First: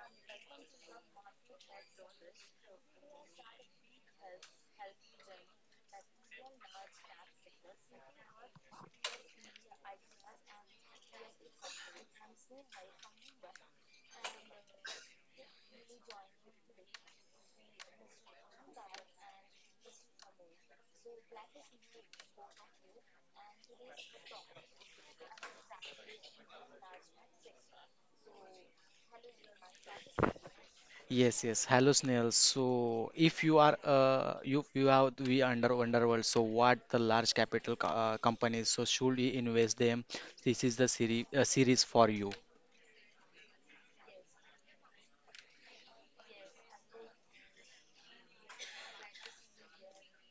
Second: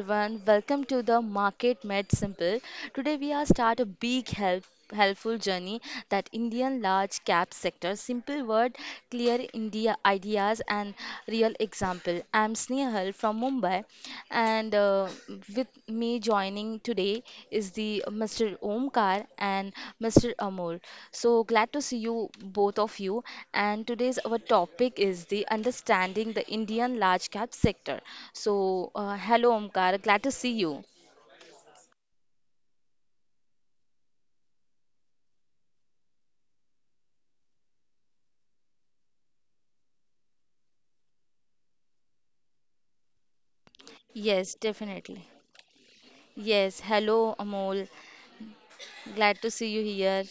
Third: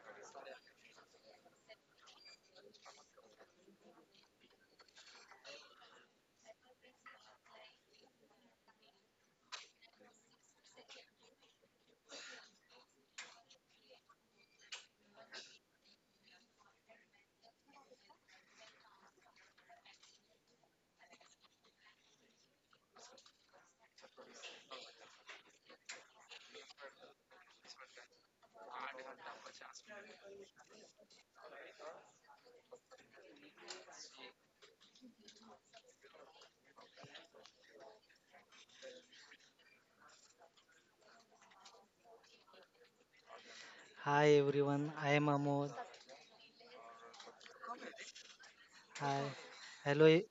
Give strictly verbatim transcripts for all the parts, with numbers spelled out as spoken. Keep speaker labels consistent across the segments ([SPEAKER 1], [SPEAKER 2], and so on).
[SPEAKER 1] everyone, welcome to the Market Made Simple. Today we are start a big help helpful journey that Indian large cap sector. Simple word, clear India ideas and real example. I'm Snehal from Mumbai, and uh, uh, with me joining today is the mister Omkar and mister Amol. So glad to see you both of you. And today's our topic is the understanding the Indian large cap sector. So uh, hello Omkar, glad to see you.
[SPEAKER 2] Yes, yes. Hello, Snail. So, if you are, uh, you you have we under Wonderworld. So, what the large capital co- uh, companies? So, should we invest them? This is the series uh, series for you.
[SPEAKER 3] hi
[SPEAKER 1] Yes,
[SPEAKER 3] everyone, I am
[SPEAKER 1] definitely.
[SPEAKER 3] Amod.
[SPEAKER 1] Yes, hello Amol,
[SPEAKER 3] Hi,
[SPEAKER 1] glad to see you
[SPEAKER 3] hello,
[SPEAKER 1] here.
[SPEAKER 3] e-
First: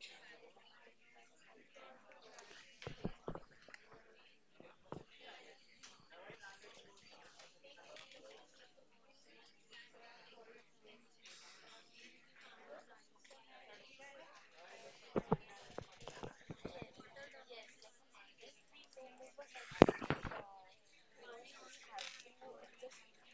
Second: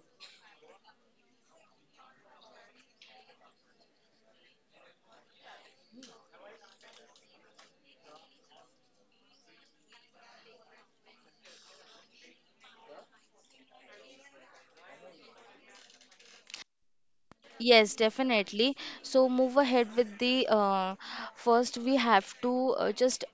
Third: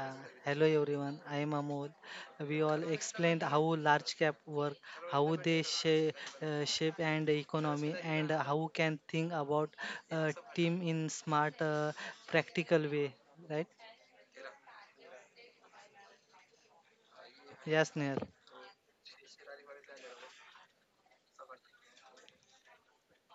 [SPEAKER 3] uh, hello everyone. I am Amod. We all explained how large cap work, how they shape, uh, shape and economy, and how can think about uh, team in smart, uh, practical way. Right? Yes,
[SPEAKER 1] Yes,
[SPEAKER 3] Neil.
[SPEAKER 1] definitely. So move ahead with the uh, first we have to uh, just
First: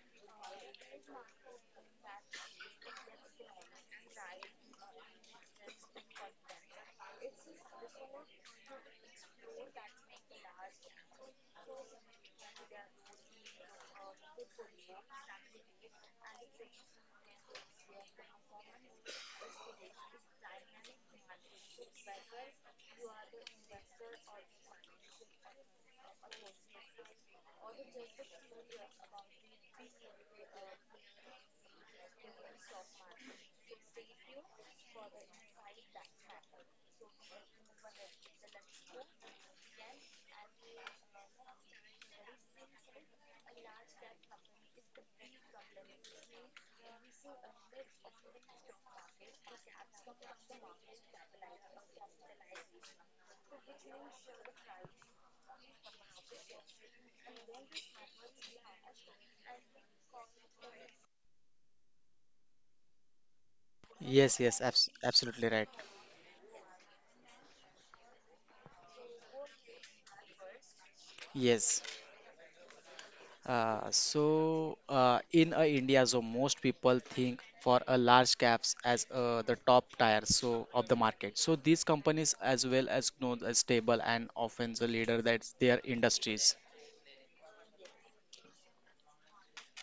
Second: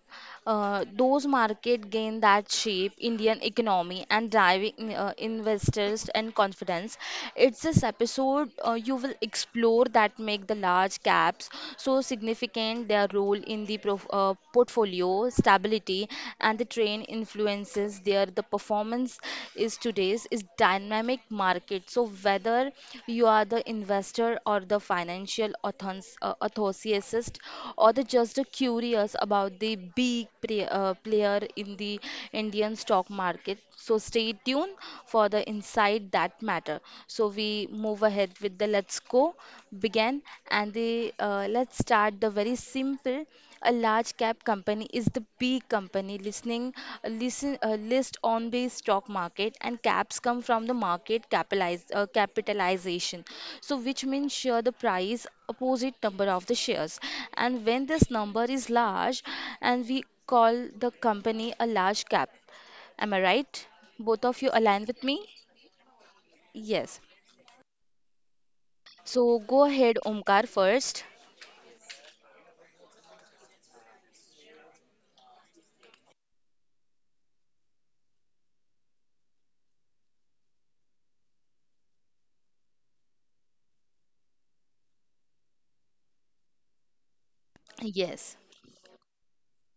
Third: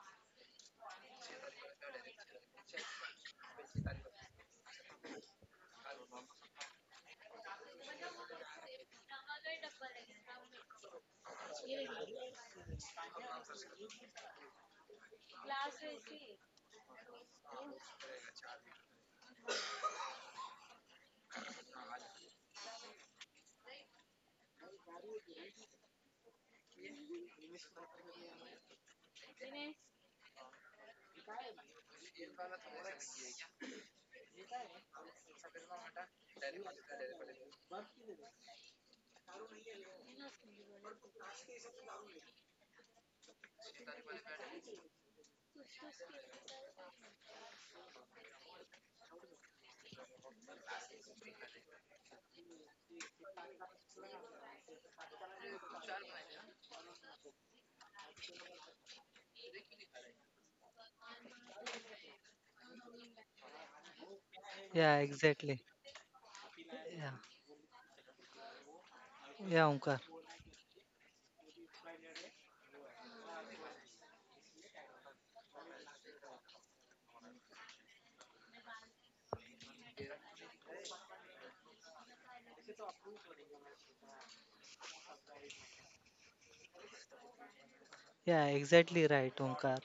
[SPEAKER 1] uh, those market gain that shape Indian economy and driving uh, investors and confidence. It's this episode uh, you will explore that make the large caps so significant their role in the prof uh, portfolio stability and the train influences there the performance is today's is dynamic market so whether you are the investor or the financial authors, uh, enthusiast or the just curious about the big pre- uh, player in the indian stock market so stay tuned for the insight that matter so we move ahead with the let's go begin and the uh, let's start the very simple a large cap company is the big company listening listen uh, list on the stock market and caps come from the market capitalize, uh, capitalization so which means share the price opposite number of the shares and when this number is large and we call the company a large cap. Am I right?
[SPEAKER 2] Yes,
[SPEAKER 1] Both
[SPEAKER 2] yes.
[SPEAKER 1] of you
[SPEAKER 2] Abs
[SPEAKER 3] Yeah,
[SPEAKER 1] align with me?
[SPEAKER 2] absolutely
[SPEAKER 3] exactly.
[SPEAKER 2] right.
[SPEAKER 3] Yeah,
[SPEAKER 1] Yes. So
[SPEAKER 3] yeah,
[SPEAKER 1] go
[SPEAKER 3] Omkar.
[SPEAKER 1] ahead, Omkar, first.
[SPEAKER 2] Yes. Uh, so, uh, in uh, India, so most people think for a large caps as uh, the top tier so of the market. So, these companies as well as known as stable and often the leader that's their industries.
[SPEAKER 1] Yes.
[SPEAKER 3] Yeah, exactly right, Omkar.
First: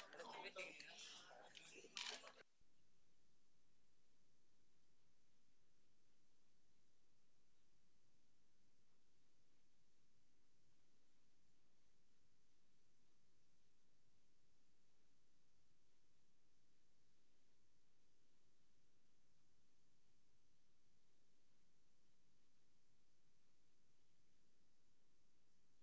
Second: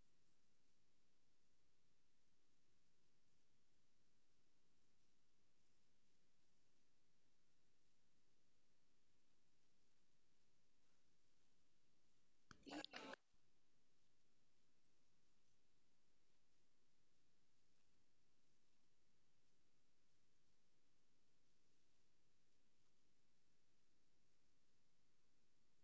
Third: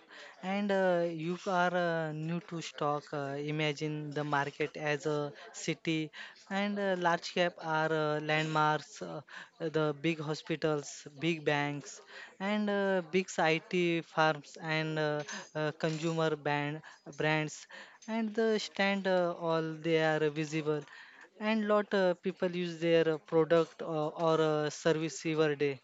[SPEAKER 3] And uh, you are uh, new to stock. Uh, imagine the market as a city, and uh, large cap are uh, landmarks, uh, the big hospitals, big banks, and uh, big I T firms and uh, uh, consumer brand brands, and the stand uh, all they are visible, and lot uh, people use their uh, product or, or uh, service every day.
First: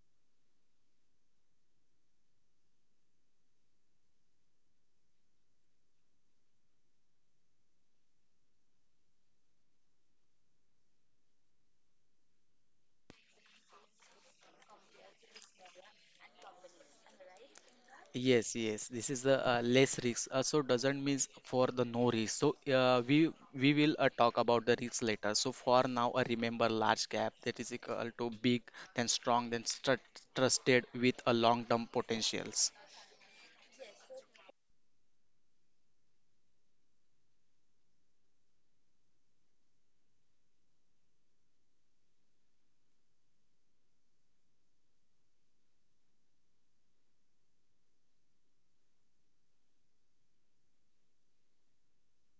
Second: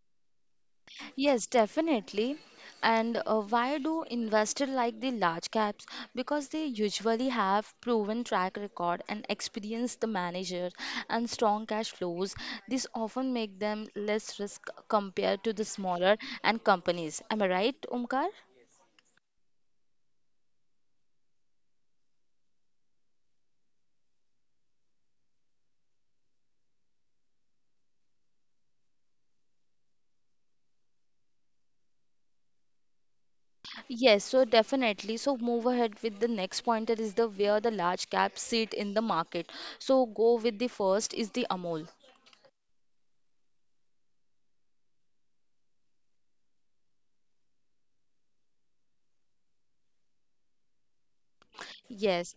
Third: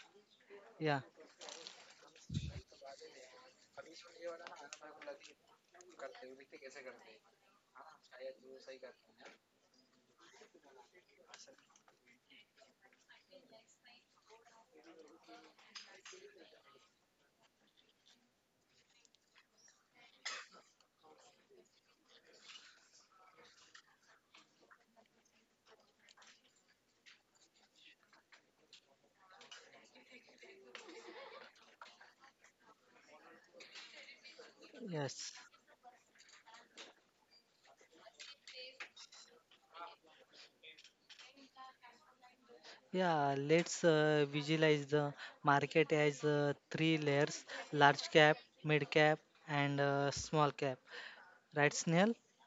[SPEAKER 3] Yeah.
[SPEAKER 1] Yes, definitely. And uh, why do investors like the large caps? Because they usually have proven track record and experienced the manager and strong cash flows. This often make them less risk compared to the smaller and companies. Am I right, Omkar?
[SPEAKER 2] Yes, yes. This is the uh, less risk. Uh, so doesn't means for the no risk. So uh, we we will uh, talk about the risk later. So for now, uh, remember large cap that is equal to big, then strong, then stru- trusted with a long-term potentials.
[SPEAKER 1] Yes, so definitely.
[SPEAKER 3] Yes.
[SPEAKER 1] So move ahead with the next pointer is the where the large caps sit in the market. So go with the first is the Amol.
[SPEAKER 3] Yeah, let's uh, visualize the market as uh, three layers, large cap, mid cap, and uh, small cap. Right, Snell?
[SPEAKER 1] Yes,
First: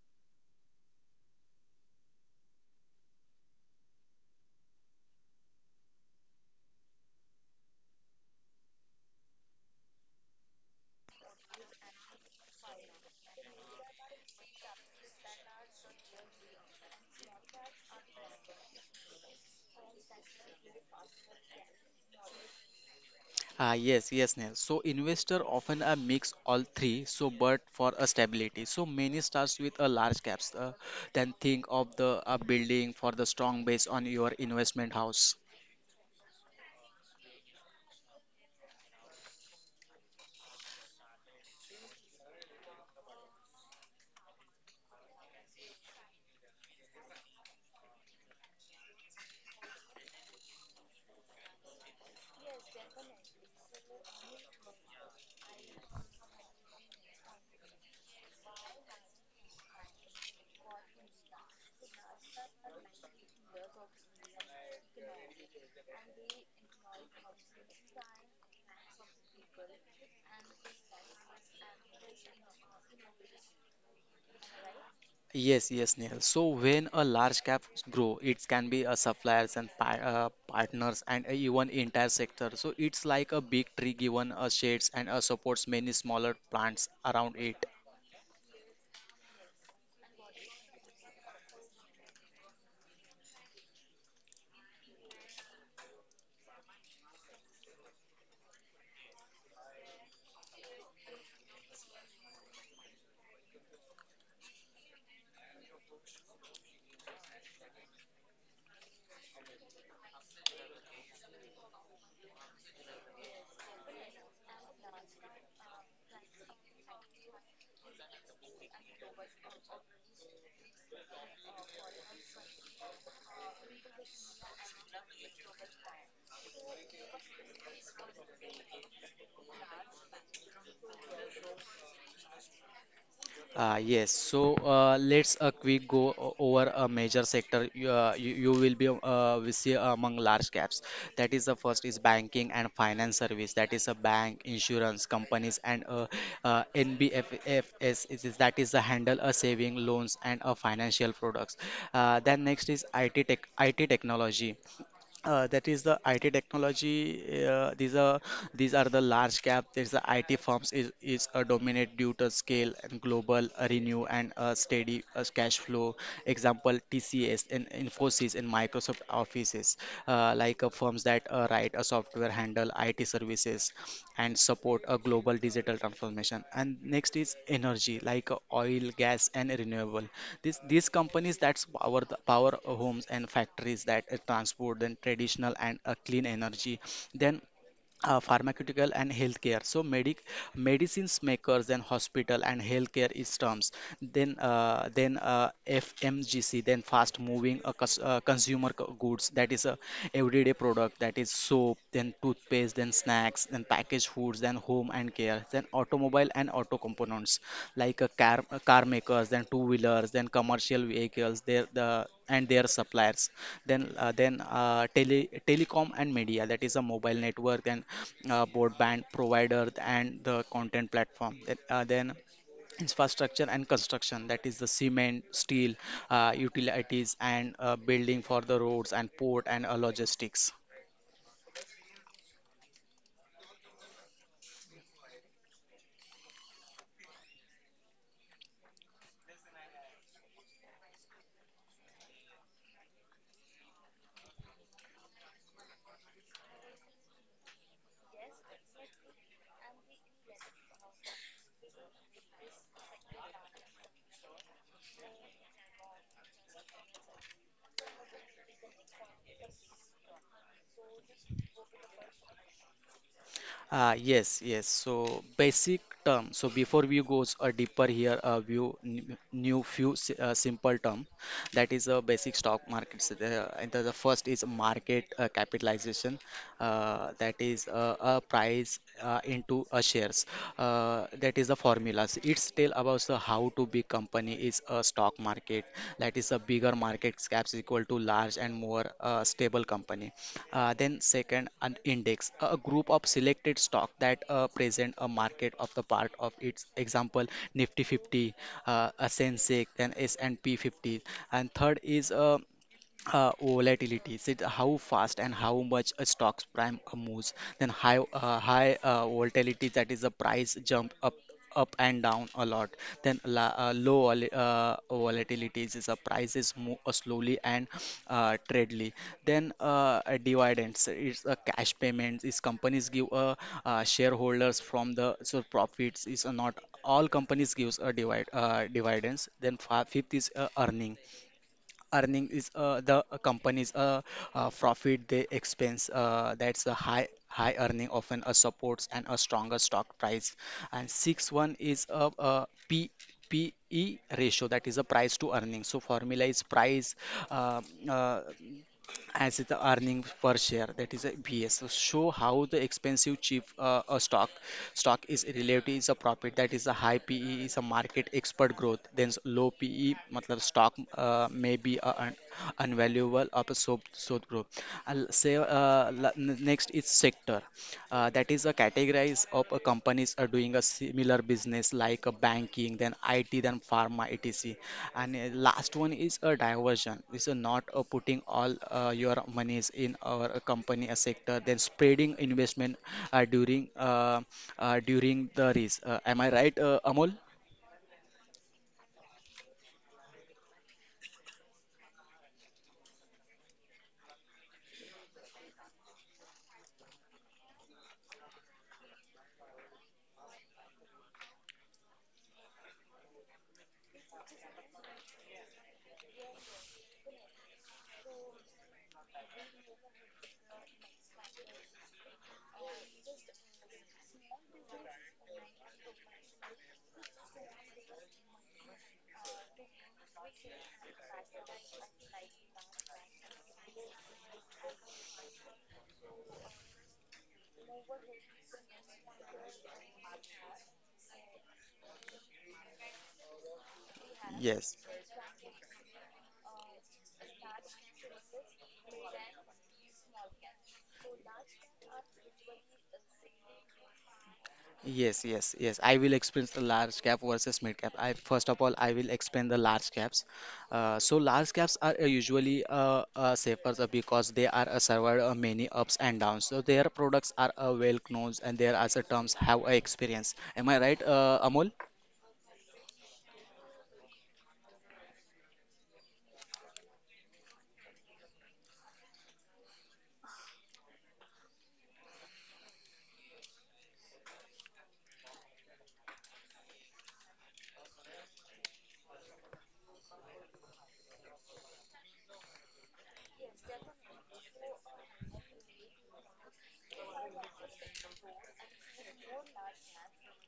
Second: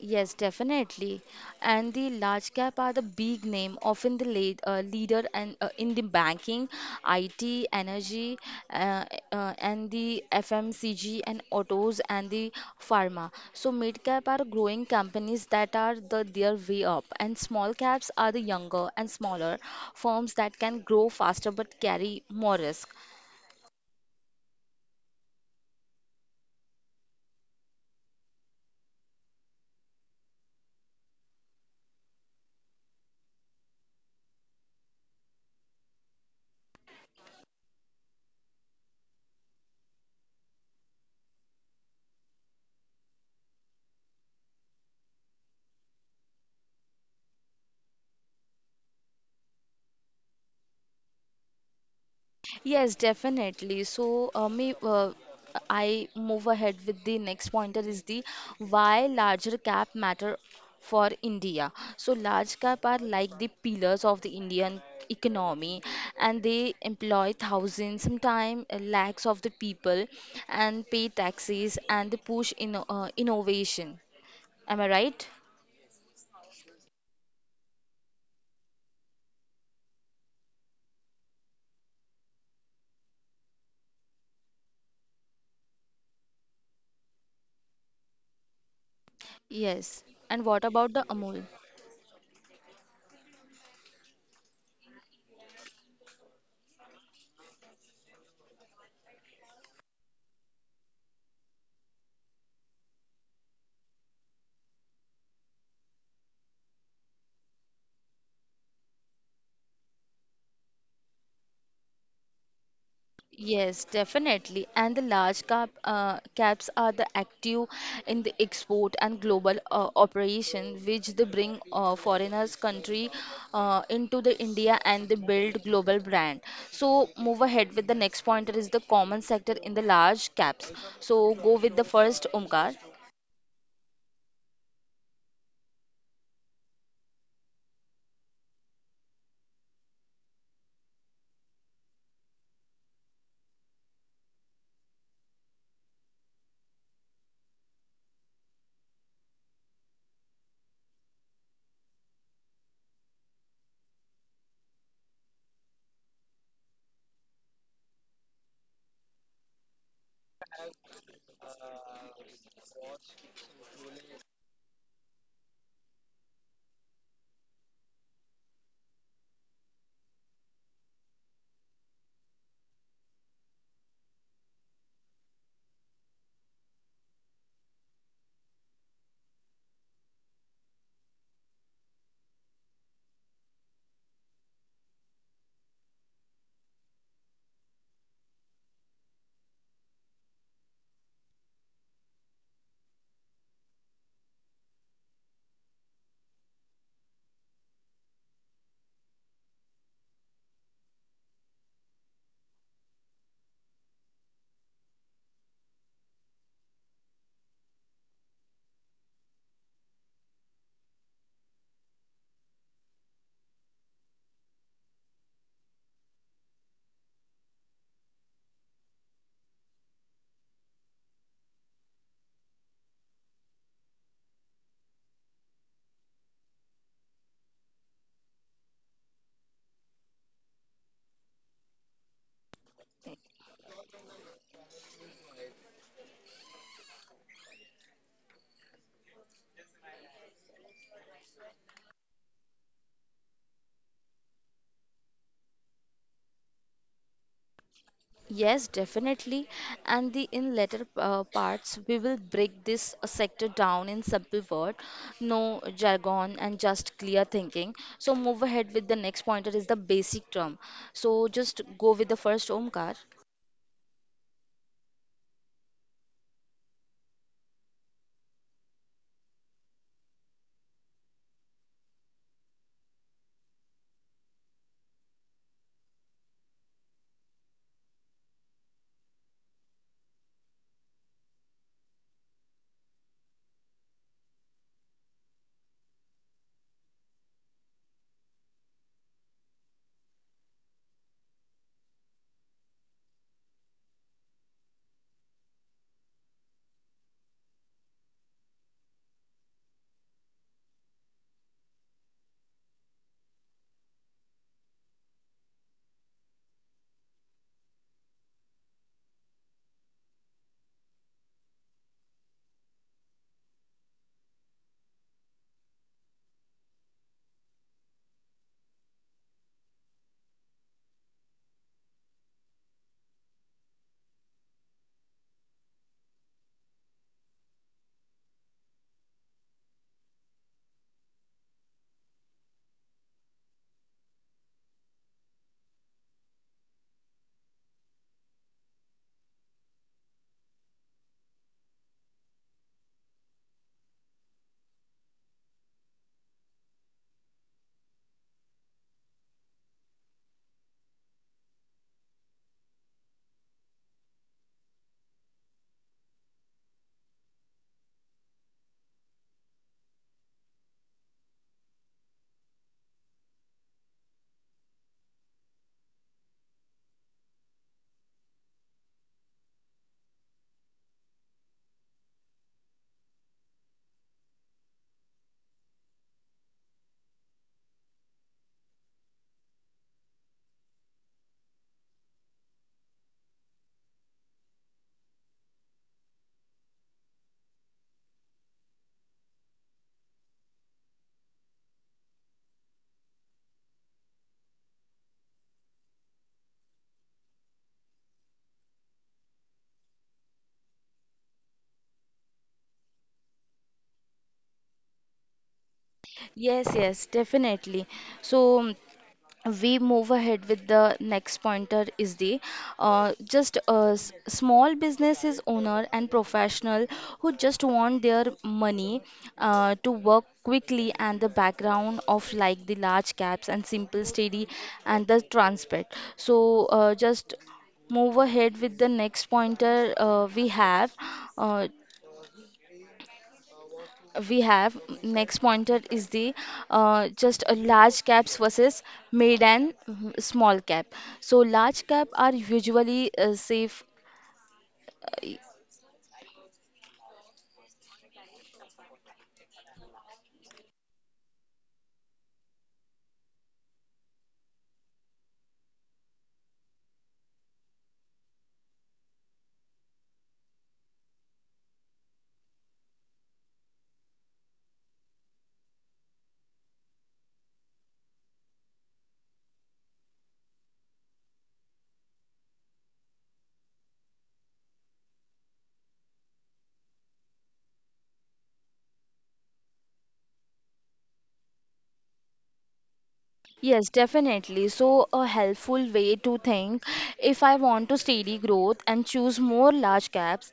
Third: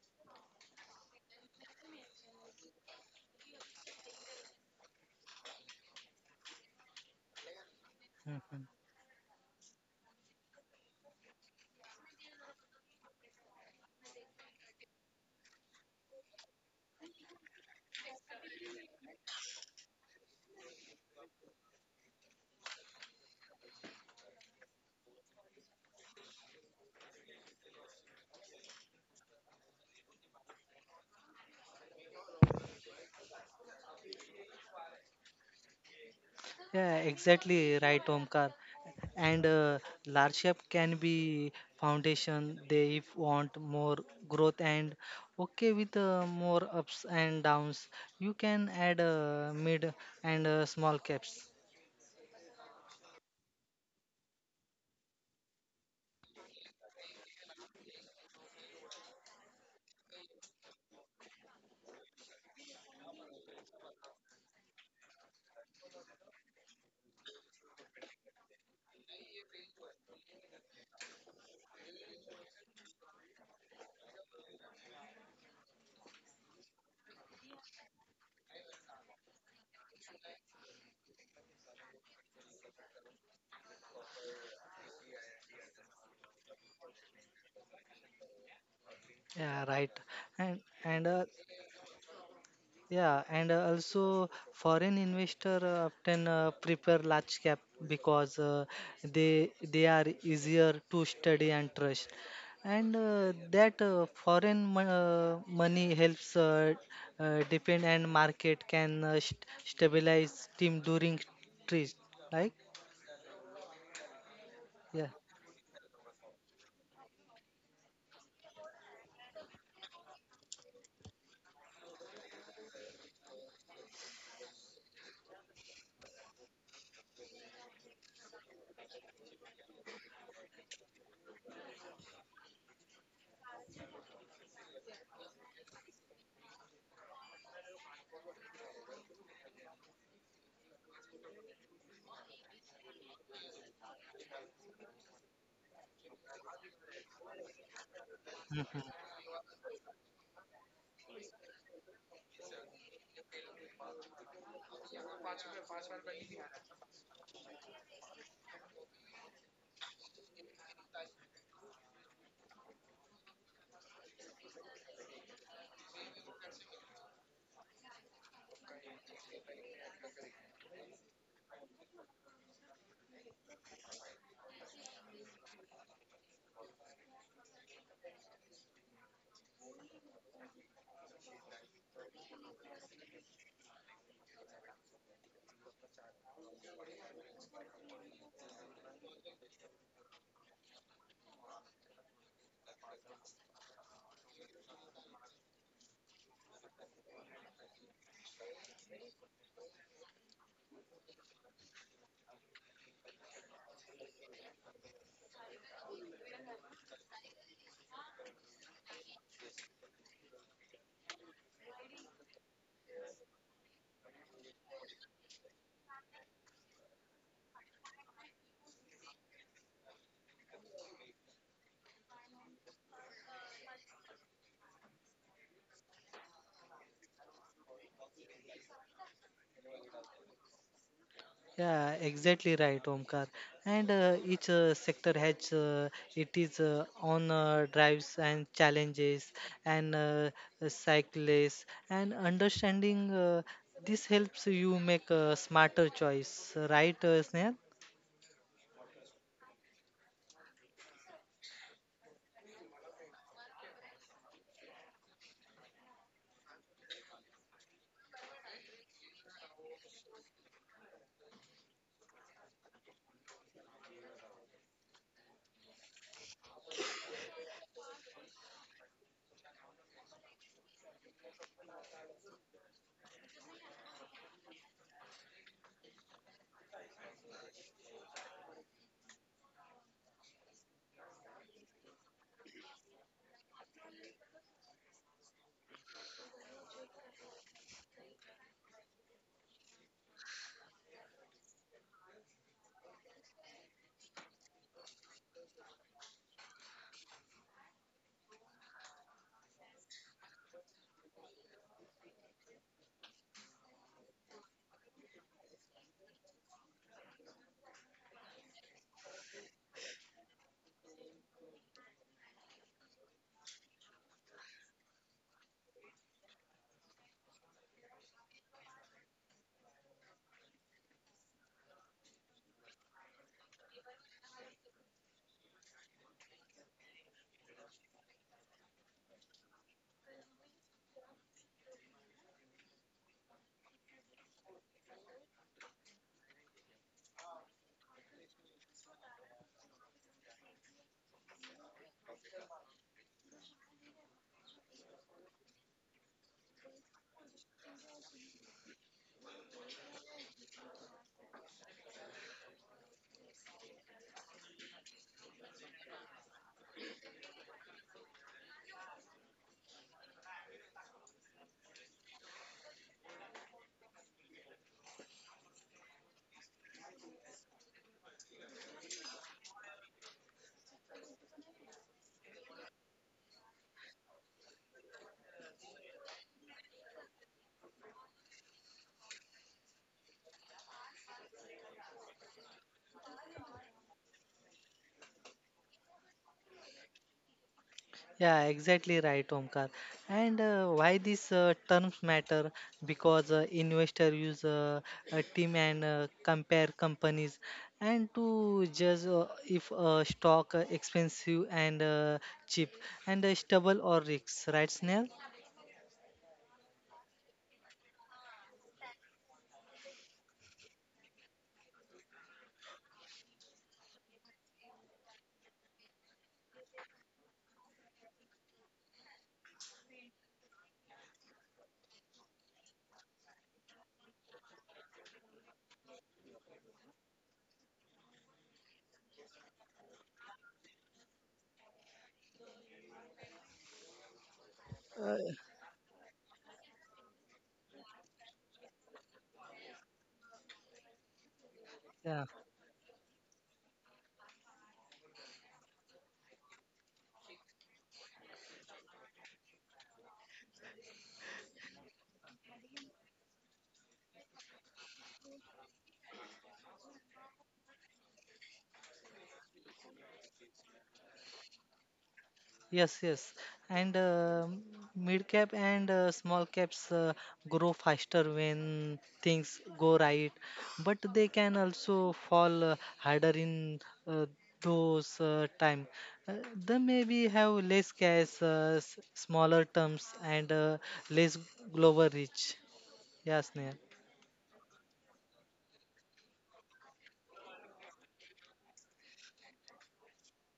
[SPEAKER 1] yes, definitely. And the large cap are the big name, often the lead, uh, leader and uh, in the banking, I T, energy,
[SPEAKER 3] Mhm.
[SPEAKER 1] uh, uh, and the F M C G and autos and the pharma. So mid cap are growing companies that are the their way up, and small caps are the younger and smaller firms that can grow faster but carry more risk.
[SPEAKER 2] Ah yes, yes, Neil. So investor often uh, mix all three. So but for a stability. So many starts with a large caps. Uh, then think of the uh, building for the strong base on your investment house.
[SPEAKER 3] Yeah, exactly right, Omkar. And uh, large cap can be foundation. They if want more growth and okay with uh, more ups and downs, you can add uh, mid and uh, small caps.
[SPEAKER 1] Yes, definitely. So, uh, me, uh, I move ahead with the next pointer is the why larger cap matter for India. So, large cap are like the pillars of the Indian economy, and they employ thousands, sometimes lakhs of the people, and pay taxes and they push in uh, innovation. Am I right?
[SPEAKER 2] Yes, yes, Nihal. So when a large cap grow, it can be a suppliers and pa uh, partners and even entire sector. So it's like a big tree given a shades and uh, supports many smaller plants around it.
[SPEAKER 3] Yeah, right.
[SPEAKER 1] Yes. And
[SPEAKER 3] And
[SPEAKER 1] what about
[SPEAKER 3] and
[SPEAKER 1] the
[SPEAKER 3] uh,
[SPEAKER 1] Amul?
[SPEAKER 3] yeah, and uh, also foreign investor uh, often uh, prefer large cap because uh, they they are easier to study and trust, and uh, that uh, foreign mon- uh, money helps uh, uh, depend and market can uh, st- stabilize team during trades. Like
[SPEAKER 1] Yes, definitely.
[SPEAKER 3] yeah.
[SPEAKER 1] And the large cap uh, caps are the active in the export and global uh, operation, which they bring uh, foreigners country uh, into the India and they build global brand. So move ahead with the next pointer is the common sector in the large caps. So go with the first Omkar.
[SPEAKER 2] Uh, yes, so uh, let's a quick go o- over a major sector you, uh, you, you will be uh, we see among large caps. That is the first is banking and finance service. That is a bank, insurance companies and uh, uh, N B F F S. It is, that
[SPEAKER 3] Mm-hmm.
[SPEAKER 2] is the handle a saving loans and a financial products. Uh, then next is I T tech, I T technology. Uh, that is the I T technology. Uh, these are these are the large cap. There's the I T firms is is a dominate due to scale and global uh, renew and uh, steady uh, cash flow. Example T C S and Infosys and Microsoft offices, uh, like uh, firms that that uh, write a software, handle I T services, and support a global digital transformation. And next is energy, like uh, oil, gas, and renewable. These these companies that's power the power homes and factories that uh, transport then traditional and uh, clean energy. Then uh, Pharmaceutical and healthcare so medic medicines makers then hospital and healthcare is terms then uh, then uh, fmgc then fast moving uh, cus- uh, consumer co- goods that is a everyday product that is soap then toothpaste then snacks then packaged foods then home and care, then automobile and auto components like a car, uh, car makers, then two wheelers, then commercial vehicles, their the and their suppliers. Then uh, then uh, tele, telecom and media that is a mobile network, then uh, broadband provider and the content platform. Then, uh, then infrastructure and construction that is the cement steel uh, utilities and uh, building for the roads and port and uh, logistics.
[SPEAKER 3] Yeah, exactly right, Omkar. And uh, each uh, sector has uh, it is uh, own uh, drives and challenges and uh, uh, cyclists and understanding uh, this helps you make a smarter choice, right, uh, Sneha?
[SPEAKER 1] Yes, definitely. And the in later uh, parts, we will break this uh, sector down in simple word, no jargon and just clear thinking. So move ahead with the next pointer is the basic term. So just go with the first Omkar.
[SPEAKER 2] Uh, yes, yes. So basic term. So before we goes uh, deeper here, uh, view n- new few s- uh, simple term. That is a basic stock market. So the, uh, and the, the first is market uh, capitalization uh, that is uh, a price uh, into a shares uh, that is the formulas it's tell about the how to big company is a stock market that is a bigger market caps equal to large and more uh, stable company. Uh, then second an index a group of selected stock that uh, present a market of the part of its example nifty fifty, uh, a sensex then S and P fifty. And third is uh, uh, volatility so it- how fast and how much a stock's prime uh, moves. Then high uh, high uh, volatility that is the price jump up up and down a lot. Then la, uh, low vol- uh, volatilities is a prices move uh, slowly and uh, treadly. Then uh, uh, Dividends it's a cash payments is companies give uh, uh, shareholders from the so profits is uh, not all companies gives a divide uh, dividends. Then fi- fifth is uh, earning earning is uh, the uh, company's uh, uh, profit they expense uh, that's the high high earning often uh, supports and a stronger stock price. And six one is a, a p P E ratio that is a price to earning so formula is price uh, uh, as the earning per share that is a B S. So show how the expensive cheap uh, a stock stock is relative is a profit that is a high pe is a market expert growth. Then s- low pe मतलब stock uh, may be a un- unvaluable of a so so growth. I'll say uh, la- n- Next is sector. Uh, that is a categorize of a companies are doing a similar business like a banking then I T then pharma etc. And uh, last one is a diversion this is not uh, putting all uh, your monies in our uh, company a sector then spreading investment uh, during uh, uh, during the risk. Uh, am I right, uh, Amol?
[SPEAKER 3] Yeah, exactly right, Omkar. And uh, why these uh, terms matter? Because uh, investor use uh, a team and uh, compare companies, and to judge uh, if a stock uh, expensive and uh, cheap, and uh, stable or risks, right, Snell?
[SPEAKER 1] Yes, yes, definitely. So we move ahead with the next pointer is the uh, just a s- small businesses owner and professional who just want their money uh, to work quickly and the background of like the large caps and simple steady and the transparent so uh, just move ahead with the next pointer uh, we have uh, we have
[SPEAKER 2] Yes,
[SPEAKER 3] Uh,
[SPEAKER 1] next pointer is the uh, just a large caps versus mid and mm, small cap so large cap
[SPEAKER 3] Yeah.
[SPEAKER 1] are usually uh, safe.
[SPEAKER 2] yes,
[SPEAKER 1] uh,
[SPEAKER 2] yes, yes. I will explain the large cap versus mid cap. I first of all I will explain the large caps. Uh, so large caps are uh, usually uh, uh, safer uh, because they are uh, survived uh, many ups and downs. So their products are uh, well known and their other terms have uh, experience. Am I right, uh, Amol?
[SPEAKER 3] Yes, yes. And uh, mid cap and uh, small caps uh, grow faster when things go right, but they can also fall uh, harder in uh, those uh, time. Uh, they maybe have less cash, uh, s- smaller terms, and uh, less global reach. Yes, Sneha.
[SPEAKER 1] Yes, definitely. So, a helpful way to think if I want to steady growth and choose more large caps,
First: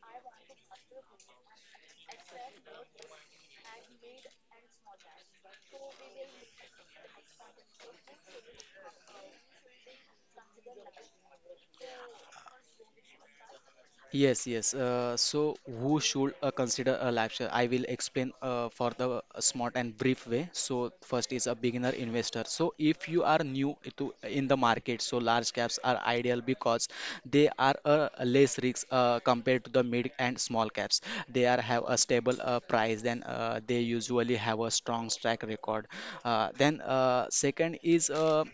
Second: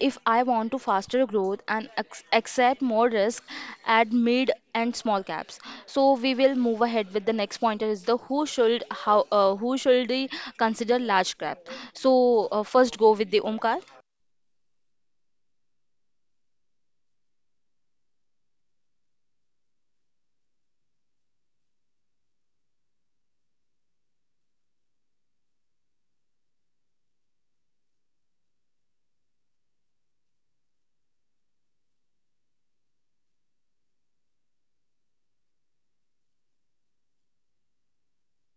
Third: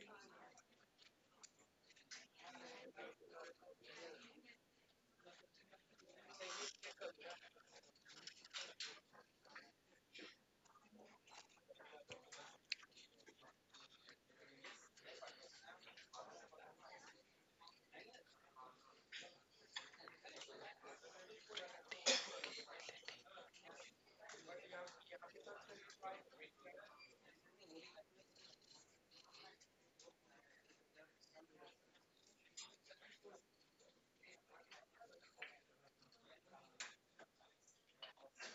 [SPEAKER 1] if I want to faster growth and ac- accept more risk at mid and small caps. So, we will move ahead with the next pointer is the who should how uh, who should we consider large cap. So, uh, first go with the Omkar.
[SPEAKER 2] Yes, yes. Uh, so, who should uh, consider a life share? I will explain uh, for the uh, smart and brief way. So, first is a beginner investor. So, if you are new to in the market, so large caps are ideal because they are uh, less risk uh, compared to the mid and small caps. They are have a stable uh, price, then uh, they usually have a strong track record. Uh, then, uh, second is uh,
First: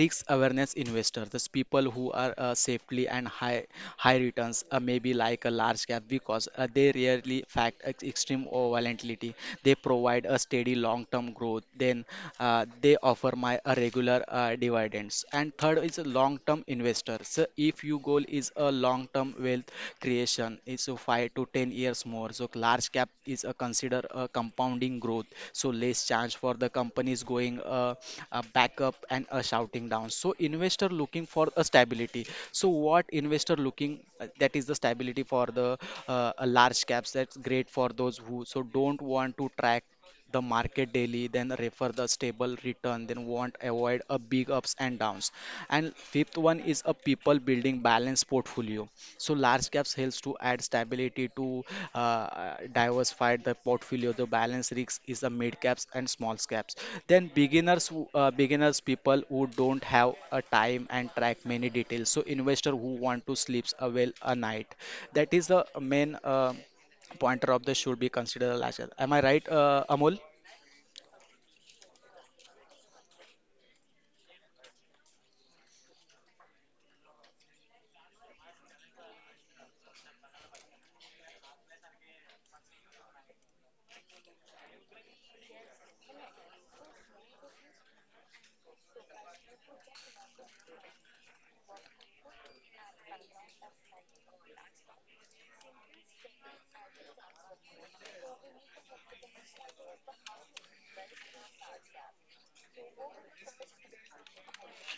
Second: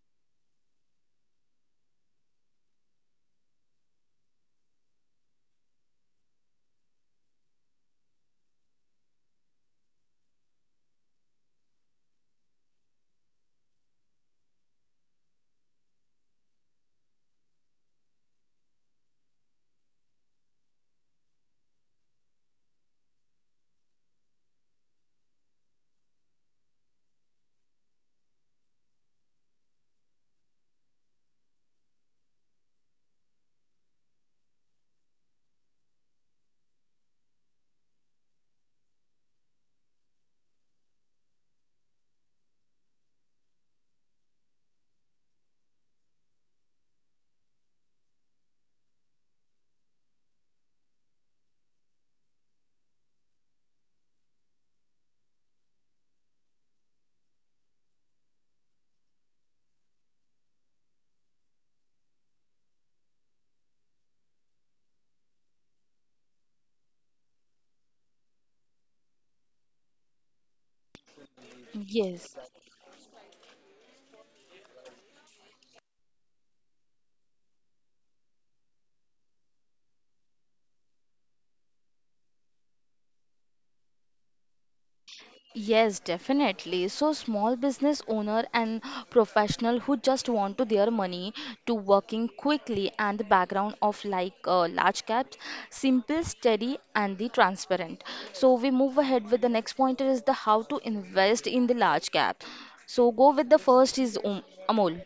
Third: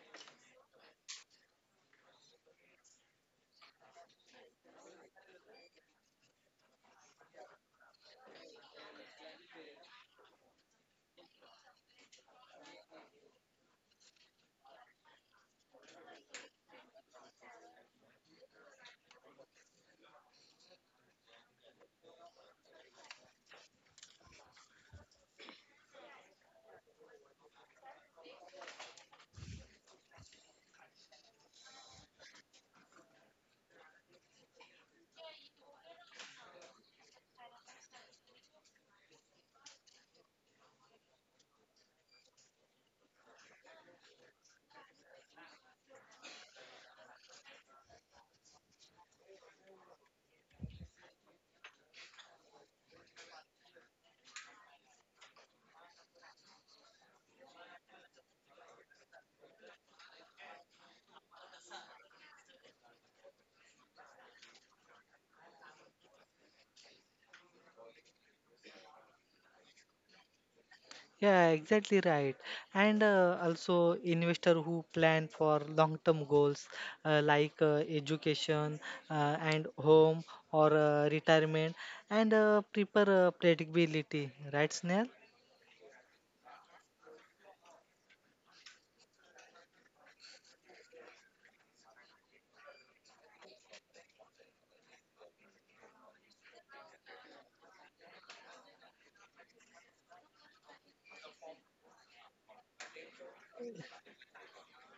[SPEAKER 2] risk awareness investor those people who are uh, safely and high high returns uh, maybe like a large cap because uh, they rarely fact ex- extreme or volatility. They provide a steady long term growth then uh, they offer my uh, regular uh, dividends. And third is a long term investor, so if your goal is a long term wealth creation is so five to ten years more, so large cap is a consider a compounding growth, so less chance for the companies going uh, uh, back up and a shouting down. So investor looking for a stability, so what investor looking uh, that is the stability for the uh, uh, large caps that's great for those who so don't want to track the market daily then refer the stable return then want avoid a big ups and downs. And fifth one is a people building balanced portfolio, so large caps helps to add stability to uh, uh, diversify the portfolio. The balance risk is the mid caps and small caps. Then beginners, who- uh, beginners people who don't have a time and track many details. So investor who want to sleeps a well a night. That is the main uh, pointer of the should be considered a large cap. Am I right, uh, Amol?
[SPEAKER 3] Yeah, exactly
[SPEAKER 1] Yes.
[SPEAKER 3] right. And uh, also investor who plan for long-term goals uh, like uh, education uh, and home or uh, retirement and uh, prepare uh, predictability, right, Snell?
[SPEAKER 1] Yes, definitely. So small business owner and professional who just want to their money to working quickly and the background of like uh, large caps, simple, steady and the transparent. So we move ahead with the next pointer is the how to invest in the large cap. So go with the first is um, Amol.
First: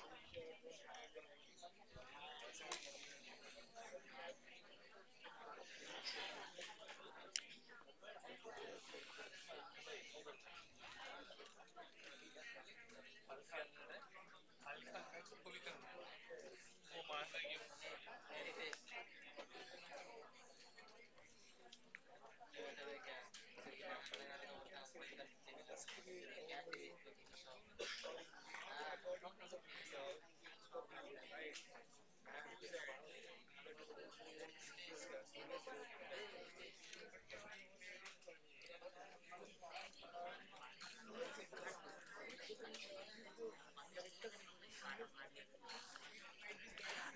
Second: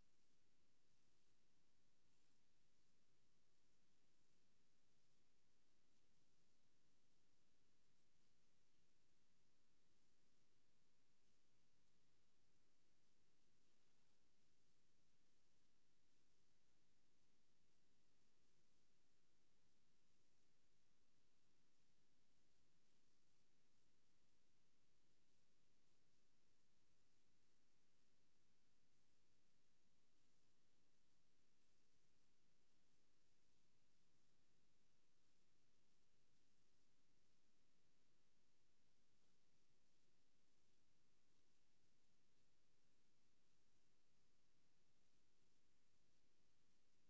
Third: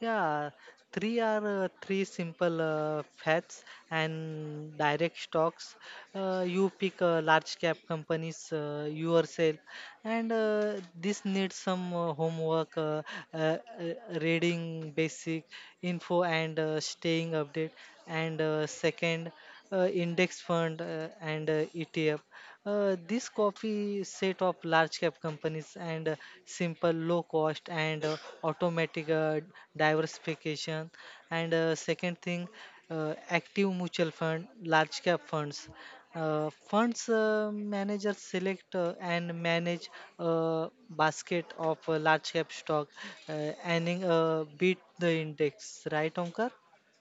[SPEAKER 3] Yeah, three are uh, three simple uh, facts and direct stocks. Uh, you pick uh, large cap companies uh, yourself and uh, this needs some uh, homework uh, uh, uh, reading basic info and uh, staying update and uh, second uh, index fund uh, and uh, etf uh, this copy set of large cap companies and uh, simple low cost and uh, automatic uh, diversification and uh, second thing uh, active mutual fund large cap funds uh, funds uh, managers select uh, and manage a basket of uh, large cap stock uh, and uh, beat the index, right, Omkar?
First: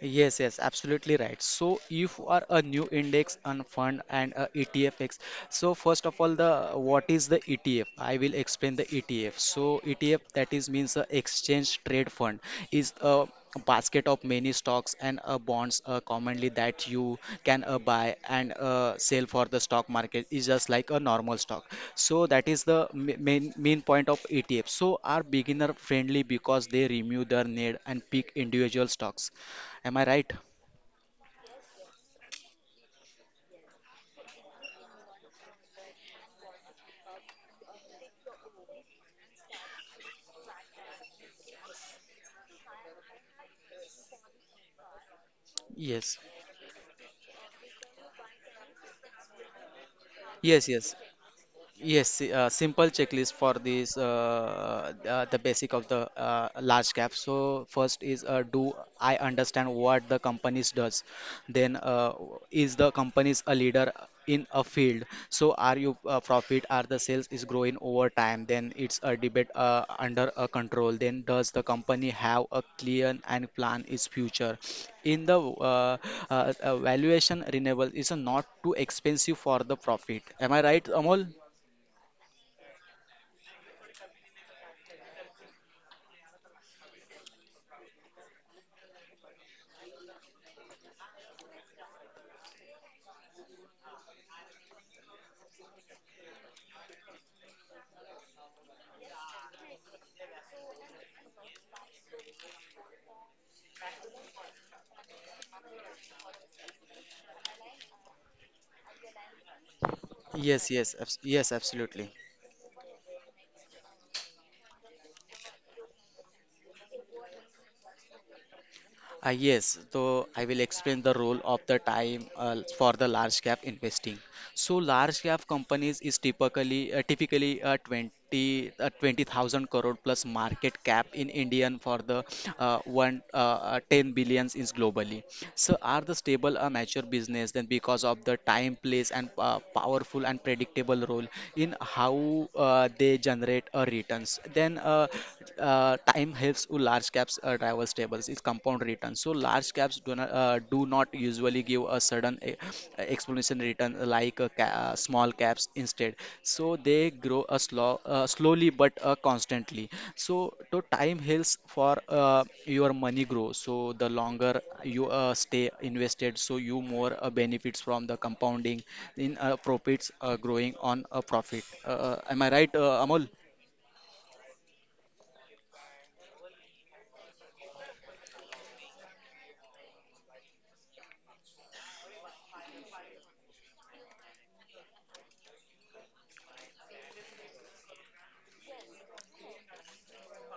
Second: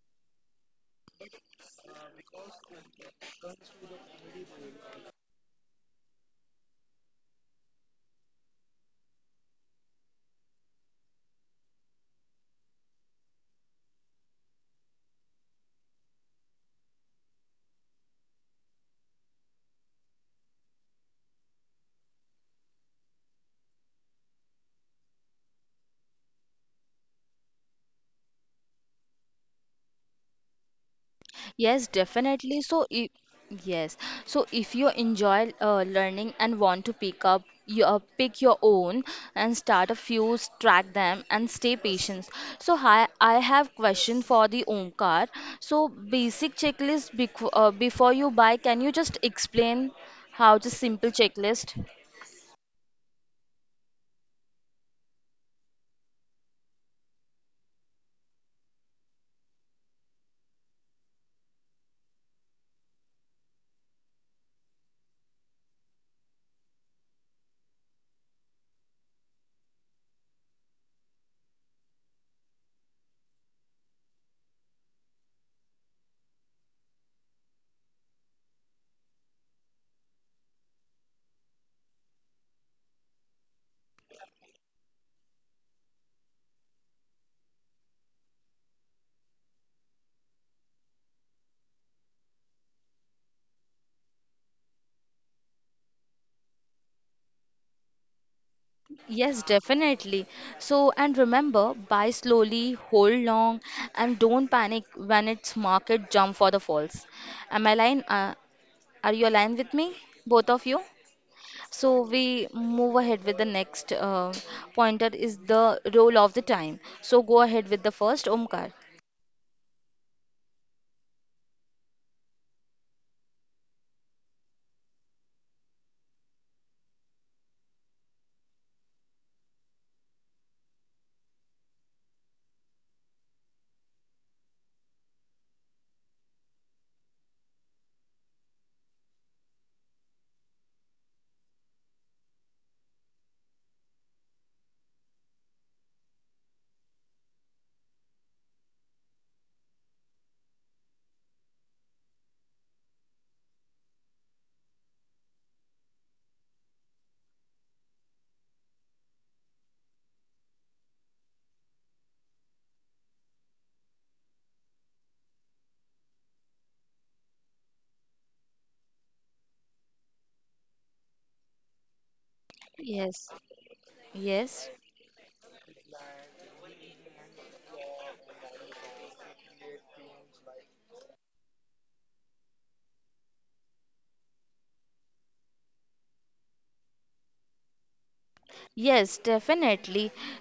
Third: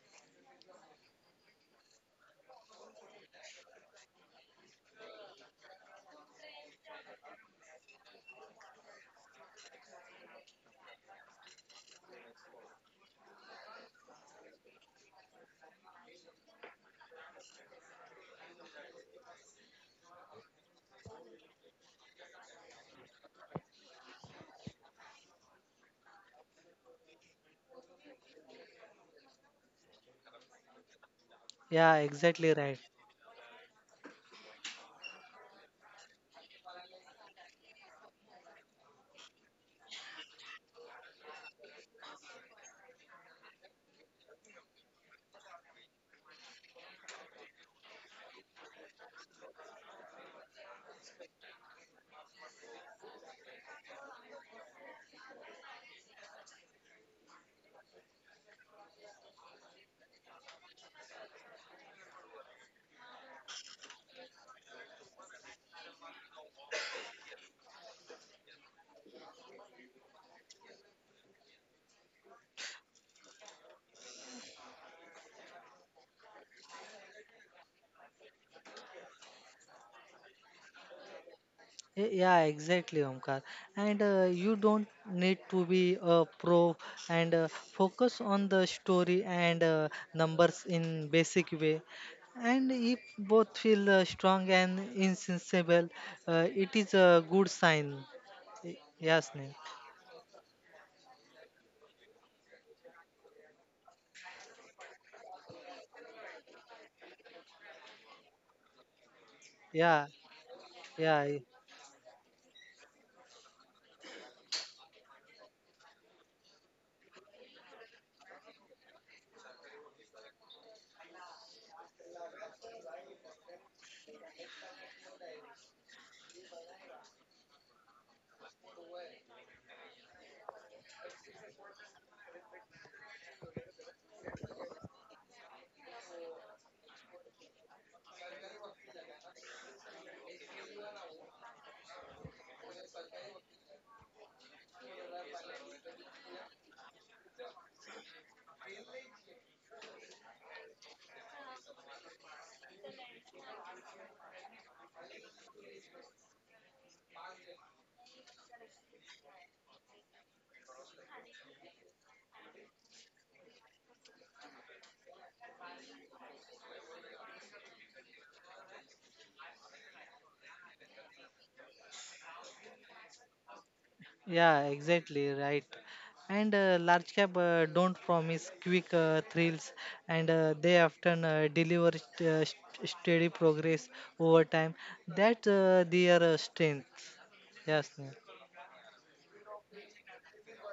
[SPEAKER 2] Yes, yes, absolutely right. So if you are a new index and fund and a E T F, so first of all, the what is the E T F? I will explain the E T F. So E T F that is means a exchange trade fund is a basket of many stocks and uh, bonds uh, commonly that you can uh, buy and uh, sell for the stock market is just like a normal stock. So that is the ma- main main point of E T F. So are beginner friendly because they remove their need and pick individual stocks. Am I right?
[SPEAKER 3] Yeah,
[SPEAKER 1] Yes,
[SPEAKER 3] exactly
[SPEAKER 1] definitely.
[SPEAKER 3] right.
[SPEAKER 1] So, if, yes. So, if you enjoy uh, learning and want to pick up, you uh, pick your own and start a few, s- track them, and stay patient. So, hi, I have question for the Omkar. So,
[SPEAKER 2] Yes,
[SPEAKER 1] basic checklist bec- uh, before you buy. Can you just explain how
[SPEAKER 2] yes,
[SPEAKER 1] just
[SPEAKER 2] yes.
[SPEAKER 1] simple checklist?
[SPEAKER 2] Yes, si- uh, simple checklist for this uh, uh, the basic of the uh, large cap. So first is uh, do I understand what the companies does? Then uh, Is the companies a leader in a field? So are you uh, profit? Are the sales is growing over time? Then it's a debate uh, under a control. Then does the company have a clear and plan its future? In the uh, uh, uh, Valuation renewable is not too expensive for the profit. Am I right, Amol?
[SPEAKER 3] Y- Yeah, exactly, Omkar. And uh, you don't need to be a pro and uh, focus on the story and uh, numbers in basic way. And if both feel uh, strong and insensible, uh, it is a good sign. Y- Yes, Neil.
[SPEAKER 1] Yes, definitely. So, and remember, buy slowly, hold long, and don't panic when it's market jump for the falls. Am I lying? Uh, Are you aligned with
[SPEAKER 3] yeah
[SPEAKER 1] me, both of
[SPEAKER 2] Yes,
[SPEAKER 1] you?
[SPEAKER 2] yes,
[SPEAKER 3] yeah
[SPEAKER 2] abs
[SPEAKER 3] e-
[SPEAKER 2] yes,
[SPEAKER 1] So
[SPEAKER 2] absolutely.
[SPEAKER 1] we move ahead with the next uh, pointer is the role of the time. So go ahead with the first, Omkar.
[SPEAKER 2] Uh, yes, so I will explain the role of the time uh, for the large cap investing. So large cap companies is typically uh, typically uh, 20 uh, twenty thousand crore plus market cap in Indian for the uh, one uh, uh, ten billions is globally. So are the stable a mature business then because of the time place and uh, powerful and predictable role in how uh, they generate uh, returns. Then uh, uh, Time helps to large caps uh, driver stables is compound return, so large caps do not, uh, do not usually give a sudden e- explanation return like a ca- uh, small caps. Instead so they grow a slow uh, slowly but uh, constantly. So to time heals for uh, your money grow, so the longer you uh, stay invested, so you more uh, benefits from the compounding in uh, profits uh, growing on a profit, uh, uh, am I right, uh, Amol?
[SPEAKER 1] Yes,
[SPEAKER 3] yeah
[SPEAKER 1] yes,
[SPEAKER 3] exactly right and uh, large cap uh, don't promise quick uh, thrills and uh, they often uh, deliver st- uh, st- steady progress over time. That's uh, their uh, strength. Yes, Neil.
[SPEAKER 1] yes, definitely.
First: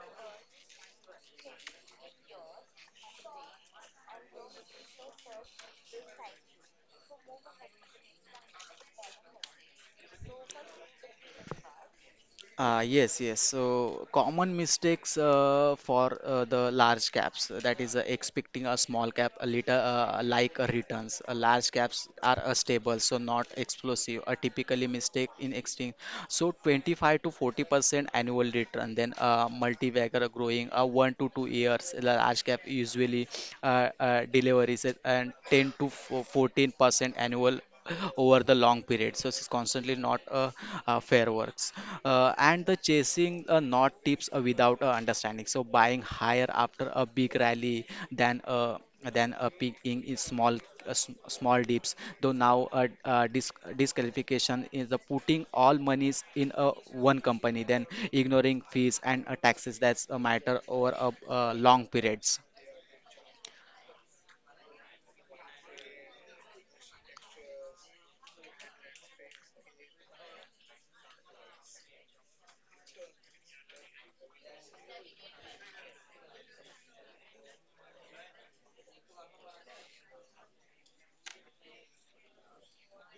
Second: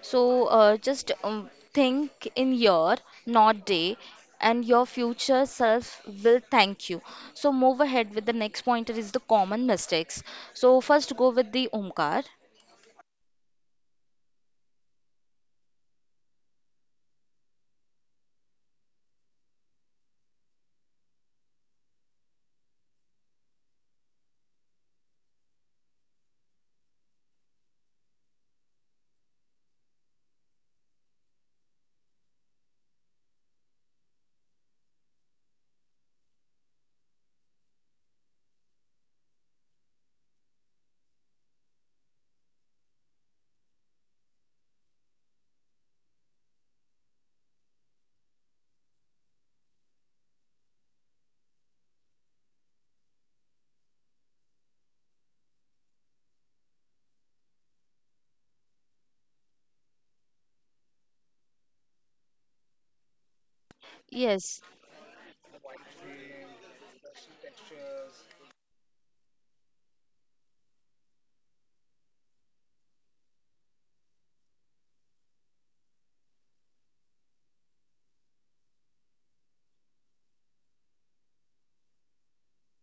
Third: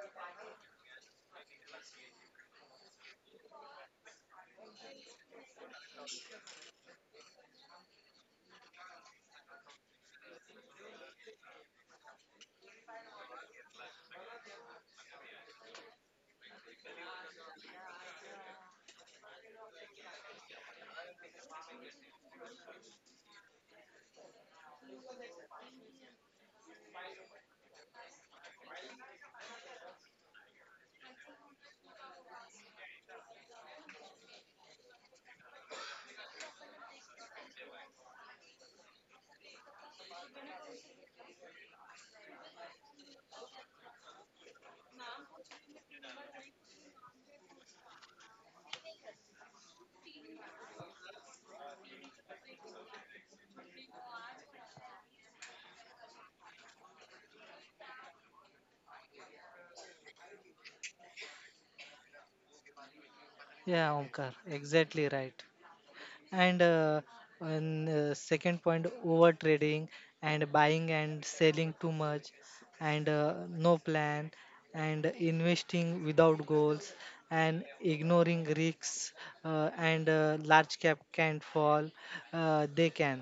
[SPEAKER 1] So uh, just um, think in year, not day, and your future self will thank you. So move ahead with the next pointer is the common mistakes. So first go with the Omkar.
[SPEAKER 2] Uh, yes, yes. So common mistakes uh, for uh, the large caps, uh, that is uh, expecting a small cap a little uh, like a returns. Uh, large caps are uh, stable, so not explosive. A typically mistake in exchange, so twenty-five to forty percent annual return. Then uh, multi-bagger growing uh, one to two years, the large cap usually uh, uh, delivers it, and ten to fourteen percent annual over the long period. So it's constantly not a, uh, fair works. Uh, and the chasing uh, not tips uh, without uh, understanding. So buying higher after a big rally, than a than a peak in, in small uh, s- small dips. Though now uh, uh, dis- disqualification is the putting all monies in a one company, then ignoring fees and uh, taxes. That's a matter over a, uh, long periods.
[SPEAKER 3] Yeah, Omkar,
[SPEAKER 1] Yes,
[SPEAKER 3] exactly right. And uh, and uh, second point over trading and buying and selling too much and uh, no plan and investing without goals and ignoring risks uh, and uh, large cap can't fall uh, they can.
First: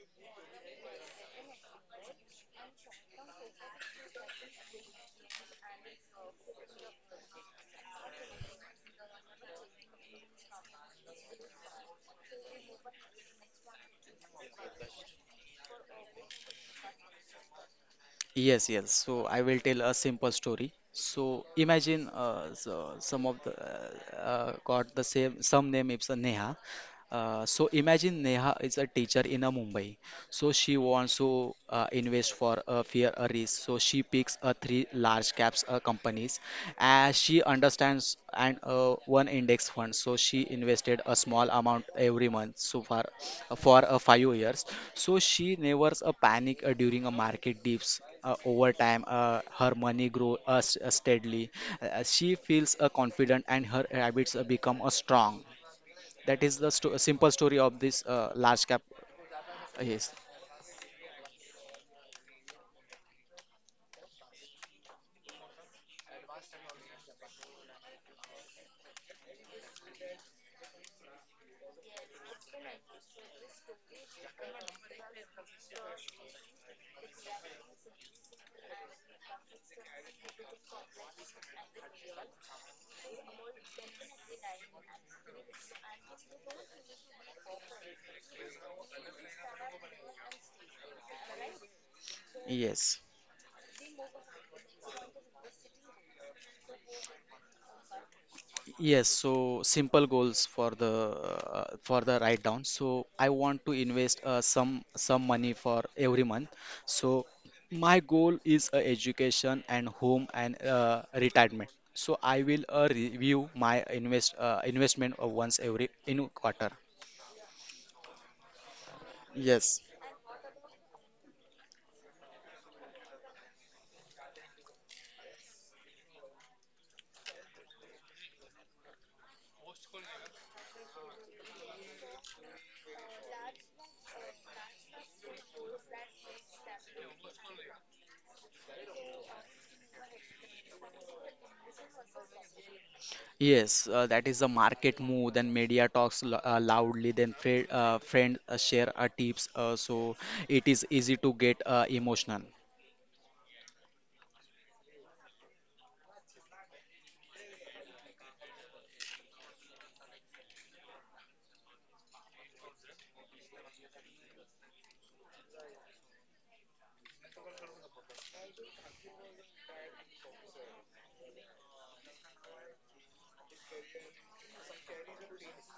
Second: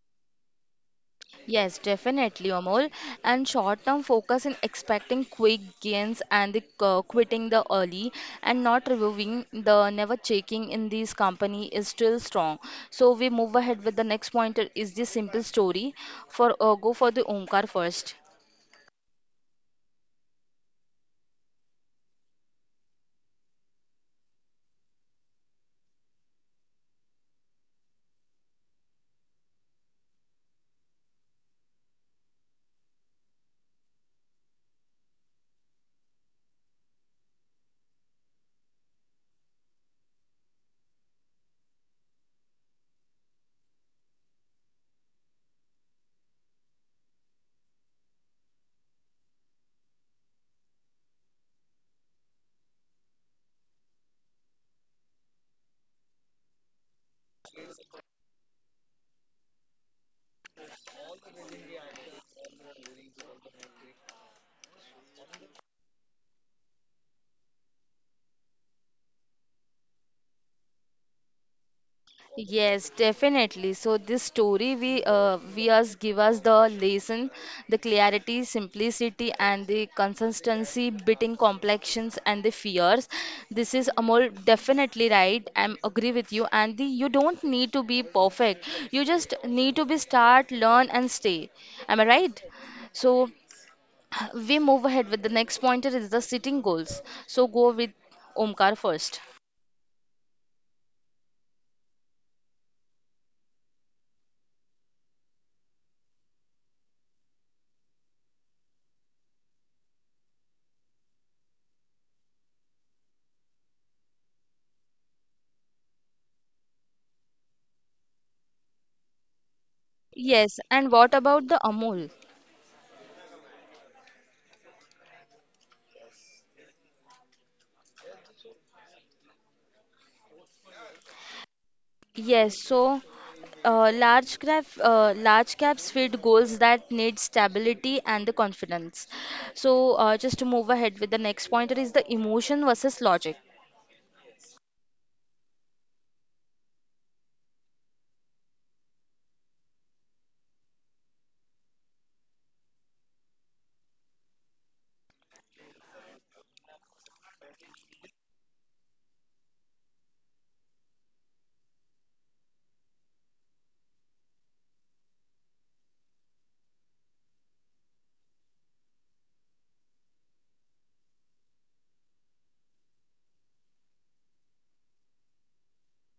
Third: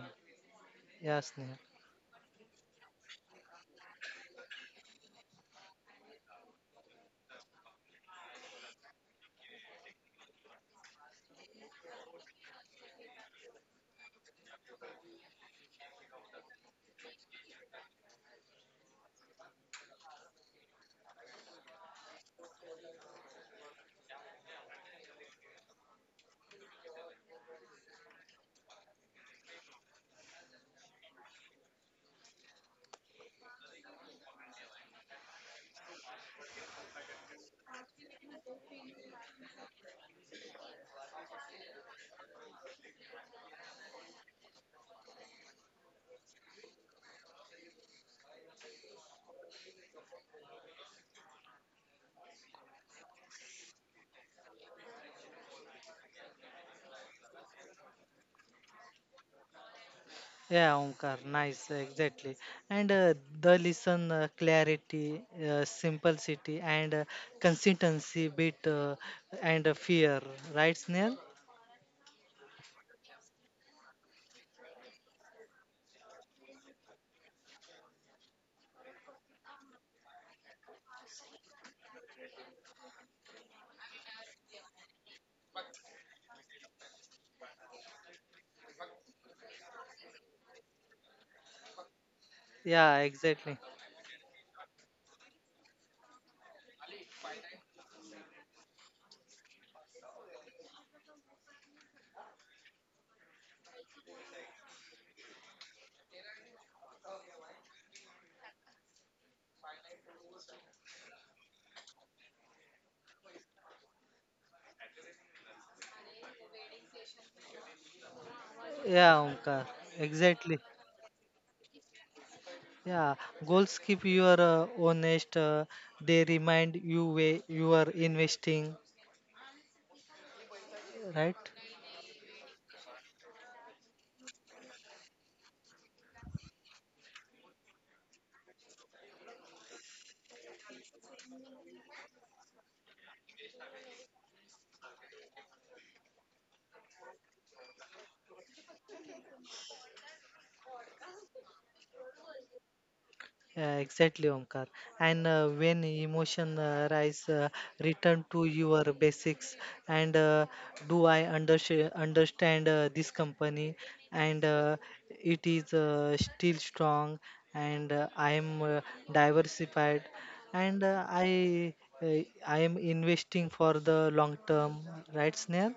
[SPEAKER 3] Yes, Neha.
[SPEAKER 1] yes, definitely, Amol. And short-term focus in expecting quick gains and the, uh, quitting the early and not reviewing the never checking in these company is still strong. So we move ahead with the next point uh, is the simple story. For uh, Go for the Omkar first.
[SPEAKER 2] Yes, yes. So I will tell a simple story. So imagine uh, so some of the uh, uh, got the same some name, it's a Neha. Uh, so imagine Neha is a teacher in a Mumbai. So she wants to uh, invest for a fear a risk. So she picks a three large caps uh, companies as she understands, and uh, one index fund. So she invested a small amount every month, so far uh, for uh, five years. So she never uh, panic uh, during a market dips. Uh, over time, uh, her money grows uh, s- uh, steadily. Uh, she feels uh, confident, and her habits uh, become uh, strong. That is the sto- simple story of this uh, large cap. uh, Yes,
[SPEAKER 3] Yeah, Omkar, nice, exactly. And uh, the listen uh, clarity uh, simplicity and uh, consistency bit uh, and uh, fear, right, Snehal?
[SPEAKER 1] Yes, definitely. So this story we uh, we us give us the lesson, the clarity, simplicity, and the consistency, beating complexions and the fears. This is Amol definitely right. I'm agree with you. And the, you don't need to be perfect. You just need to be start, learn, and stay. Am I right? So
[SPEAKER 2] yes.
[SPEAKER 3] Yeah, exactly.
[SPEAKER 1] we move ahead with the next pointer is the sitting goals. So go with Omkar first.
[SPEAKER 2] Yes, so simple goals for the uh, for the write down. So I want to invest uh, some some money for every month. So my goal is uh, education and home and uh, retirement. So I will uh, review my invest uh, investment uh, once every in quarter.
[SPEAKER 3] Yeah,
[SPEAKER 2] Yes,
[SPEAKER 3] Omkar,
[SPEAKER 1] Yes, and what
[SPEAKER 3] exactly.
[SPEAKER 1] about the Amol?
[SPEAKER 3] Yeah, goals keep your uh, honest. Uh, they remind you where you are investing, right?
[SPEAKER 1] Yes, so uh, large cap, uh, large caps fit goals that need stability and the confidence. So uh, just to move ahead with the next pointer is the emotion versus logic.
[SPEAKER 2] yes, uh, that is the market move. Then media talks lo- uh, loudly. Then friend uh, friend uh, share uh, tips. Uh, so it is easy to get uh, emotional.
[SPEAKER 3] Yeah, exactly, Omkar. And uh, when emotion uh, rise, uh, return to your basics. And uh, do I unders- understand uh, this company? And uh, it is uh, still strong. And uh, I am uh, diversified. And uh, I uh, I am investing for the long term, right, Snell?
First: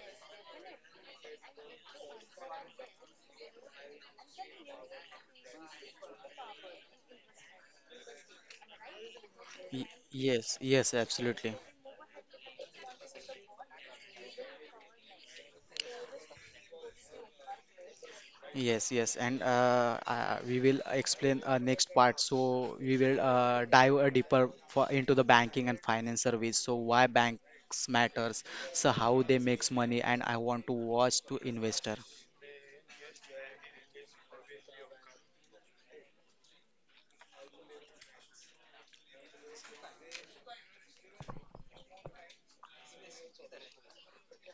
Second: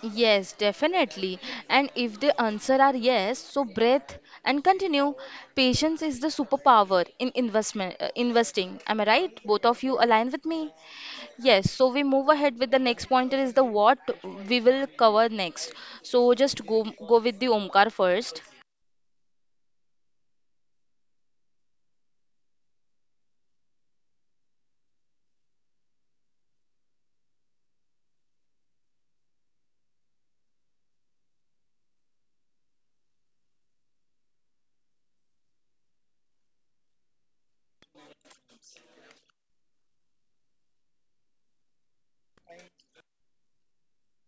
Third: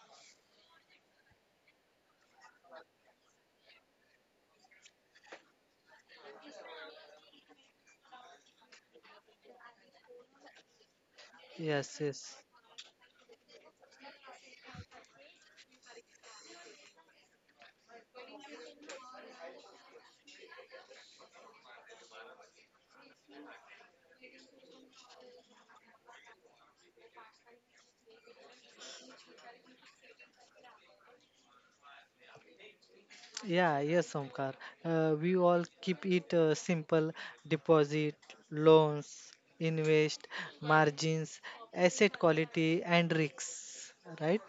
[SPEAKER 1] Yes, definitely. And if the answer are yes, so breath and continue. Patience is the superpower in investment uh, investing. Am I right? Both of
[SPEAKER 2] Y-
[SPEAKER 1] you align with
[SPEAKER 2] Yes,
[SPEAKER 1] me?
[SPEAKER 2] yes, absolutely.
[SPEAKER 1] Yes, so
[SPEAKER 3] Yes,
[SPEAKER 1] we move
[SPEAKER 3] yes.
[SPEAKER 1] ahead with the next pointer is the what we will cover next. So just go go with the Omkar first.
[SPEAKER 2] Yes, yes, and uh, uh, we will explain uh, next part. So we will uh, dive uh, deeper for, into the banking and finance service. So why banks matters, so how they makes money, and I want to watch to investor.
[SPEAKER 3] Yeah, yes, Omkar. Uh, we all keep it uh, simple: deposit, loans, invest, margins, asset quality, and risks, right?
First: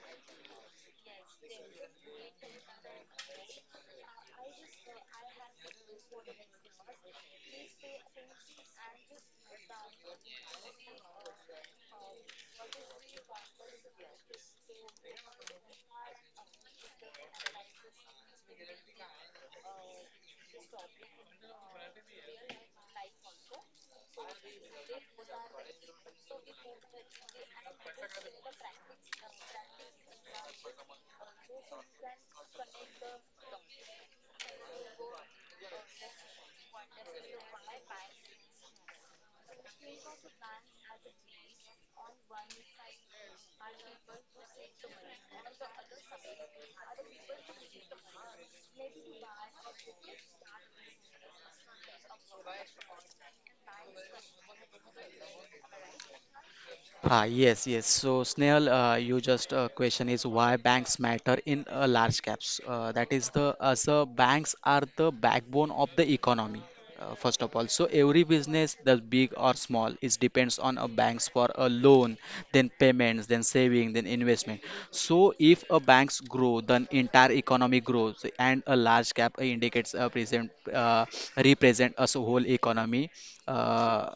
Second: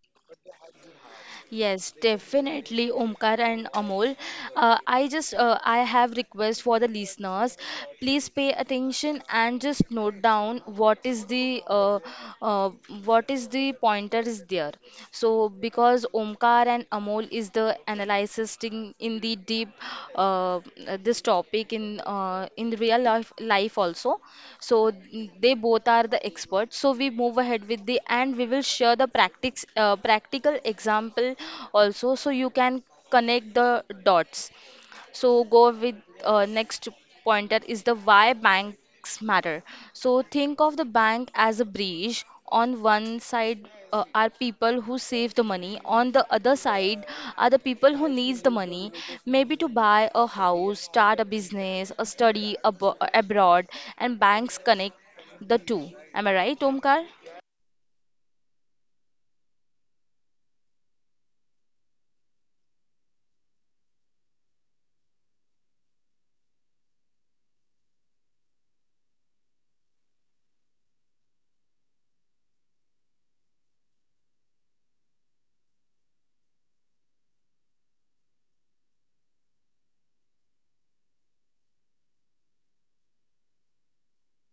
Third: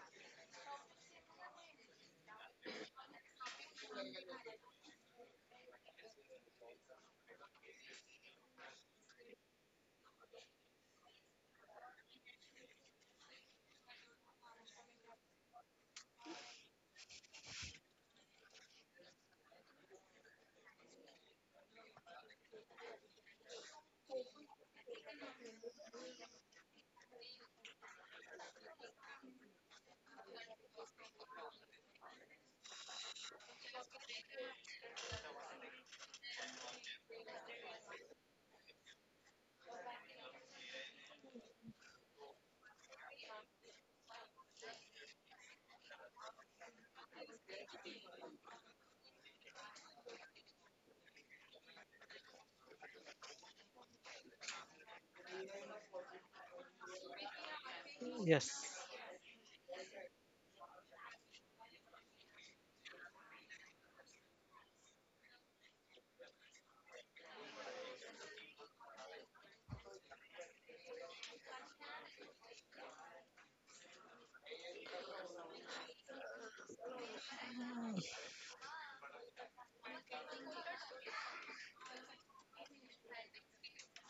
[SPEAKER 1] Yes, definitely, Omkar and Amol. Uh, I just uh, I have request for the listeners. Please pay attention and just note down what is the uh, uh, what is the pointers there. So because Omkar and Amol is the analyzes in, in the deep uh, this topic in uh, in the real life life also. So they both are the experts. So we move ahead with the and we will share the practice uh, practical example also. So you can connect the dots. So go with uh, next pointer is the why banks matter. So think of the bank as a bridge. On one side uh, are people who save the money. On the other side are the people who needs the money, maybe to buy a house, start a business, a study abo abroad, and banks connect the two. Am I right, Omkar?
[SPEAKER 2] Ah, yes, yes. So,
[SPEAKER 3] Yes.
[SPEAKER 2] Snehal, uh, you just uh, question is why banks matter in uh, large caps. Uh, that is the as uh, banks are the backbone of the economy. Uh, first of all, so every business, the big or small, is depends on a banks for a loan, then payments, then saving, then investment. So if a banks grow, then entire economy grows, and a large cap indicates a present, uh, represent a whole economy. Uh,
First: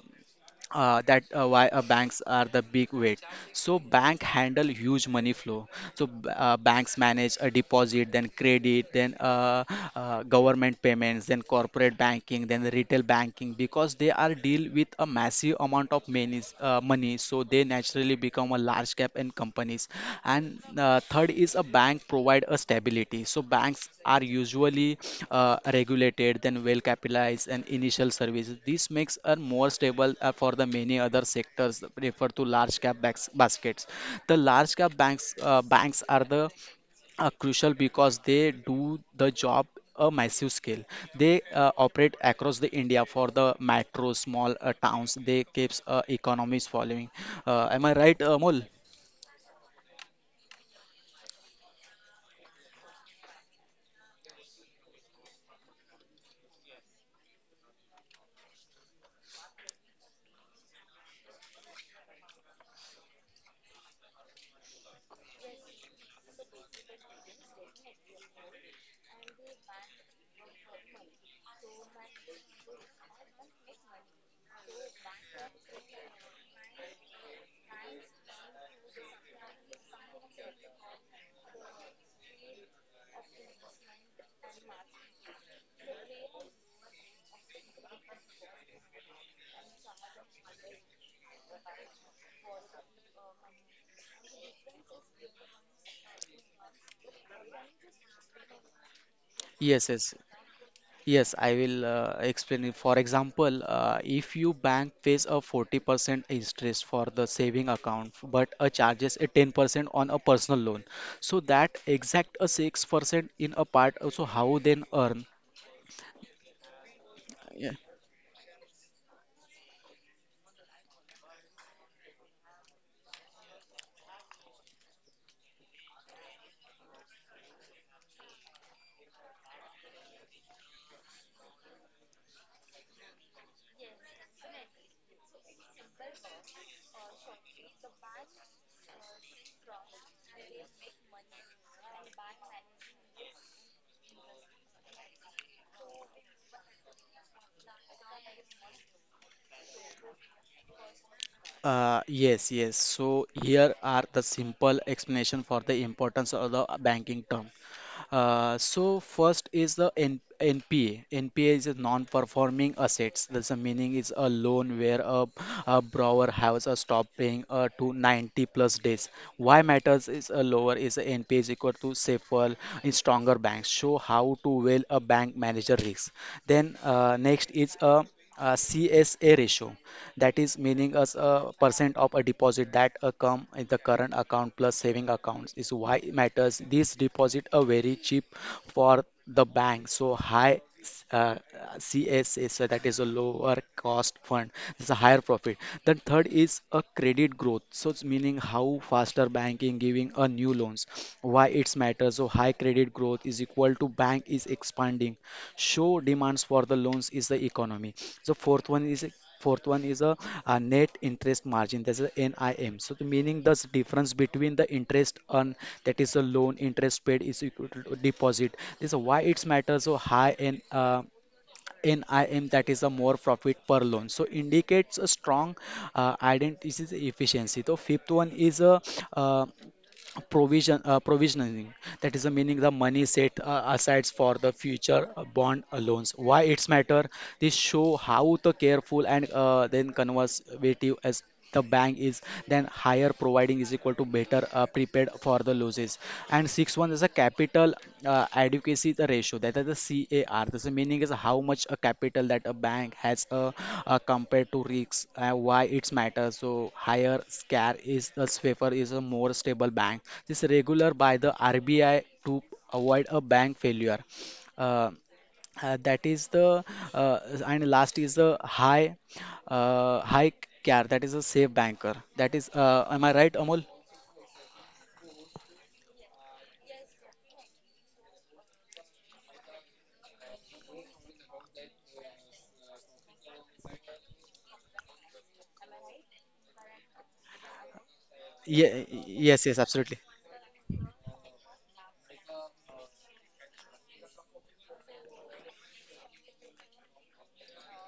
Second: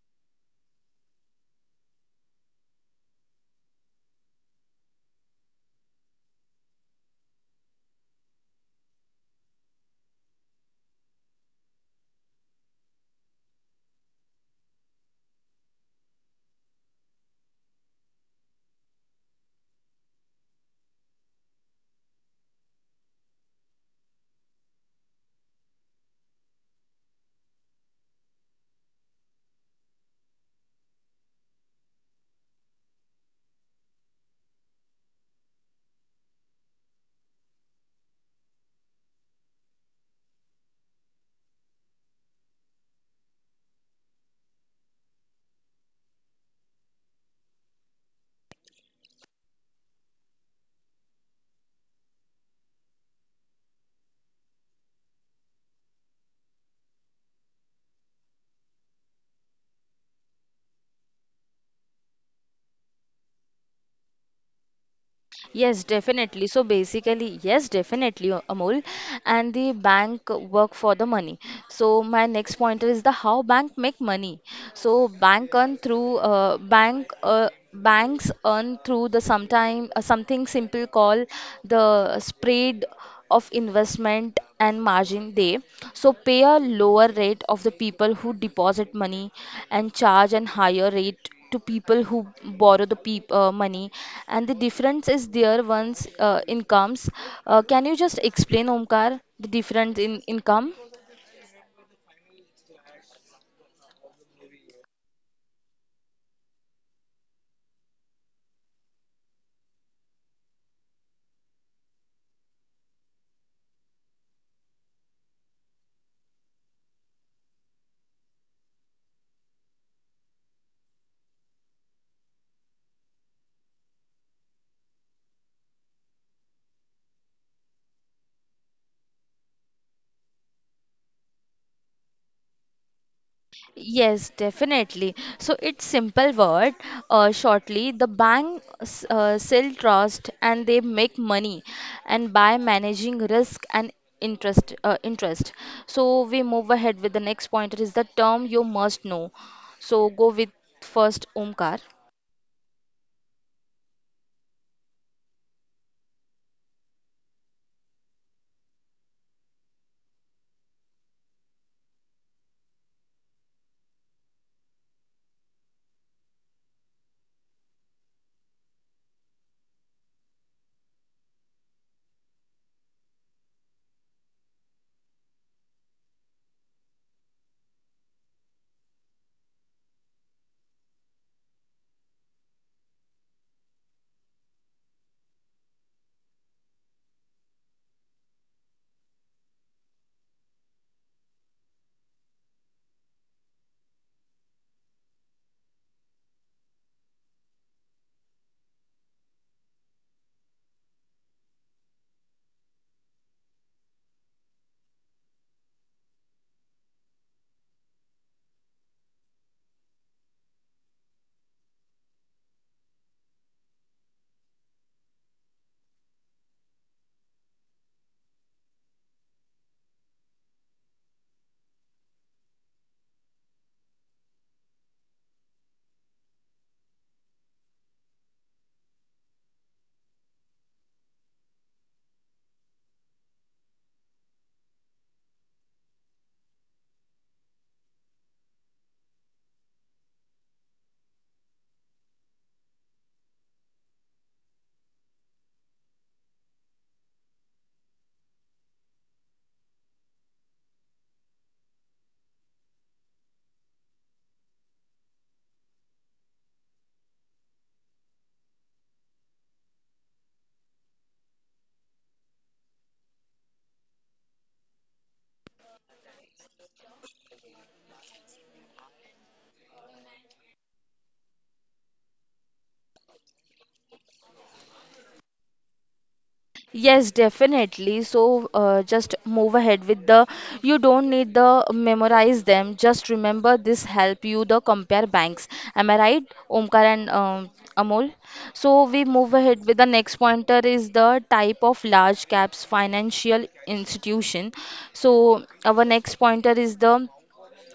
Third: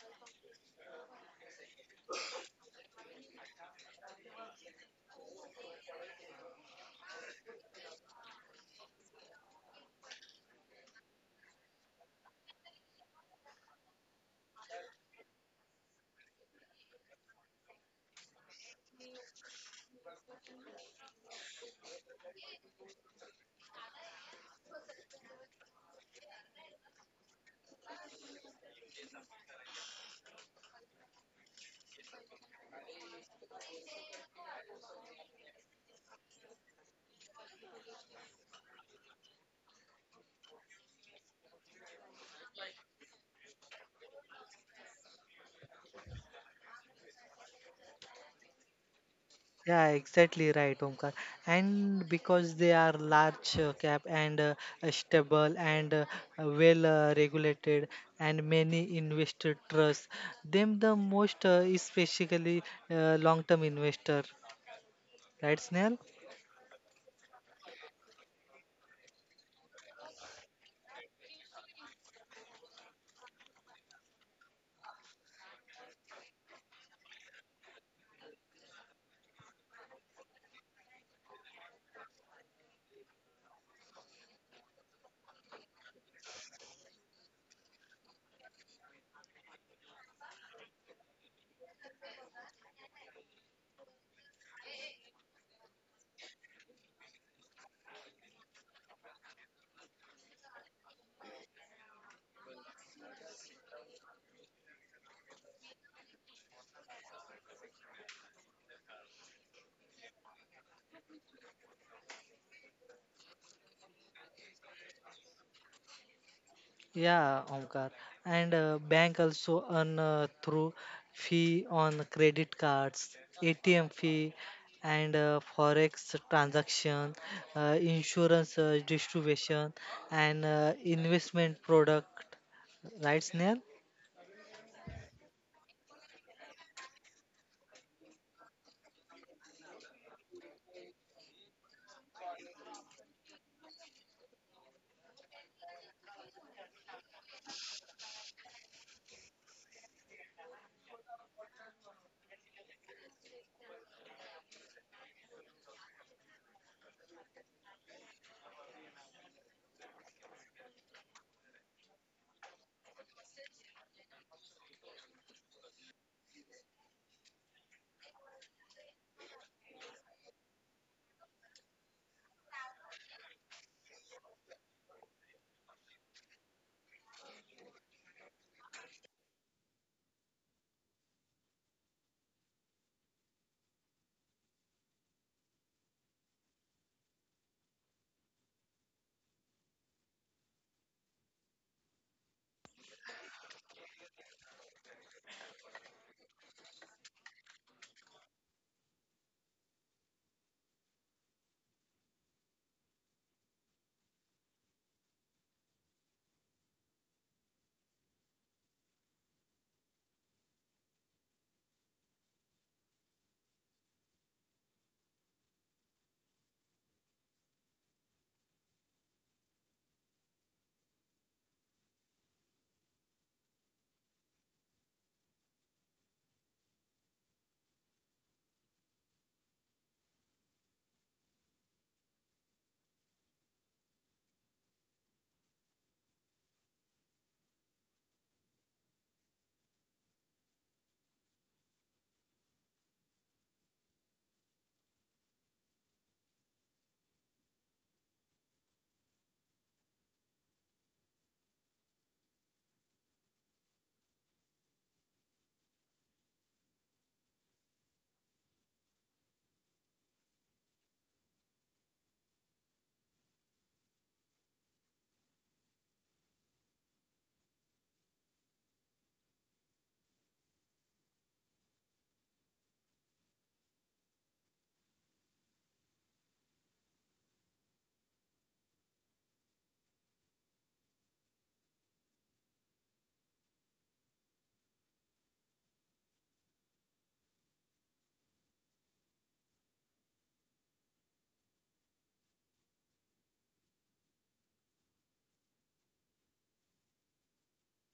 [SPEAKER 2] uh, that uh, why uh, banks are the big weight, so bank handle huge money flow. So b- uh, banks manage a deposit, then credit, then uh, uh, government payments, then corporate banking, then the retail banking. Because they are deal with a massive amount of monies, uh, money, so they naturally become a large cap and companies. And uh, third is a bank provide a stability. So banks are usually uh, regulated, then well capitalized and initial services. This makes a more stable uh, for the many other sectors that refer to large cap backs, baskets. The large cap banks uh, banks are the are crucial because they do the job a massive scale. They uh, operate across the india for the metro small uh, towns. They keeps uh, economies following, uh, am I right, Amol?
[SPEAKER 3] Yeah, exactly right, Omkar. And because they are large uh, cap and uh, uh, stable and uh, uh, well uh, regulated, and many investor trust them the most, uh, especially uh, long-term investor, right,
[SPEAKER 1] Yes,
[SPEAKER 3] Snell?
[SPEAKER 1] definitely. So basically, yes, definitely, uh, Amol. And the bank work for the money. So my next pointer is the how bank make money. So bank earn through uh, bank uh, banks earn through the sometime uh, something simple called the spread of investment and margin day so pay a lower rate of the people who deposit money and charge a higher rate to people who borrow the peop- uh, money, and the difference is their one's uh, incomes. Uh, can you just explain, Omkar, the
[SPEAKER 2] Yes,
[SPEAKER 1] difference
[SPEAKER 2] yes,
[SPEAKER 1] in income?
[SPEAKER 2] yes. I will uh, explain it. For example, uh, if you bank pays a forty percent interest for the saving account, but a charges a ten percent on a personal loan, so that exact a six percent in a part also how then earn.
[SPEAKER 3] Yeah, Omkar. And uh, bank also earn uh, through fee on credit cards, A T M fee, and uh, forex transaction, uh, insurance uh, distribution, and uh, investment product. Right, Snail?
[SPEAKER 1] Yes, definitely. So it's simple word. Uh, shortly, the bank s- uh, sell trust and they make money, and by managing risk and interest, uh, interest. So we move ahead with the next point. It is the term you must know. So go with first Omkar.
[SPEAKER 2] Uh, yes, yes. So here are the simple explanation for the importance of the banking term. Uh, so first is the N NPA. N P A is a non-performing assets. That's the meaning is a loan where a, a borrower has a stop paying uh, to ninety plus days. Why matters is a lower is a N P A is equal to safer in stronger banks. Show how to well a bank manager risk. Then uh, next is a, a C S A ratio, that is meaning as a percent of a deposit that uh, come in the current account plus saving accounts. Is why it matters, these deposit are very cheap for the bank, so high uh, C S S, so that is a lower cost fund, it's a higher profit. Then third is a credit growth, so it's meaning how faster banking giving a new loans. Why it's matters, so high credit growth is equal to bank is expanding, show demands for the loans is the economy. The fourth one is Fourth one is a, a net interest margin, that's a NIM. So the meaning the difference between the interest on, that is a loan interest paid is equal to deposit. This is why it's matters, so high in uh, NIM, that is a more profit per loan. So indicates a strong uh, identity efficiency. So fifth one is a uh, provision uh, provisioning, that is the meaning the money set uh, aside for the future uh, bond uh, loans. Why it's matter, this show how the careful and uh, then conservative as the bank is. Then higher providing is equal to better uh, prepared for the losses. And sixth one is a capital uh, adequacy ratio, that is the CAR. This is meaning is how much a capital that a bank has, uh, uh, compared to risks. Uh, why it's matter, so higher scare is a safer, is a more stable bank. This regular by the R B I to avoid a bank failure. Uh, uh, that is the uh, and last is the high uh, high care, that is a safe banker, that is, uh, am I right, Amol?
[SPEAKER 1] Yes, definitely. So uh, just move ahead with the, you don't need the memorize them. Just remember this help you the compare banks. Am I right, Omkar and um, Amol?
[SPEAKER 2] Ye
[SPEAKER 1] So we move
[SPEAKER 2] yes yes
[SPEAKER 1] ahead with the
[SPEAKER 2] absolutely.
[SPEAKER 1] next pointer is the type of large caps financial institution. So our next pointer is the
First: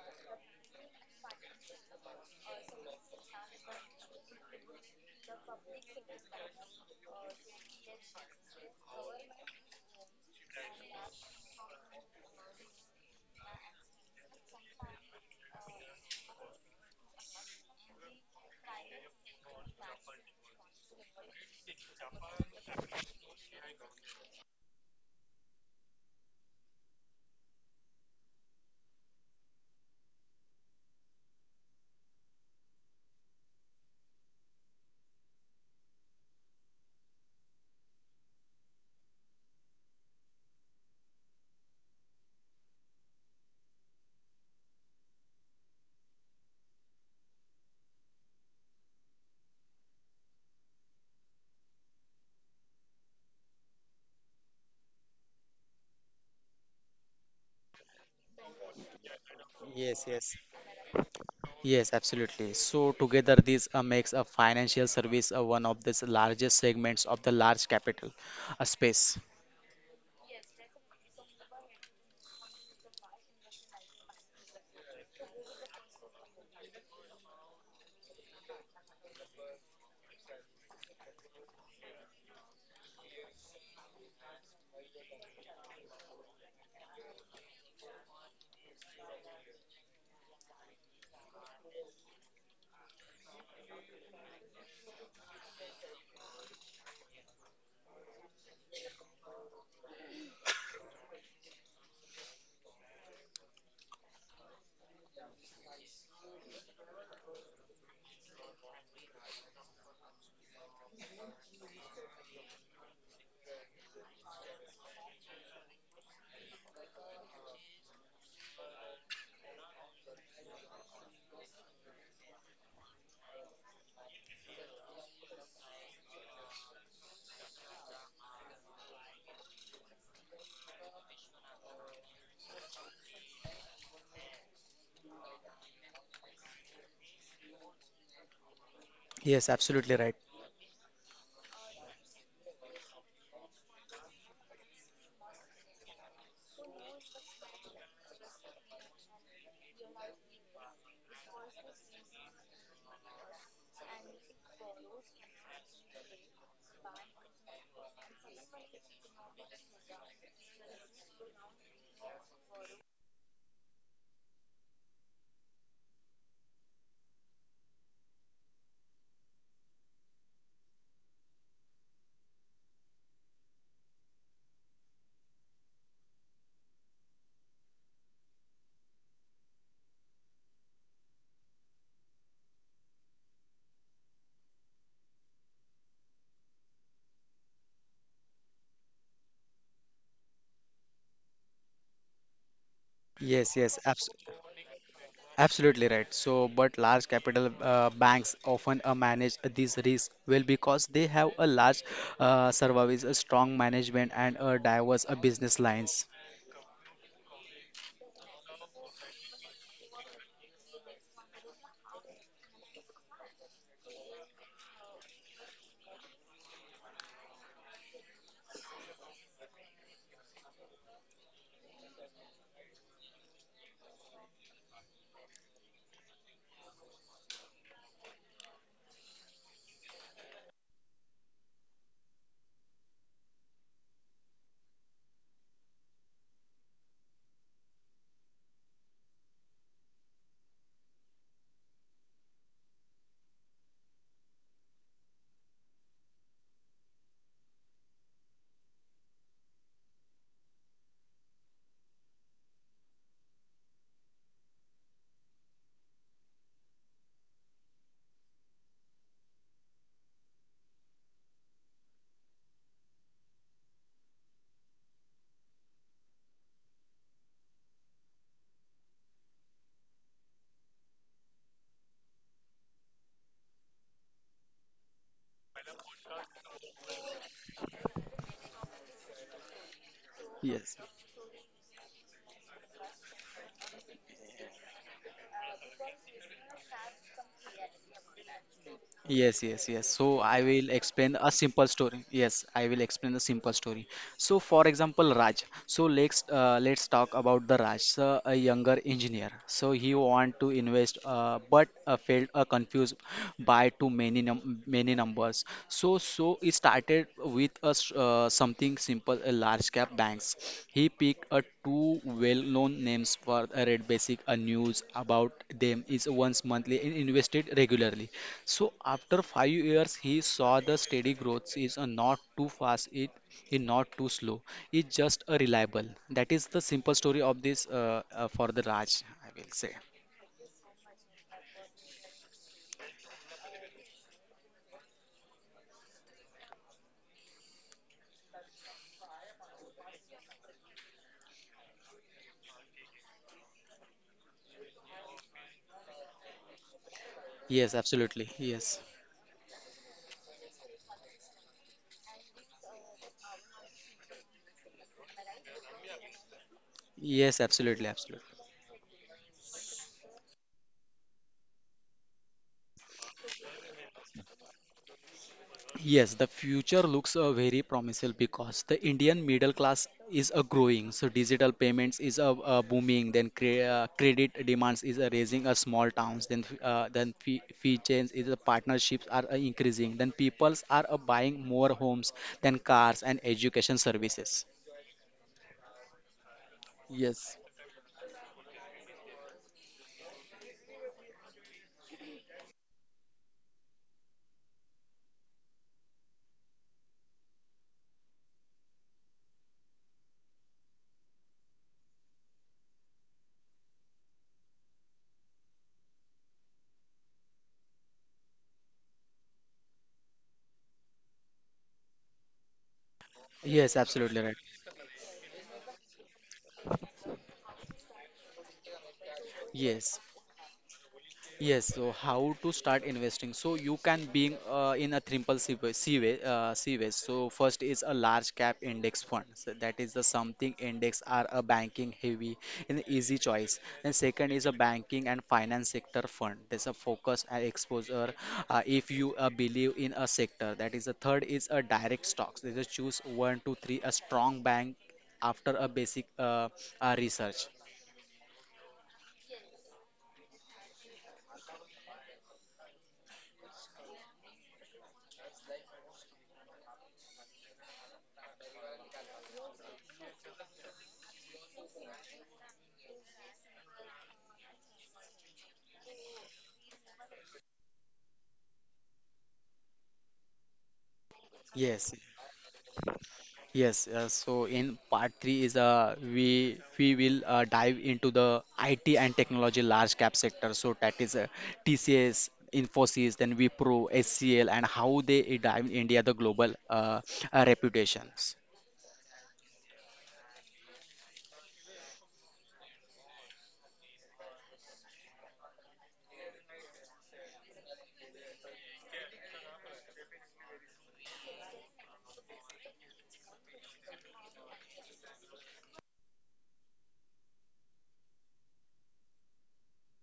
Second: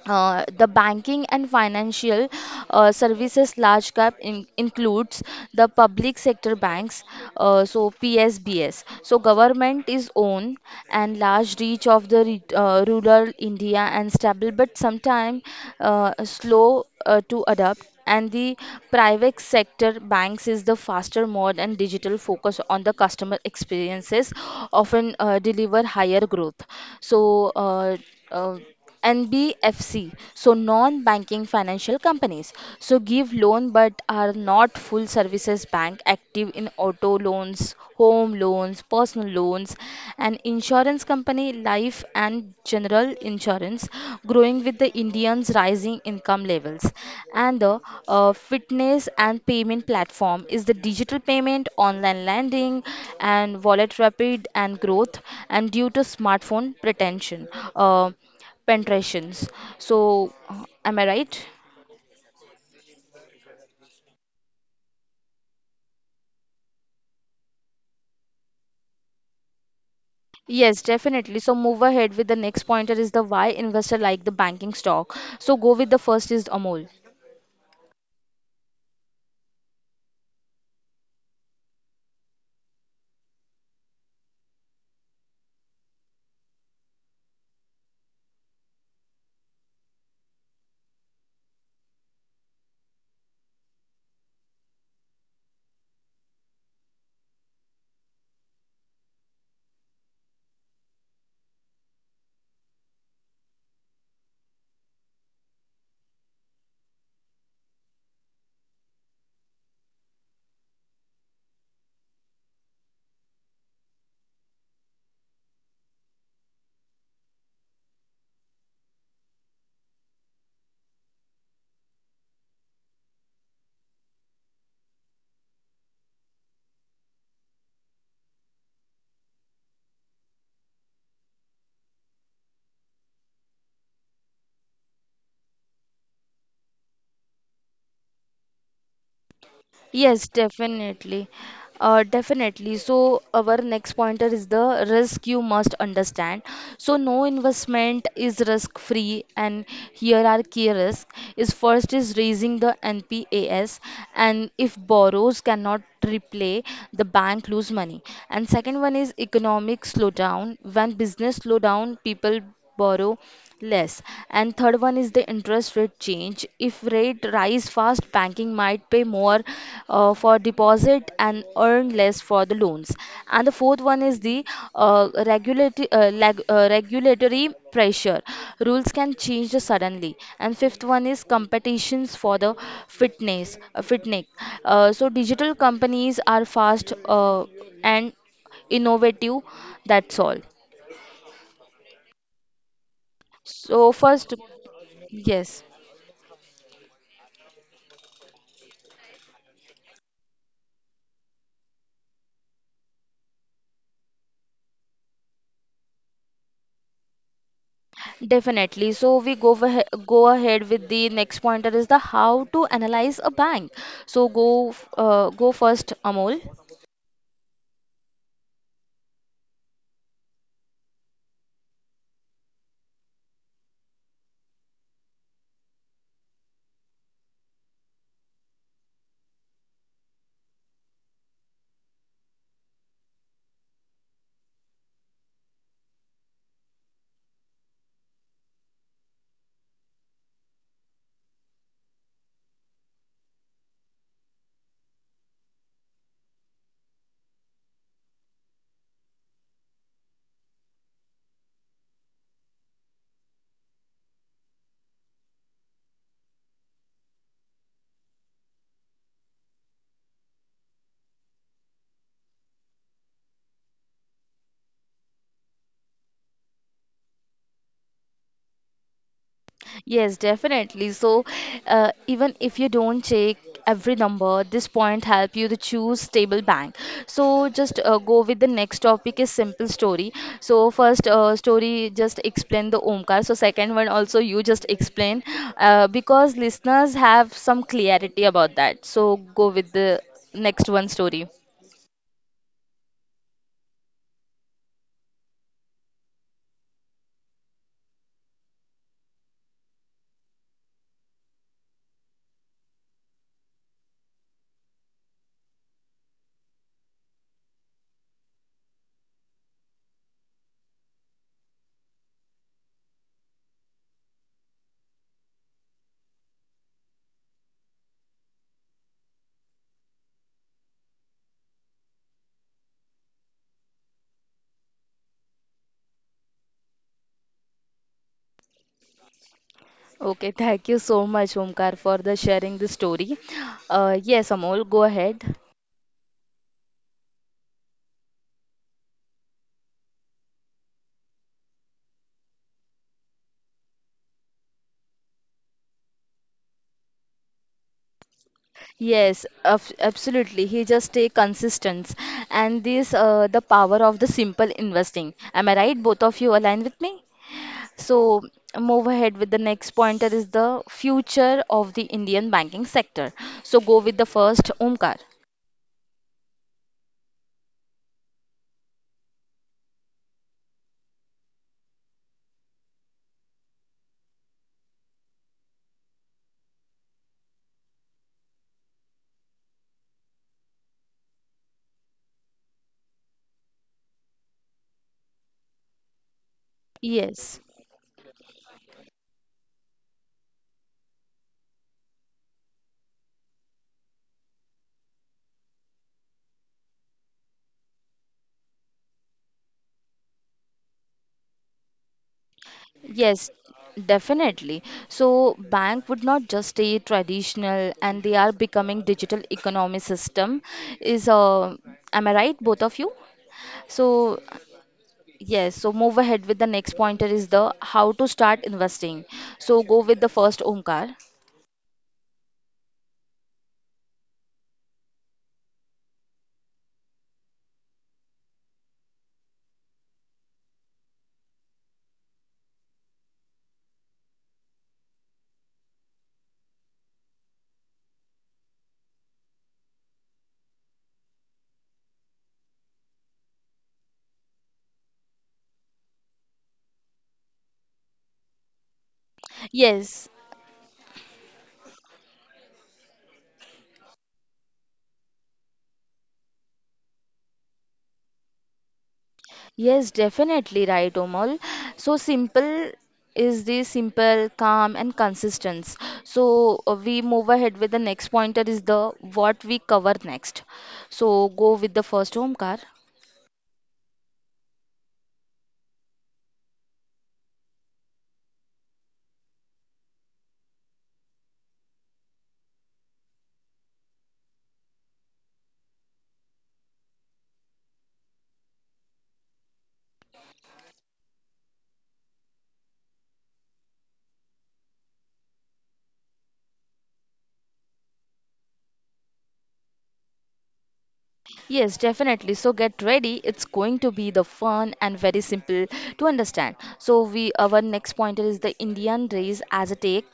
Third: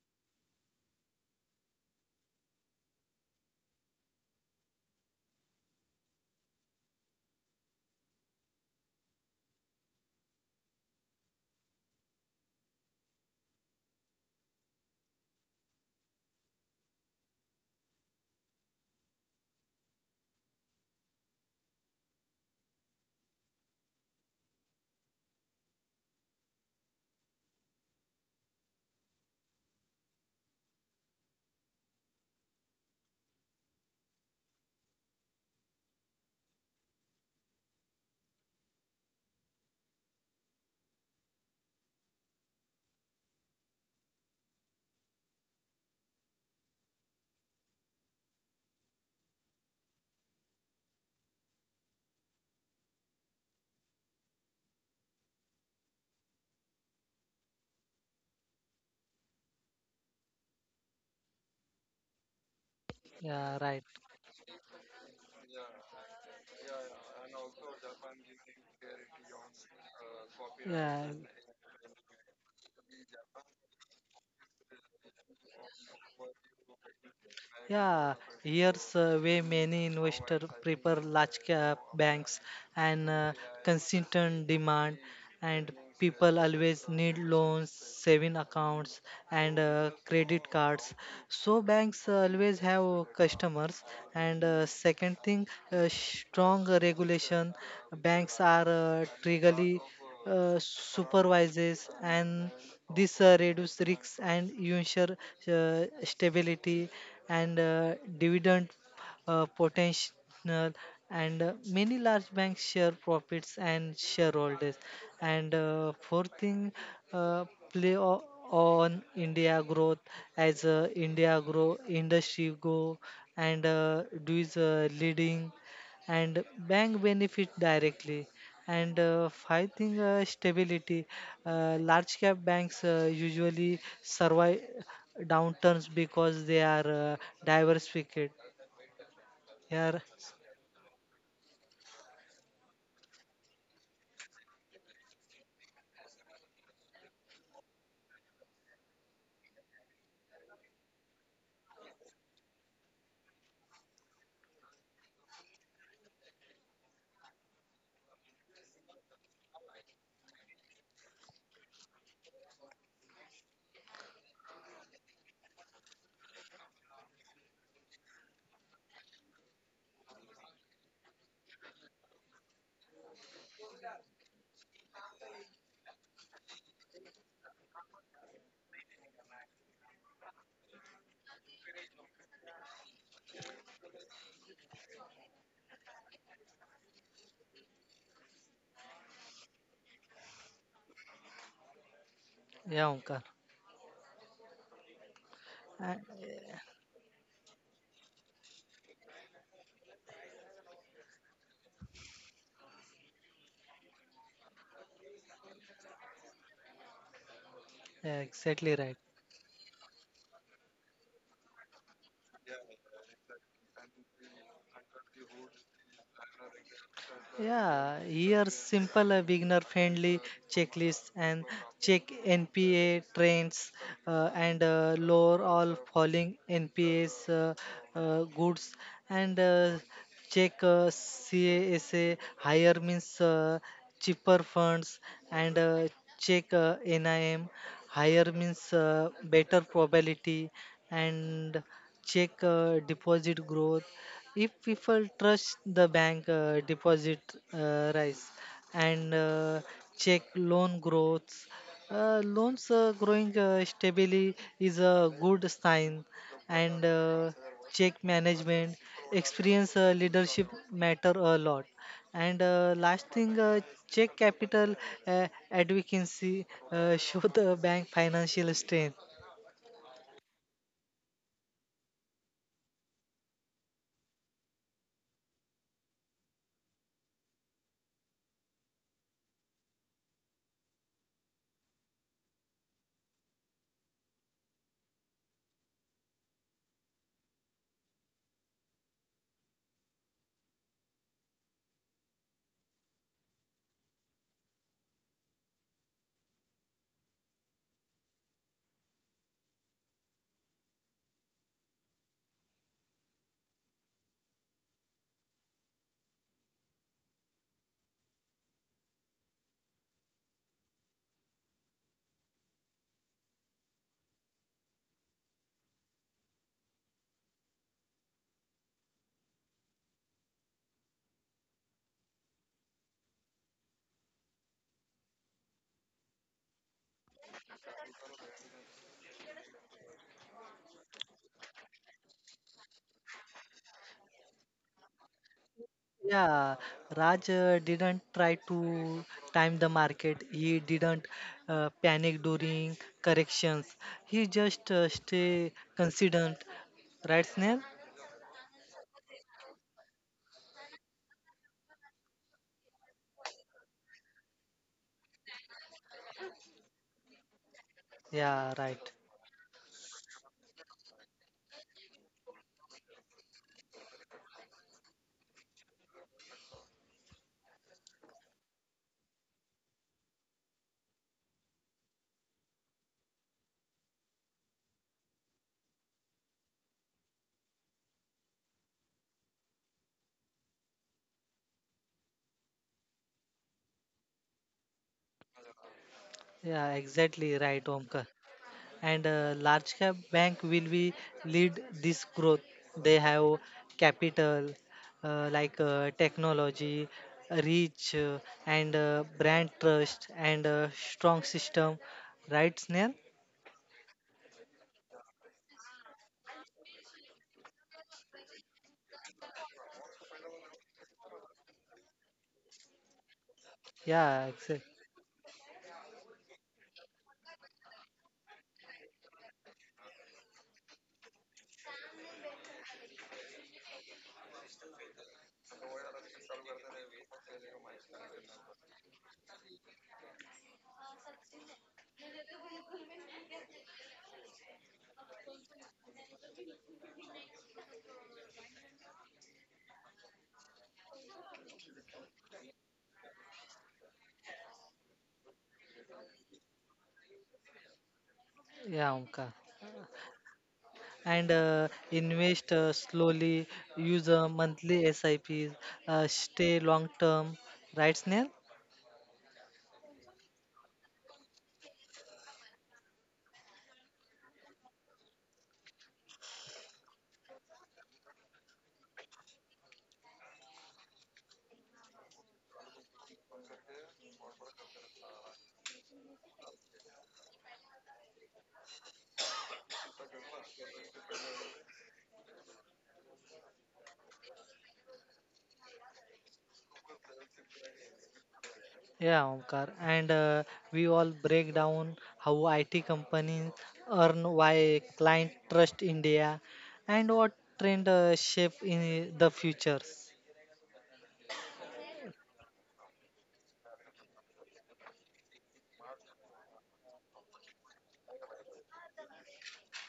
[SPEAKER 1] uh, the banking and financial uh, services large cap in, includes the public sector banks, uh, so P S B S. So government is own and large reach of the re- uh, rural India and stable, but sometime uh, slow uh, to adapt, and the private sector banks is the faster mode and digital focus on the customer experiences often uh, deliver higher growth. so uh, uh, N B F C, so non-banking financial companies, so give loan but are not full services bank, active in auto loans, home loans, personal loans, an insurance company, life and general insurance, growing with the Indians' rising income levels. And the uh, Fitness and payment platform is the digital payment, online lending, and wallet rapid and growth, and due to smartphone pretension, uh, penetrations.
[SPEAKER 2] Yes, yes.
[SPEAKER 1] So, uh, am I right?
[SPEAKER 2] Yes, absolutely. So together
[SPEAKER 3] Yeah,
[SPEAKER 2] this
[SPEAKER 3] right.
[SPEAKER 2] uh, makes a financial service uh, one of the s- largest segments of the large capital uh, space.
[SPEAKER 1] Yes,
[SPEAKER 3] Yeah,
[SPEAKER 1] definitely. So move ahead with the next pointer is the why investor like the banking stock. So go with the first is Amol.
[SPEAKER 3] yeah, here's uh, where many investors prefer large cap banks and uh, consistent demand, and people always need loans, saving accounts, and uh, credit cards. So banks always have customers. And uh, second thing, uh, strong regulation. Banks are uh, triggerly uh, supervises and this uh, reduce risks and ensure uh, stability and uh, dividend uh, potential and uh, many large banks share profits and shareholders and uh, fourth thing uh, play o- on india growth as uh, india grow industry go and uh, do is uh, leading and bank benefit directly and uh, five thing uh, stability uh, large cap banks uh, usually survive downturns because they are uh, diversified.
[SPEAKER 2] Yes, absolutely
[SPEAKER 3] Yeah,
[SPEAKER 2] right.
[SPEAKER 1] Yes, definitely. Uh, definitely. So our next pointer is the risk you must understand. So no investment is risk free, and here are key risks. Is first is raising the N P As, and if borrows cannot repay, the bank lose money. And second one is economic slowdown. When business slow down, people borrow less. And third one is the interest rate change. If rate rise fast, banking might pay more uh, for deposit and earn less for the loans. And the fourth one is the uh, regulatory uh, lag, uh, regulatory pressure. Rules can change suddenly. And fifth one is competitions for the fitness uh, fitness. Uh, so digital companies are fast uh, and innovative. That's all.
[SPEAKER 3] yeah, Omkar.
[SPEAKER 2] Yes, yes,
[SPEAKER 1] So
[SPEAKER 2] abs
[SPEAKER 1] first, yes.
[SPEAKER 2] absolutely
[SPEAKER 3] Uh,
[SPEAKER 2] right. So, but large capital uh, banks often uh, manage these risks well because they have a large uh, service, a strong management, and a diverse uh, business lines.
[SPEAKER 3] yeah, exactly
[SPEAKER 1] Definitely.
[SPEAKER 3] right.
[SPEAKER 1] So we go ahe- go ahead with the next pointer is the how to analyze a bank. So go f- uh, go first, Amol.
[SPEAKER 3] Yeah, here simple uh, beginner friendly checklist and check N P A trends uh, and uh, lower all falling N P As uh, uh, goods and uh, check uh, CASA higher means uh, cheaper funds and uh, check uh, NIM higher means uh, better probability and check uh, deposit growth if people trust the bank uh, deposit uh, rise and uh, check loan growth uh, loans uh, growing uh, stably is a good sign and uh, check management experience uh, leadership matter a lot and uh, last thing uh, check capital uh, adequacy uh, show the bank financial strength.
[SPEAKER 1] Yes, definitely. So, uh, even if you don't check every number, this point help you to choose stable bank. So just uh, go with the next topic is simple story. So
[SPEAKER 2] Yes.
[SPEAKER 1] first uh, story just explain the Omkar. So second one also you just explain uh, because listeners have some clarity about that. So
[SPEAKER 2] Yes,
[SPEAKER 1] go with
[SPEAKER 2] yes, yes.
[SPEAKER 1] the
[SPEAKER 2] So I
[SPEAKER 1] next
[SPEAKER 2] will
[SPEAKER 1] one
[SPEAKER 2] explain
[SPEAKER 1] story.
[SPEAKER 2] a simple story. Yes, I will explain a simple story. So, for example, Raj. So let's uh, let's talk about the Raj, so a younger engineer. So he want to invest, uh, but uh, failed, uh, confused by too many num many numbers. So so he started with a s- uh, something simple, a large cap banks. He picked a two well-known names for a Red Basic. A news about them is once monthly, and invested regularly. So after five years, he saw the steady growth, is a not too fast, it is not too slow, it's just a reliable. That is the simple story of this uh, uh, for the Raj, I will say.
[SPEAKER 1] Okay, thank you so much, Omkar, for the sharing the story. Uh, yes, Amol, go ahead.
[SPEAKER 3] Yeah, Raj uh, didn't try to time the market. He didn't uh, panic during corrections. He just uh, stay consistent. Right, Snail?
[SPEAKER 2] Yes, absolutely. Yes,
[SPEAKER 1] Yes, af- absolutely. He just stay consistent, and this uh, the power of the simple investing. Am I right? Both of you align with me.
[SPEAKER 2] yes, absolutely, absolutely.
[SPEAKER 1] So
[SPEAKER 3] Yeah,
[SPEAKER 1] move
[SPEAKER 3] right.
[SPEAKER 1] ahead with the next pointer is the future of the Indian banking sector. So go with the first Omkar.
[SPEAKER 2] Yes, the future looks uh, very promising because the Indian middle class is uh, growing. So digital payments is uh, uh, booming. Then cre uh, credit demands is uh, raising. Uh, small towns. Then f- uh, then fee, fee chains is uh, partnerships are uh, increasing. Then peoples are uh, buying more homes than cars and education services.
[SPEAKER 3] Yeah,
[SPEAKER 2] Yes.
[SPEAKER 3] exactly
[SPEAKER 1] Yes,
[SPEAKER 3] right, Omkar. And uh, large cap bank will be lead this growth. They have capital uh, like uh, technology, reach, uh, and uh, brand trust and uh, strong system. Right, Snail?
[SPEAKER 1] yes, definitely. So bank would not just stay traditional, and they are becoming digital economy system. Is uh, am I right, both of you?
[SPEAKER 2] Yes, absolutely right.
[SPEAKER 3] Yeah,
[SPEAKER 1] So
[SPEAKER 3] exactly.
[SPEAKER 1] yes, so move ahead with the next pointer is the how to start investing. So go
[SPEAKER 2] Yes.
[SPEAKER 1] with the first Omkar.
[SPEAKER 2] Yes, so how to start investing? So you can being uh, in a triple C way. C way, uh, C way. So first is a large cap index fund. So that is the something index are a banking heavy and easy choice. And second is a banking and finance sector fund. There's a focus and exposure uh, if you uh, believe in a sector. That is the third is a direct stocks. They just choose one, two, three, a strong bank after a basic uh, uh, research.
[SPEAKER 3] Yeah, Omkar.
[SPEAKER 1] Yes,
[SPEAKER 3] And uh, invest uh, slowly, use uh, monthly S I Ps, uh, stay long term, right, Snail?
[SPEAKER 1] yes, definitely right, Omal. So simple is the simple, calm, and consistent. So uh, we move ahead with the next pointer is the what we cover next. So go with the
[SPEAKER 2] Yes.
[SPEAKER 1] first Omkar.
[SPEAKER 2] Yes, uh, so in part three is, uh, we we will uh, dive into the I T and technology large cap sector. So that is uh, T C S, Infosys, then Wipro, H C L, and how they uh, dive in India the global uh, uh, reputations.
[SPEAKER 3] Yeah, Omkar. And uh, we all break down how I T companies earn, why client trust India, and what trend uh, shape in the futures.
[SPEAKER 1] Yes, definitely. So get ready. It's going to be the fun and very simple to understand. So we our next pointer is the Indian race as a tech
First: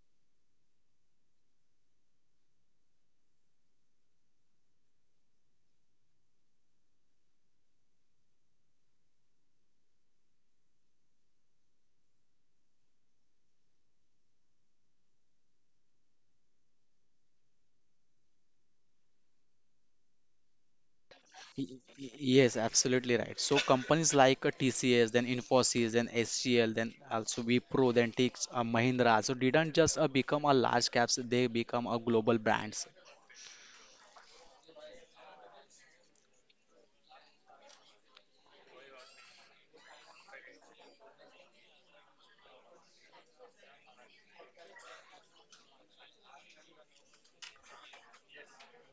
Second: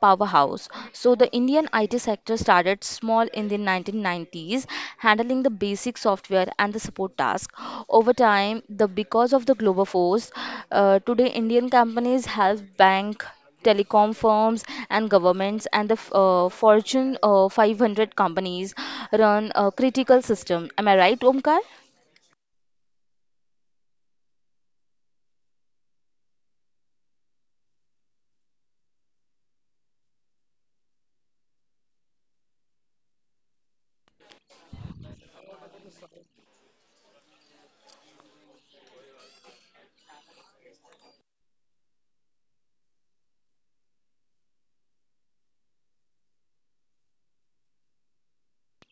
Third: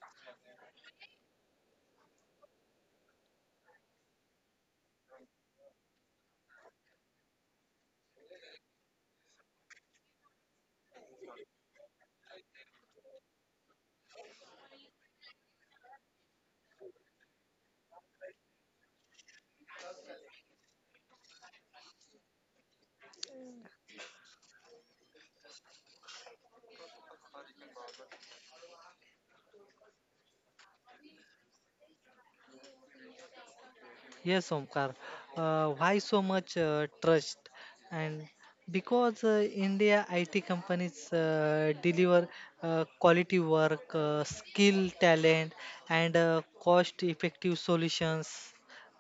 [SPEAKER 1] powerhouse. So the Indian I T sector started small in the nineteen nineties, handling the basic software and the support task. Over time, the because of the global force, uh, today Indian companies help bank telecom firms and governments and the uh, Fortune uh, five hundred companies run a critical system. Am I right, Omkar?
[SPEAKER 2] Y- y- Yes, absolutely right. So companies like uh, T C S, then Infosys, then H C L, then also Wipro, then Tix, uh, Mahindra, so didn't just uh, become a large caps; they become a global brands.
[SPEAKER 3] Yes, Omkar. Uh, why so much uh, trust? And because uh, India I T companies uh, deliver uh, quality work, uh, skill, talent, and uh, cost-effective solutions.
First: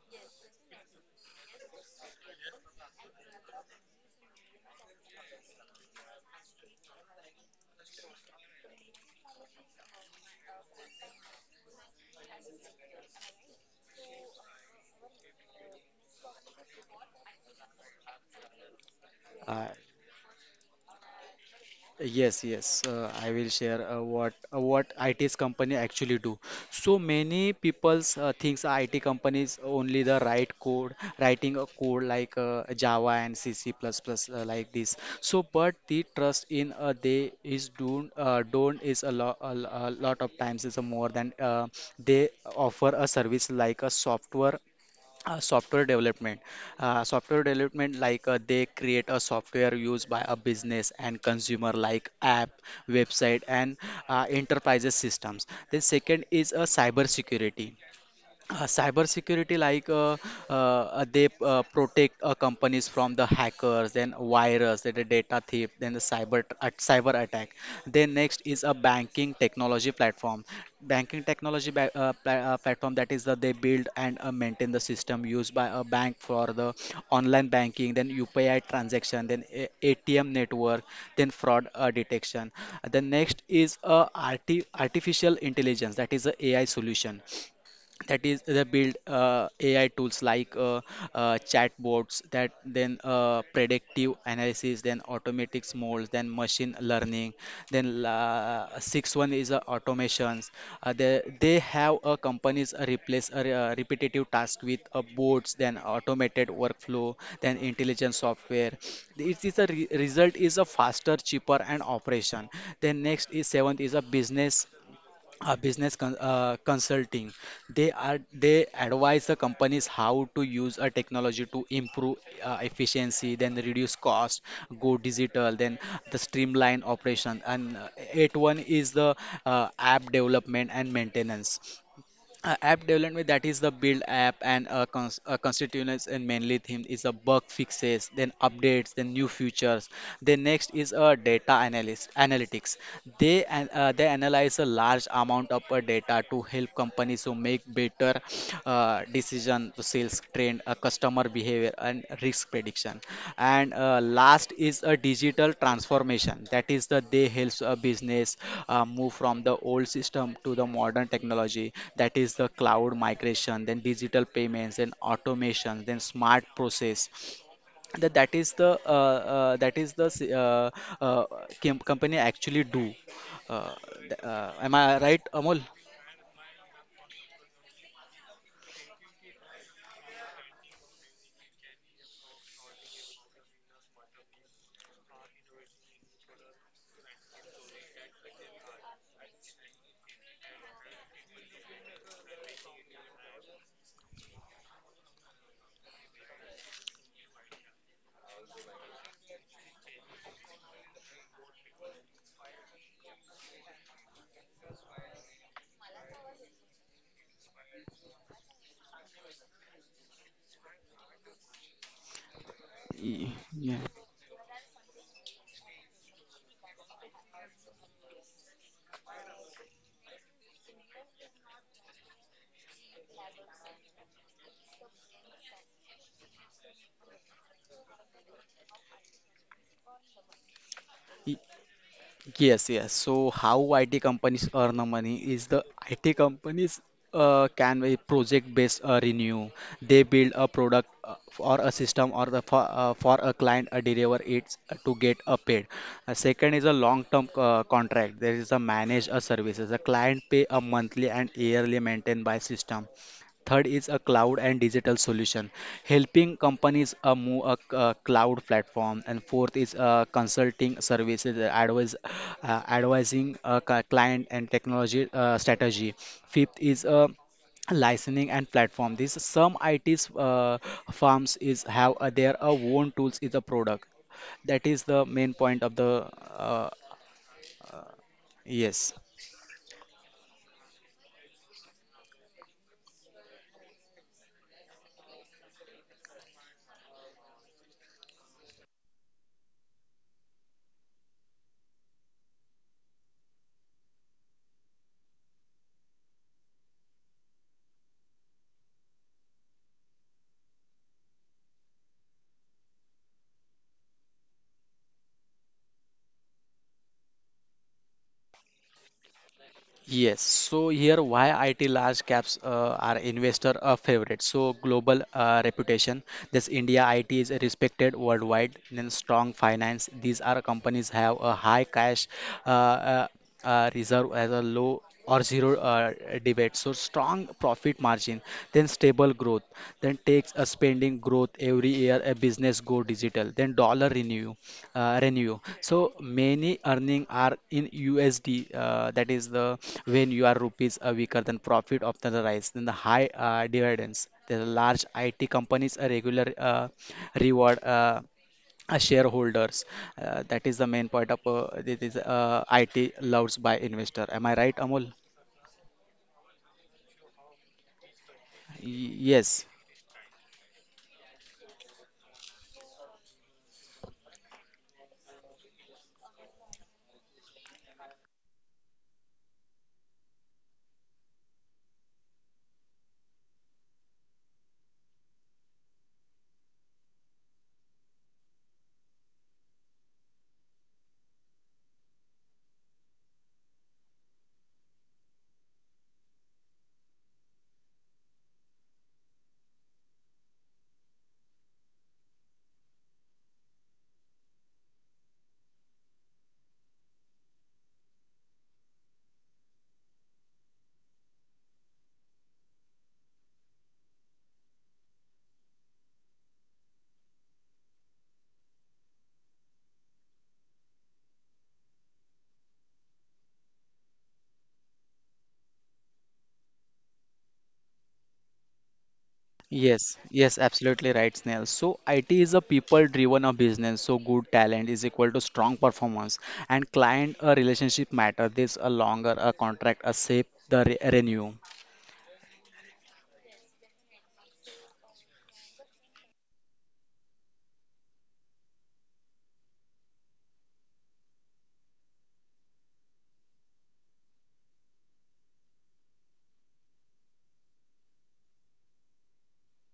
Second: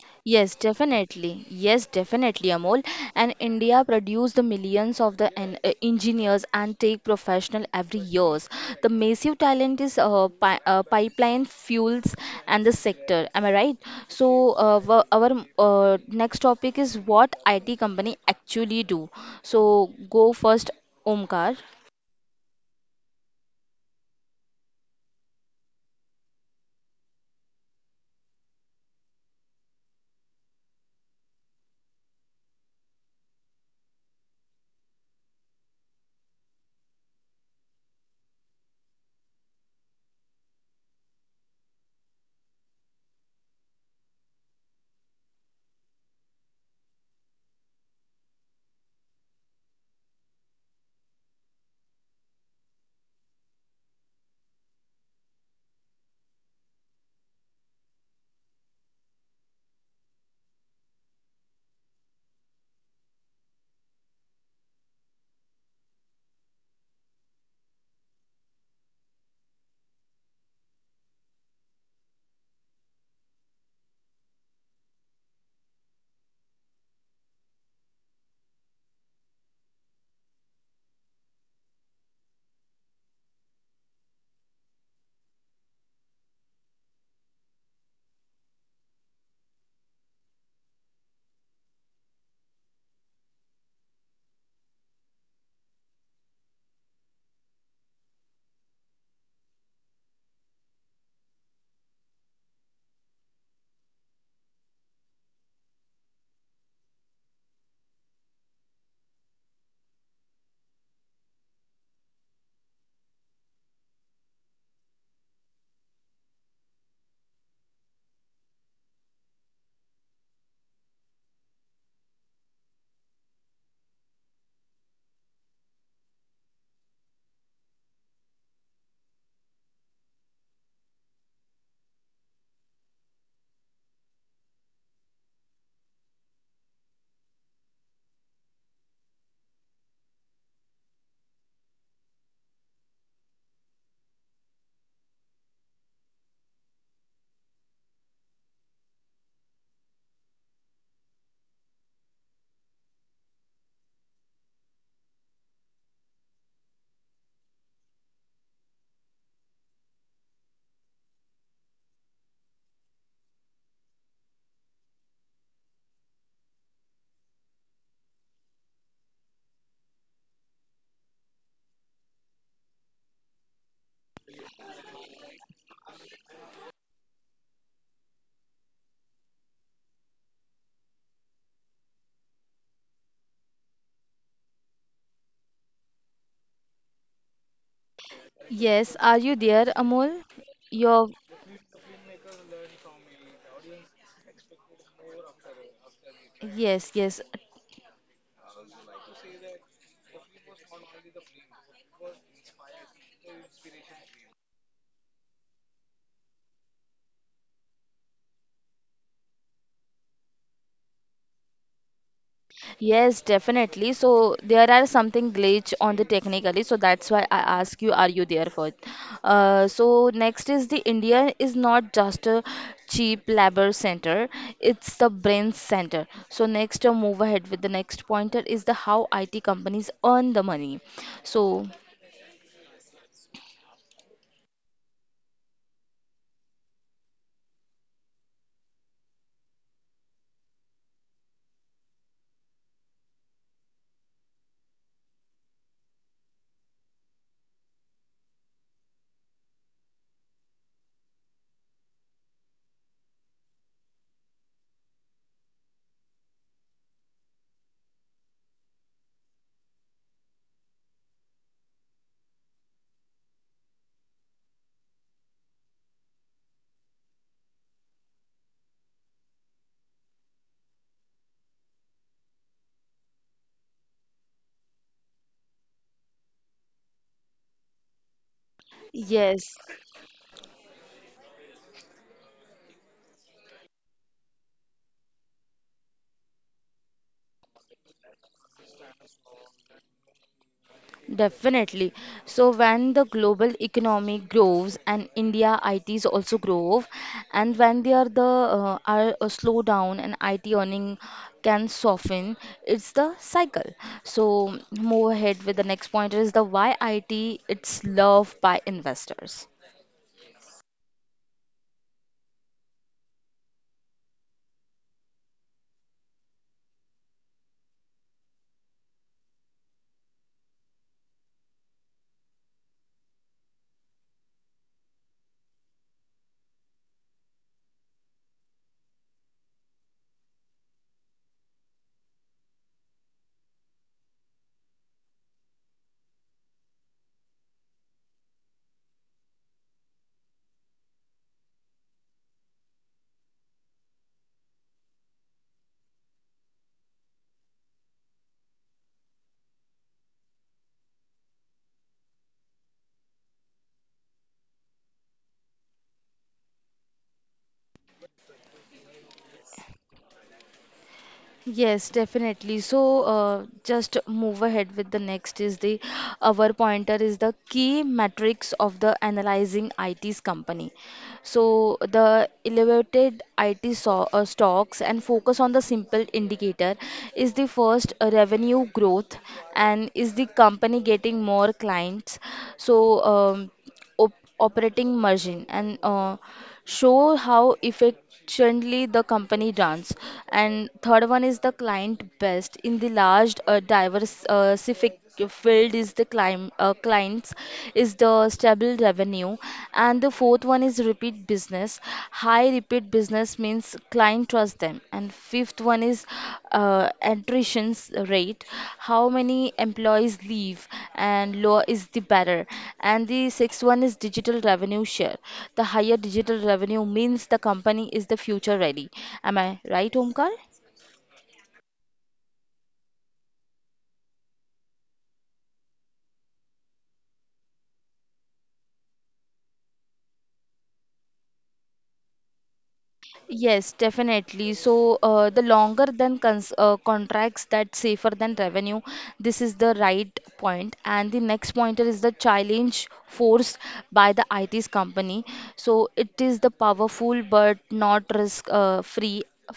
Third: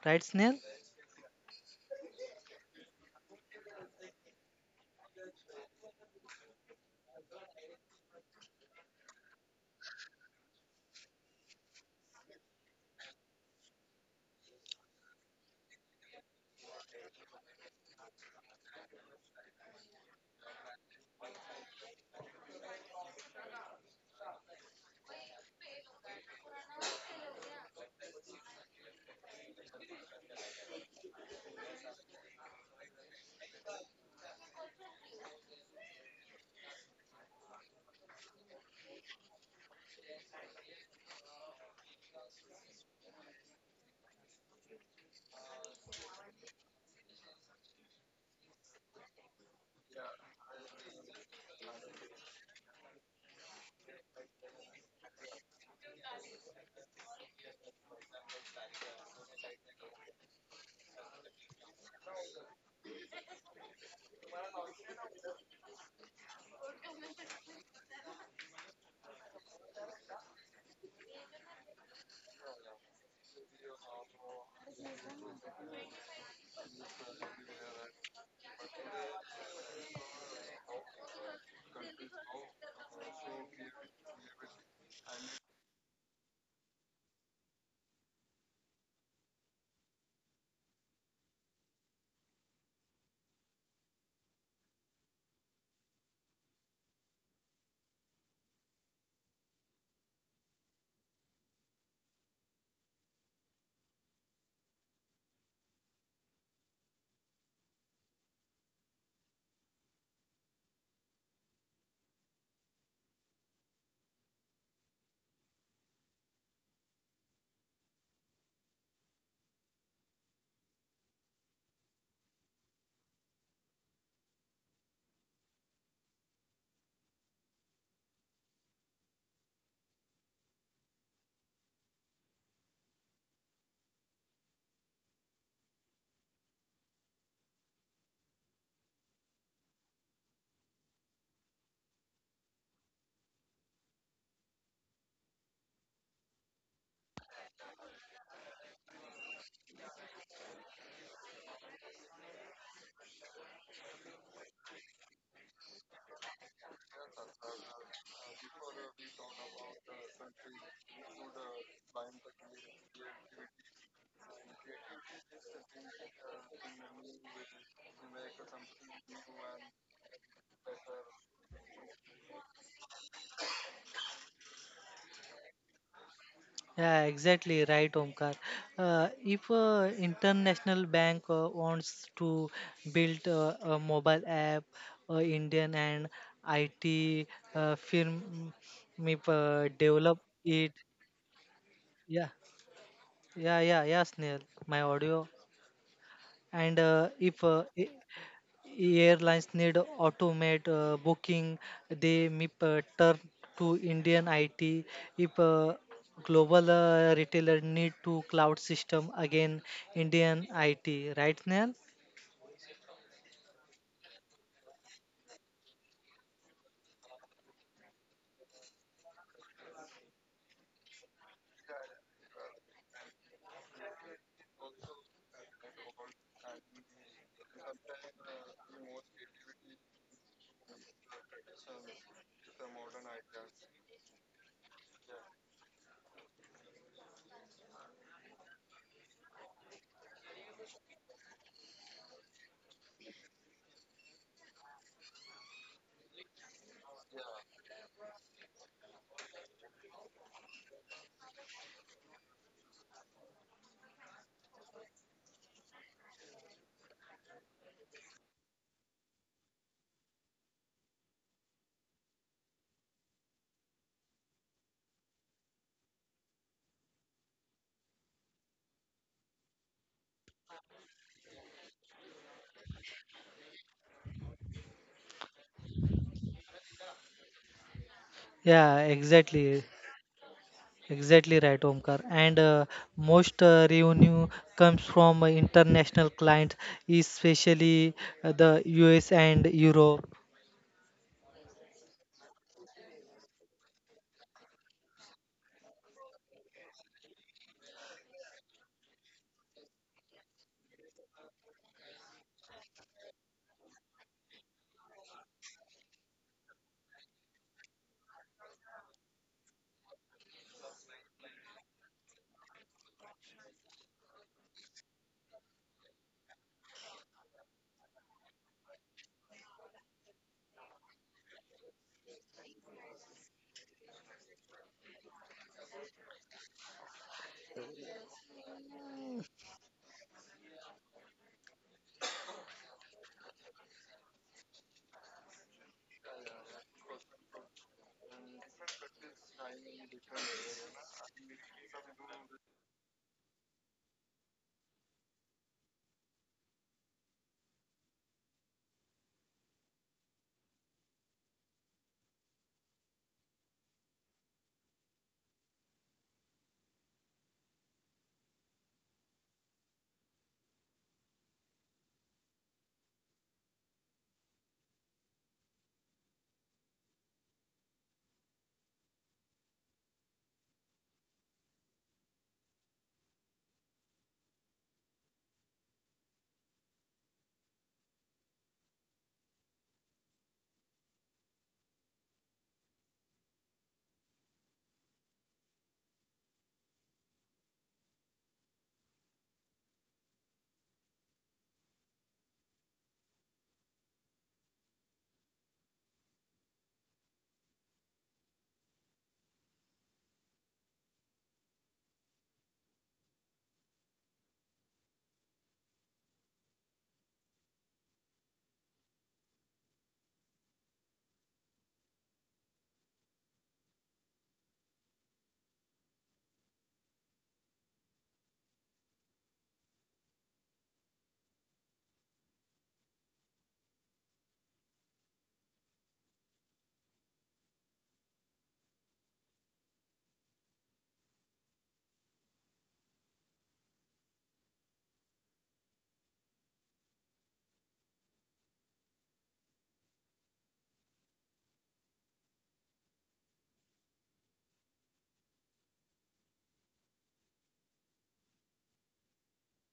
[SPEAKER 3] Right,
[SPEAKER 1] Yes,
[SPEAKER 3] Snell?
[SPEAKER 1] definitely. Yes, definitely, Amol. And India produce the millions of the en- uh, engineers and tech professional every years. The massive talent is uh, pi- uh, pipeline fuels and the sector. Am I right? So uh, wha- our uh, next topic is what I T company actually do.
[SPEAKER 2] Uh,
[SPEAKER 1] So go first, Omkar.
[SPEAKER 2] Yes, yes, uh, I will share uh, what uh, what I T's company actually do. So many people's uh, thinks I T companies only the write code, writing a code like uh, Java and C CC++ uh, like this. So, but the trust in uh, they is don't uh, don't is a lot a, lo- a lot of times is a more than uh, they offer a service like a software uh, software development uh, software development like uh, they create a software used by a business and consumer like app website and uh, enterprises systems then second is a cyber security uh, cyber security, like uh, uh, uh, they uh, protect uh, companies from the hackers then virus then the data thief then the cyber t- at- cyber attack then next is a banking technology platform banking technology ba- uh, pla- uh, platform that is the they build and uh, maintain the system used by a bank for the online banking then U P I transaction then A- ATM network then fraud uh, detection. The next is a arti- artificial intelligence, that is the A I solution, that is they build uh, A I tools like uh, uh, chatbots, that then uh, predictive analysis, then automatic models, then machine learning, then la sixth one is uh, automations. Uh, they, they have uh, companies uh, replace uh, re- uh, repetitive task with uh, bots, then automated workflow, then intelligent software. It is a re- result is a faster cheaper and operation. Then next is seventh is a business uh, business con uh, consulting. They are they advise the companies how to use a technology to improve uh, efficiency, then reduce cost, go digital, then the streamline operation. And uh, eight one is the uh, app development and maintenance. Uh, app development, that is the build app and uh, cons- uh, constituents, and mainly theme is the bug fixes, then updates, then new features. Then next is a data analyst analytics. They an- uh, they analyze a large amount of uh, data to help companies to make better uh, decision, sales trend, uh, customer behavior, and risk prediction. And uh, last is a digital transformation. That is the they helps a business uh, move from the old system to the modern technology. That is the cloud migration, then digital payments, then automation, then smart process. That that is the uh, uh, that is the s- uh, uh, com- company actually do. uh, th- uh, am I right, Amol?
[SPEAKER 3] Yeah, exactly right, Omkar. Uh, if a international bank uh, wants to build uh, a mobile app, uh, Indian and I T uh, firm
[SPEAKER 1] Yes,
[SPEAKER 3] may
[SPEAKER 1] are you
[SPEAKER 3] uh,
[SPEAKER 1] there,
[SPEAKER 3] develop
[SPEAKER 1] Amol?
[SPEAKER 3] it.
[SPEAKER 1] Your
[SPEAKER 3] Yeah, yeah, yeah, yeah, Snail. My audio. And
[SPEAKER 1] yes,
[SPEAKER 3] uh,
[SPEAKER 1] yes,
[SPEAKER 3] if uh, a- airlines need automate uh, booking, they may uh, turn to Indian I T. If uh, global uh, retailer need to cloud system, again Indian I T. Right, Snail?
[SPEAKER 1] yes,
[SPEAKER 2] Y- yeah.
[SPEAKER 1] definitely. So there are something glitch on the technically, so that's why I ask you, are you there for it? Uh, so next is the India is not just a cheap labor center; it's the brain center. So next, uh, move ahead with the next pointer is the how I T companies earn the money. So
[SPEAKER 2] Yes, yes. So how I T companies earn the money is the I T companies uh, can be project-based uh, renew. They build a product uh, or a system or the for, uh, for a client uh, deliver it uh, to get a paid. Uh, second is a long-term uh, contract. There is a manage a services. A client pay a monthly and yearly maintained by system. Third is a cloud and digital solution, helping companies uh, move a, c- a cloud platform. And fourth is uh, consulting services, uh, advise, uh, advising a cli- client and technology uh, strategy. Fifth is uh, licensing and platform. This some I T's uh, firms is have uh, their uh, own tools is a product. That is the main point of the uh, yes.
[SPEAKER 3] Yeah,
[SPEAKER 1] yes.
[SPEAKER 3] exactly. Exactly right, Omkar. And uh, most uh, revenue comes from uh, international clients, especially uh, the U S and Europe.
[SPEAKER 1] Definitely. So when the global economy grows and India I Ts also grow, and when they are the uh, are a slowdown and I T earning can soften, it's the cycle. So move ahead with the next point is the why I T it's loved by investors.
[SPEAKER 2] Yes, so here why I T large caps uh, are investor a favorite. So global uh, reputation, this India I T is respected worldwide, then strong finance. These are companies have a high cash uh, uh, uh, reserve as a low or zero uh, debate. So strong profit margin, then stable growth, then takes a spending growth every year. A business go digital, then dollar renew, uh, renew. So many earning are in U S D. Uh, that is the when your rupees are weaker, then profit often rise. Then the high uh, dividends. There are large I T companies a regular uh, reward. Uh, uh, shareholders uh, that is the main point of uh, this is uh, I T loves by investor. Am I right, Amol? Yes,
[SPEAKER 1] Yes, definitely. So, uh, just move ahead with the next is the our pointer is the key metrics of the analyzing I T's company. So the elevated I T so uh, stocks and focus on the simple indicator is the first uh, revenue growth and is the company getting more clients. So, um, op operating margin and uh, show how efficiently the company runs. And third one is the client best. In the large uh, diversific field is the client uh, clients is the stable revenue, and the fourth one is repeat business. High repeat business means means client trust them. And fifth one is uh, attrition rate. How many employees leave, and lower is the better. And the sixth one is digital revenue share. The higher digital revenue means the company is the future ready. Am I
[SPEAKER 2] yes,
[SPEAKER 1] right,
[SPEAKER 2] yes,
[SPEAKER 1] Omkar?
[SPEAKER 2] absolutely right, Snail. So I T is a people-driven a business. So good talent is equal to strong performance, and client a relationship matter. This a longer a contract, a safe the re renew.
[SPEAKER 1] Yes, definitely. So, uh, the longer than cons uh, contracts that safer than revenue. This is the right point. And the next pointer is the challenge forced by the I T's company. So it is the powerful but not risk uh, free.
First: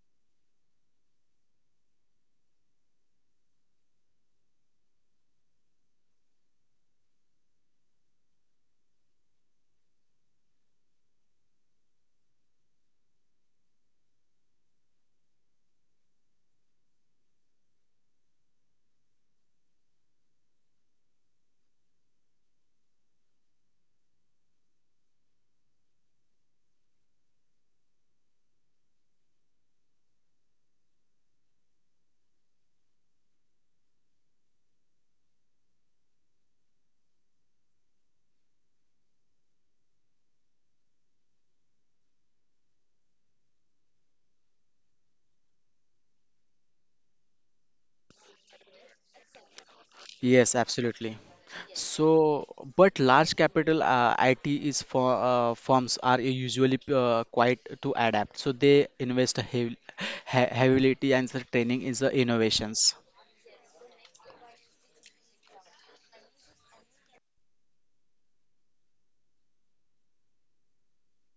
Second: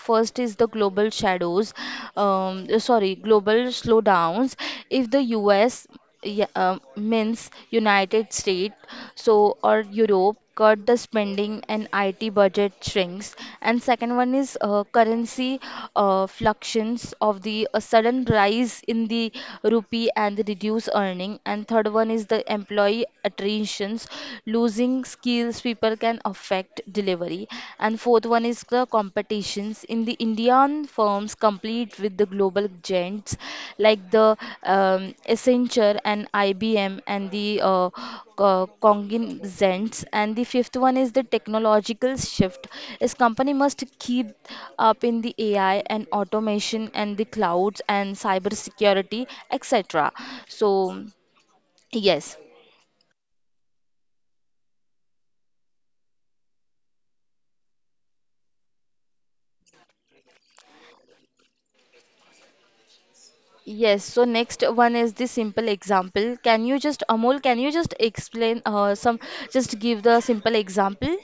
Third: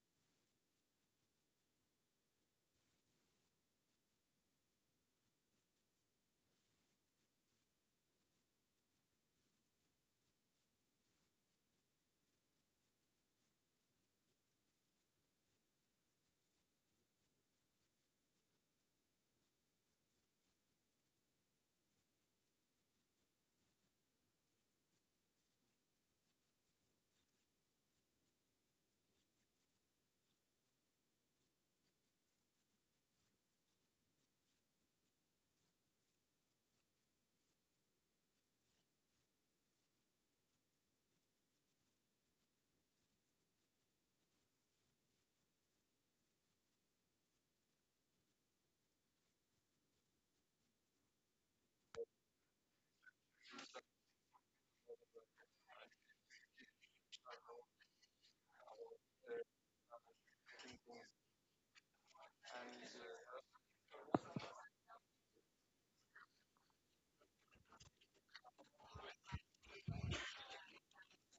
[SPEAKER 1] First is the global shadows, um, sorry, global slowdowns. If the U S yeah, um, means United States, so or Europe cut the spending and I T budget shrinks. And second one is uh, currency uh, fluctuations of the a sudden rise in the rupee and the reduced earning. And third one is the employee attritions, losing skills people can affect delivery. And fourth one is the competitions in the Indian firms compete with the global giants like the um, Accenture and I B M and the uh, co- cognizants. And the fifth one is the technological shift. Is company must keep up in the A I and automation and the clouds and cybersecurity, et cetera.
[SPEAKER 2] Yes,
[SPEAKER 1] So
[SPEAKER 2] absolutely.
[SPEAKER 1] yes.
[SPEAKER 2] So, but large capital uh, I T is for uh, firms are usually uh, quite to adapt. So they invest heavily, heavily and the training is the innovations.
[SPEAKER 1] Yes, so next one is the simple example. Can you just, Amol, can you just explain uh, some, just give the simple example?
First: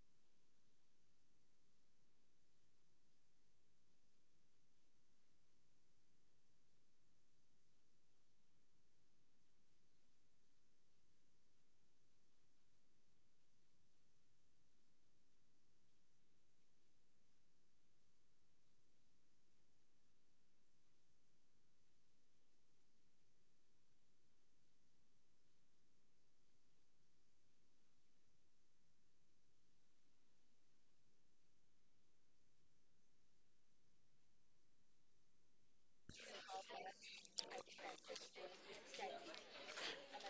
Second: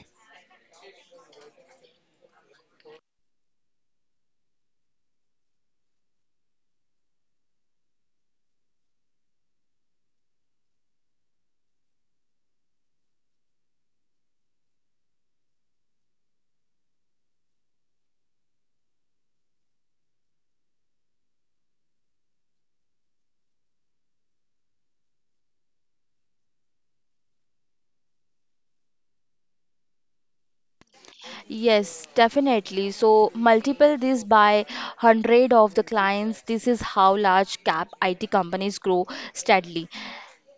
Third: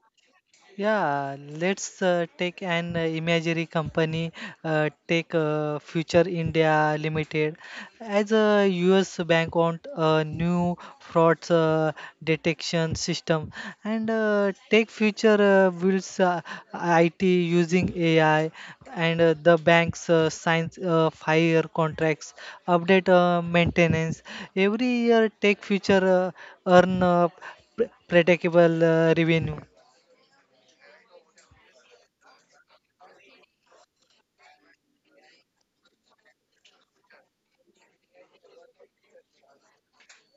[SPEAKER 3] Yeah, let's uh, take an uh, imaginary company, uh, take uh, Future India Limited as a U S bank on a new fraud uh, detection system and uh, take Future uh, builds uh, I T using A I and uh, the banks uh, signs uh, five-year contracts, update uh, maintenance. Every year, take Future uh, earn uh, pre- predictable uh, revenue.
[SPEAKER 1] Yes, definitely. So multiple this by hundred of the clients. This is how large cap I T companies grow steadily.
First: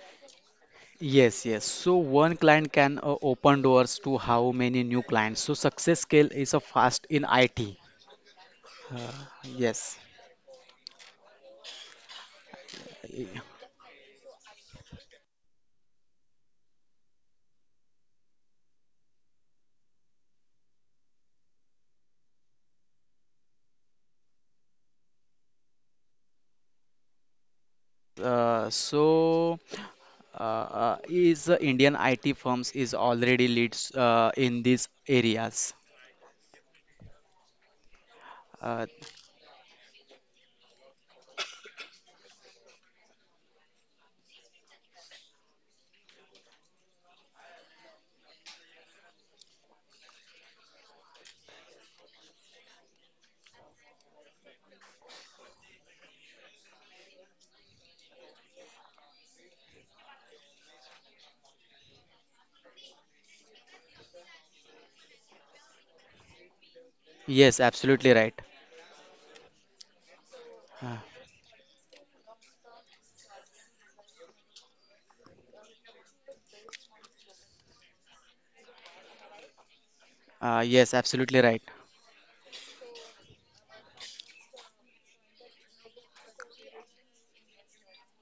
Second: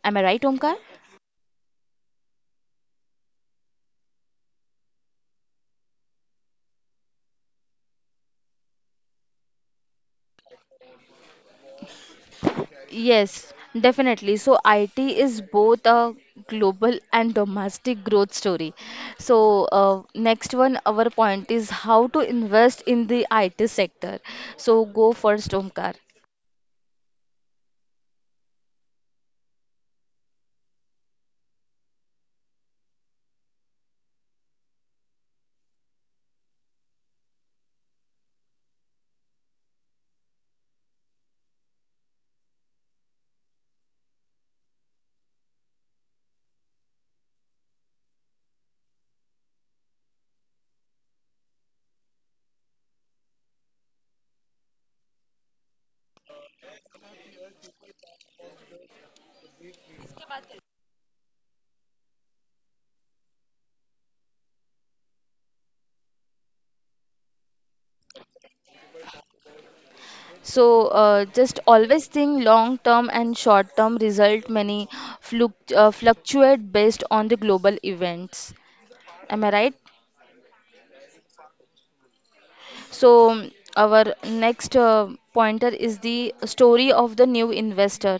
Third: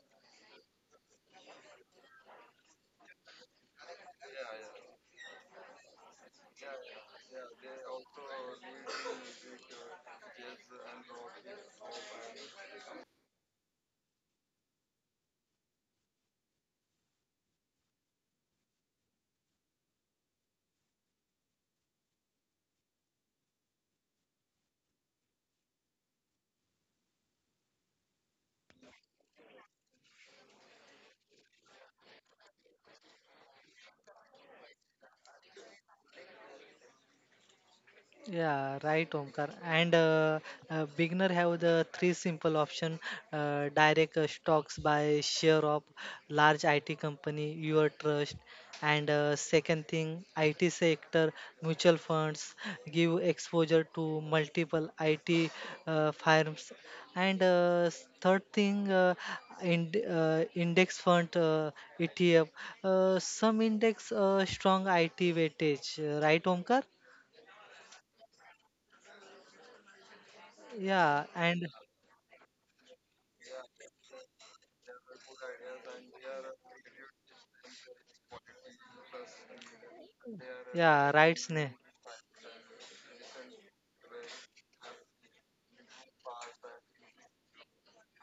[SPEAKER 1] Am I right, Omkar?
[SPEAKER 2] Yes, yes. So one client can uh, open doors to how many new clients. So success scale is a fast in I T. Yes.
[SPEAKER 1] Yes, definitely. So I T is both a global and domestic growth story. So uh, next one, our point is how to invest in the I T sector. So go first, Omkar.
[SPEAKER 2] Uh, so uh, uh, is uh, Indian I T firms is already leads uh, in these areas.
[SPEAKER 3] Yeah,
[SPEAKER 2] Uh,
[SPEAKER 3] right, Omkar. And uh, uh, beginner have the three simple option: uh, direct uh, stocks by share of large I T company your trust, and uh, second thing, I T sector mutual funds give exposure to multiple I T uh, firms, and uh, s- third thing, uh, ind uh, index fund uh, E T F. Uh, some index uh, strong I T weightage, uh, right, Omkar?
[SPEAKER 2] yes, absolutely right.
[SPEAKER 1] So
[SPEAKER 2] Uh,
[SPEAKER 3] Yeah,
[SPEAKER 1] uh, just
[SPEAKER 3] and
[SPEAKER 1] always think long term and short term result many fluc- uh, fluctuate based on the global events. Am I right?
[SPEAKER 2] uh, yes,
[SPEAKER 3] yeah, right,
[SPEAKER 2] absolutely right.
[SPEAKER 3] Sneh.
[SPEAKER 1] So our next uh, pointer is the story of the new investor.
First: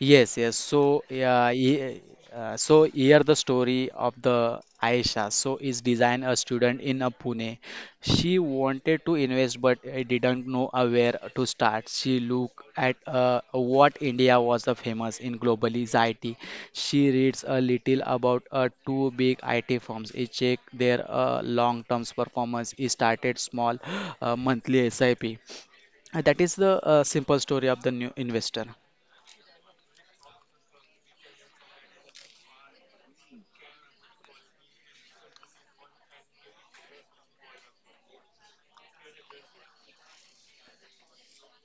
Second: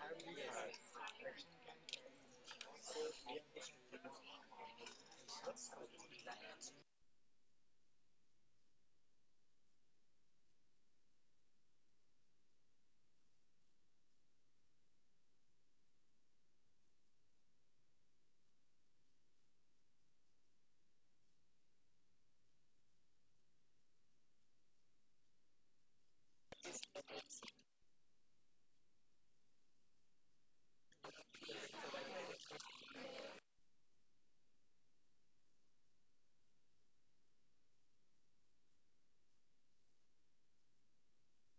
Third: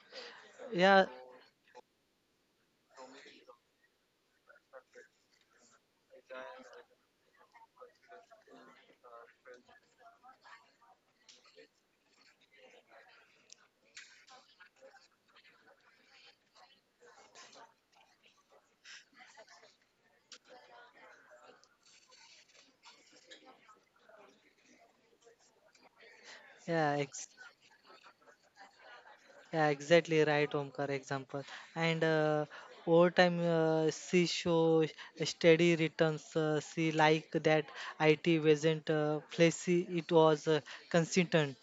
[SPEAKER 2] Yes, yes. So,
[SPEAKER 3] Yeah,
[SPEAKER 2] yeah, he- uh, so here the story of the Aisha. So, is design a student in a Pune. She wanted to invest, but uh, didn't know uh, where to start. She looked at uh, what India was the famous in globally is I T. She reads a little about uh, two big I T firms. She check their uh, long-term performance. She started small, uh, monthly S I P. Uh, that is the
[SPEAKER 3] yeah,
[SPEAKER 2] uh,
[SPEAKER 3] ex
[SPEAKER 2] simple story of the new investor.
[SPEAKER 3] yeah, exactly right, Omkar. Example and uh, over time, uh, she show steady returns. Uh, she like that I T wasn't uh, flashy; it was uh, consistent.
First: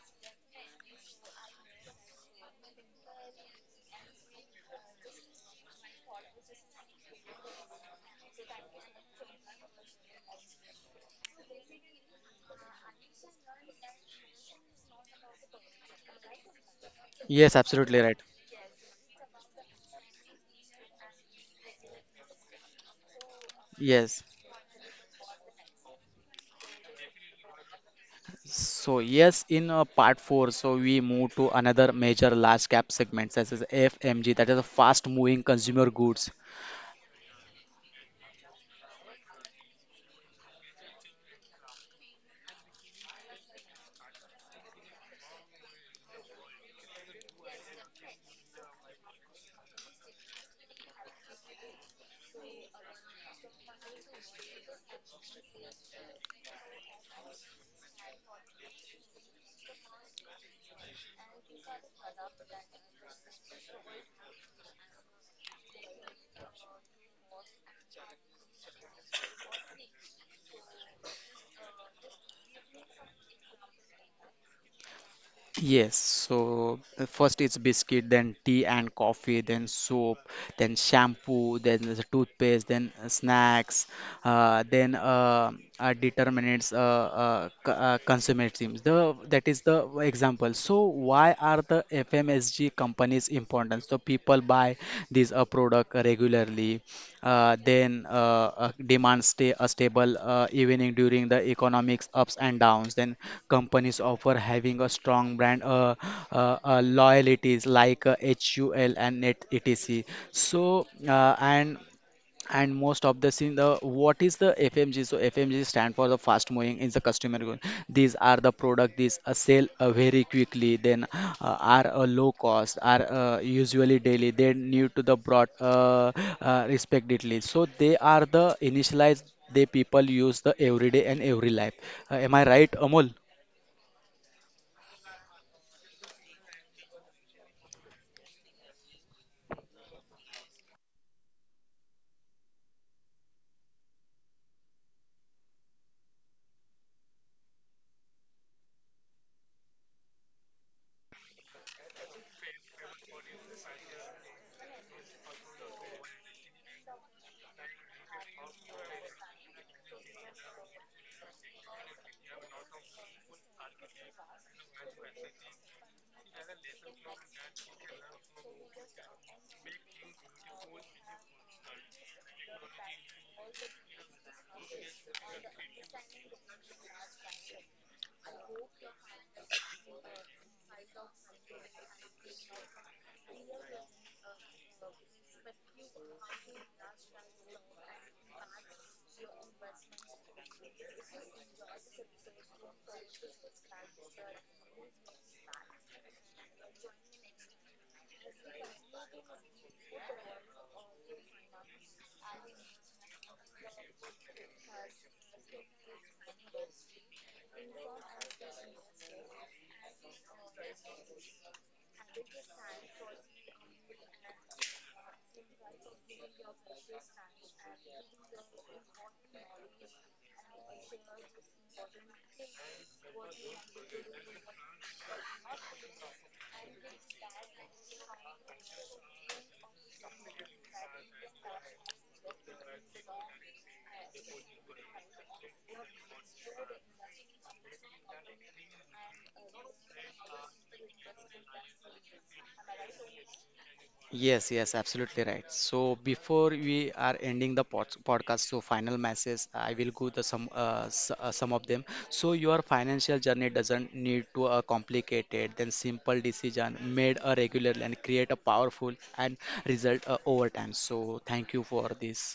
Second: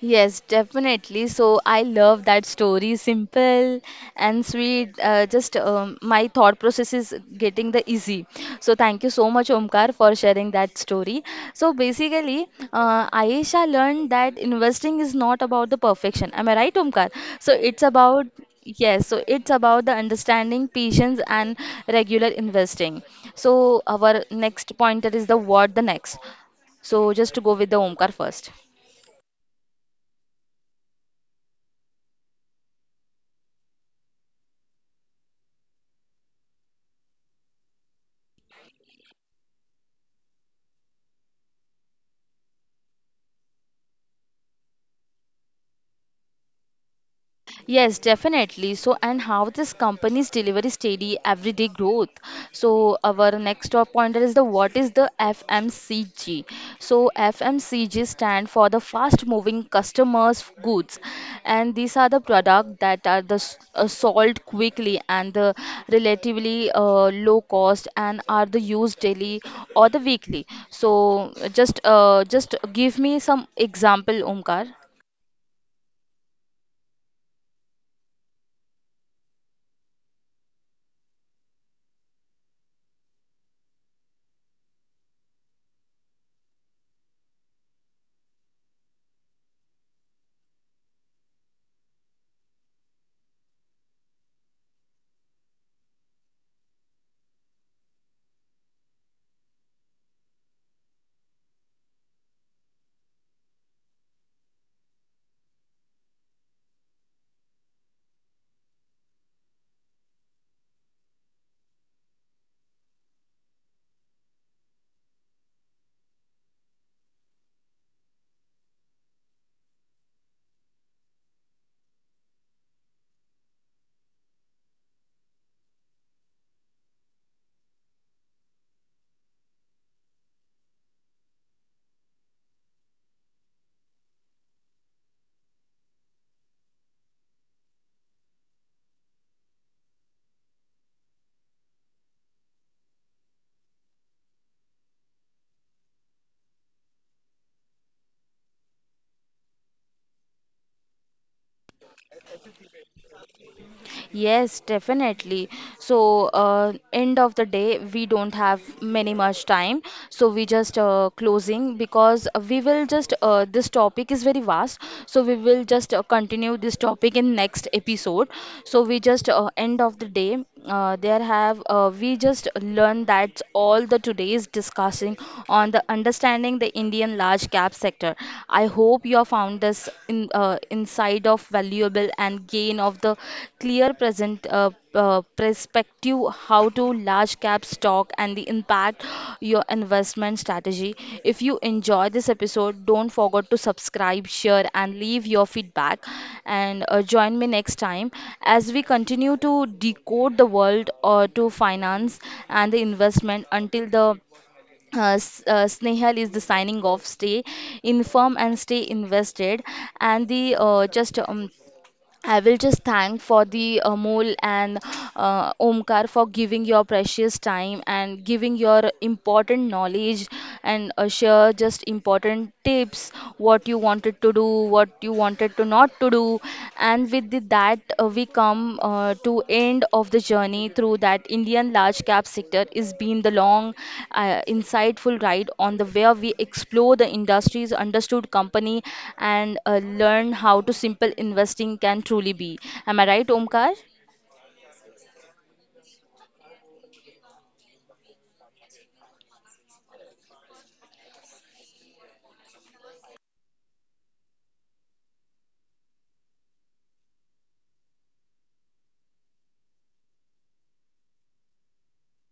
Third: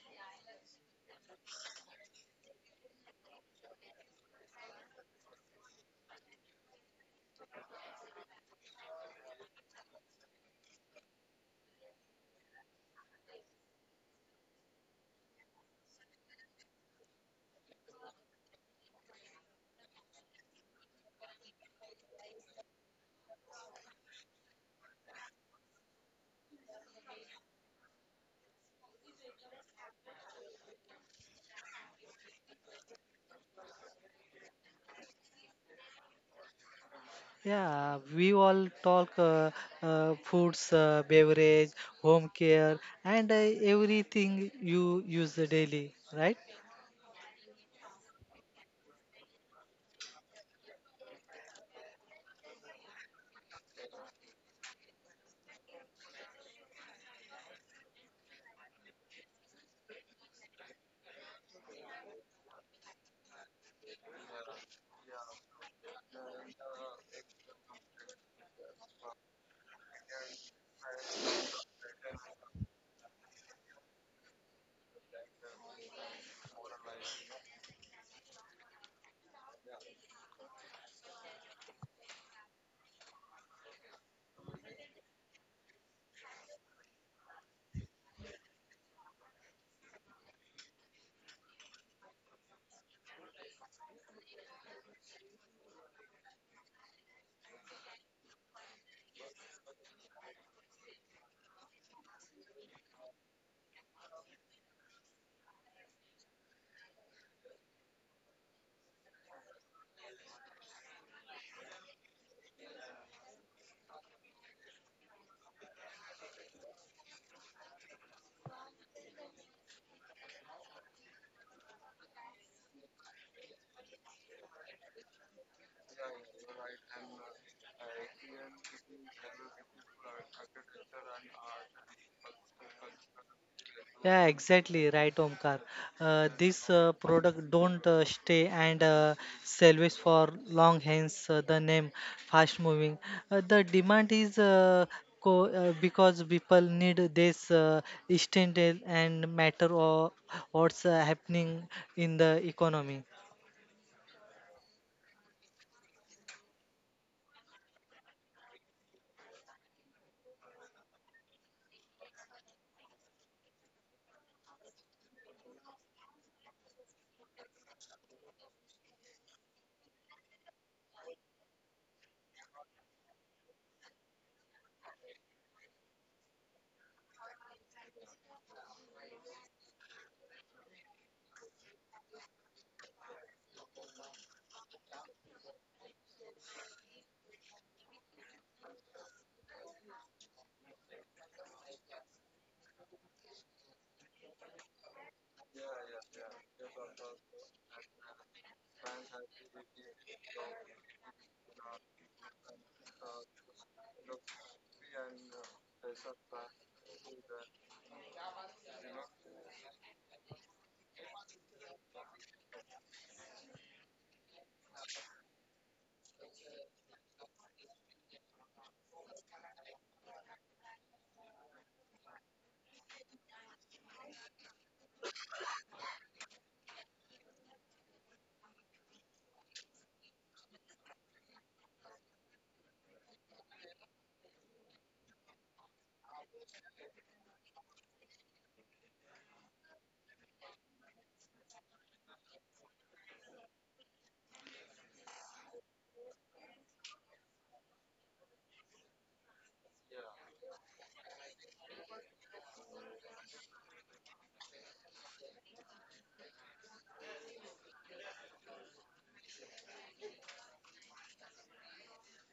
[SPEAKER 1] Yes, definitely. So I love that story. Simple and sweet. Uh, just um, my thought process is getting the easy. So thank you so much, Omkar, for sharing that story. So basically, uh, Ayesha learned that investing is not about the perfection. Am I right, Omkar? So
[SPEAKER 2] Yes,
[SPEAKER 1] it's
[SPEAKER 2] absolutely
[SPEAKER 1] about
[SPEAKER 2] right.
[SPEAKER 1] yes, so it's about the understanding patience and regular investing. So our
[SPEAKER 2] Yes.
[SPEAKER 1] next pointer is the what the next. So just to go with the Omkar first.
[SPEAKER 2] So yes, in uh, part four, so we move to another major large cap segment, such as F M G, that is a fast moving consumer goods.
[SPEAKER 3] Yeah, we all talk uh, uh, foods, uh, beverage, home care, and uh, everything you use daily, right?
[SPEAKER 1] Yes, definitely. So and how this company's delivery steady everyday growth. So our next top pointer is the what is the F M C G? So F M C G stand for the fast moving customers goods, and these are the product that are the s- uh, sold quickly and the relatively uh, low cost and are the used daily or the weekly. So just uh, just give me some example, Omkar.
[SPEAKER 2] Yes, so uh, first it's biscuit, then tea and coffee, then soap, then shampoo, then there's a toothpaste, then uh, snacks, uh, then uh, uh, determinants, uh, uh, c- uh, consummate teams. The that is the example. So why are the F M S G companies important? So people buy these uh, product regularly uh, then uh, uh, demand stay a stable uh, evening during the economics ups and downs, then companies offer having a strong brand uh, uh, uh, loyalties like uh, H U L and Net, etc. So uh, and and most of the scene the what is the F M G? So F M G stand for the fast moving is the customer good. These are the product, these uh, sell uh, very quickly, then uh, are uh, low cost, are uh, usually daily they need to the broad uh, uh, respectively, so they are the initialized, they people use the everyday and every life. Uh, am I right, Amol?
[SPEAKER 3] Yeah, exactly right, Omkar. Uh, this uh, product don't uh, stay and uh, salvage for long. Hence uh, the name fast moving. Uh, the demand is uh, co- uh, because people need this uh, instant and matter or what's uh, happening in the economy.
[SPEAKER 1] Yes, definitely. So, uh, end of the day, we don't have many much time. So we just uh, closing because we will just uh, this topic is very vast. So we will just uh, continue this topic in next episode. So we just uh, end of the day. Uh, there have uh, we just learn that all the today's discussing on the understanding the Indian large cap sector. I hope you have found this in, uh, inside of valuable and gain of the clear present uh, uh, perspective how to large cap stock and the impact your investment strategy. If you enjoy this episode, don't forget to subscribe, share, and leave your feedback. And uh, join me next time as we continue to decode the world uh, to finance and the investment until the uh, S- uh, Snehal is the signing off. Stay informed and stay invested. And the uh, just um, I will just thank for the Amol and uh, Omkar for giving your precious time and giving your important knowledge and uh, share just important tips what you wanted to do, what you wanted to not to do, and with the, that uh, uh, we come uh, to end of the journey through that Indian large cap sector is been the long, uh, insightful ride on the where we explore the industries, understood company, and uh, learn how to simple investing can truly be. Am I right, Omkar?
[SPEAKER 2] Yes, yes, absolutely right. So before we are ending the pod podcast, so final messages, I will go the some uh, s uh, some of them. So your financial journey doesn't need to a complicated, then simple decision made a regular and create a powerful and result uh, over time. So thank you for this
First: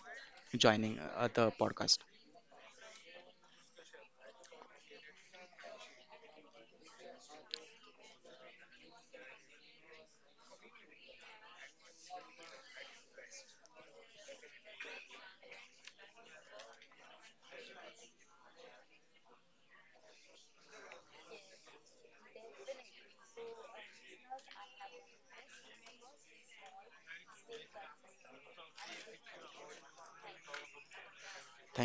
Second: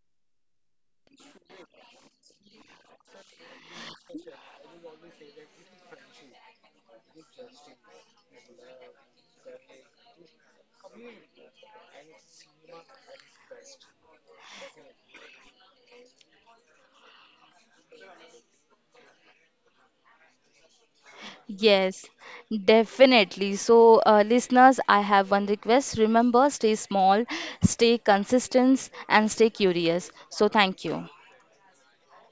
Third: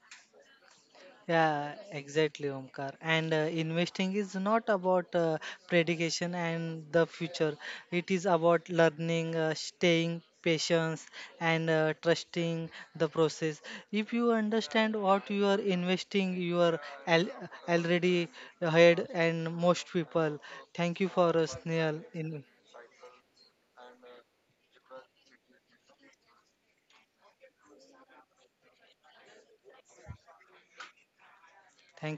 [SPEAKER 2] joining uh, the
[SPEAKER 3] Yeah,
[SPEAKER 2] podcast.
[SPEAKER 3] exactly, Omkar. And uh, investing is not about uh, predication and the future. It is about learning, uh, staying patient, and uh, trusting the process. If you understand what you are investing, you are al- already ahead, and most people. Thank you for us,
[SPEAKER 1] Yes,
[SPEAKER 3] Neil. In
[SPEAKER 1] definitely. So, uh, listeners, I have one request. Remember, stay small, stay consistent, and stay curious. So, thank you.
[SPEAKER 3] thank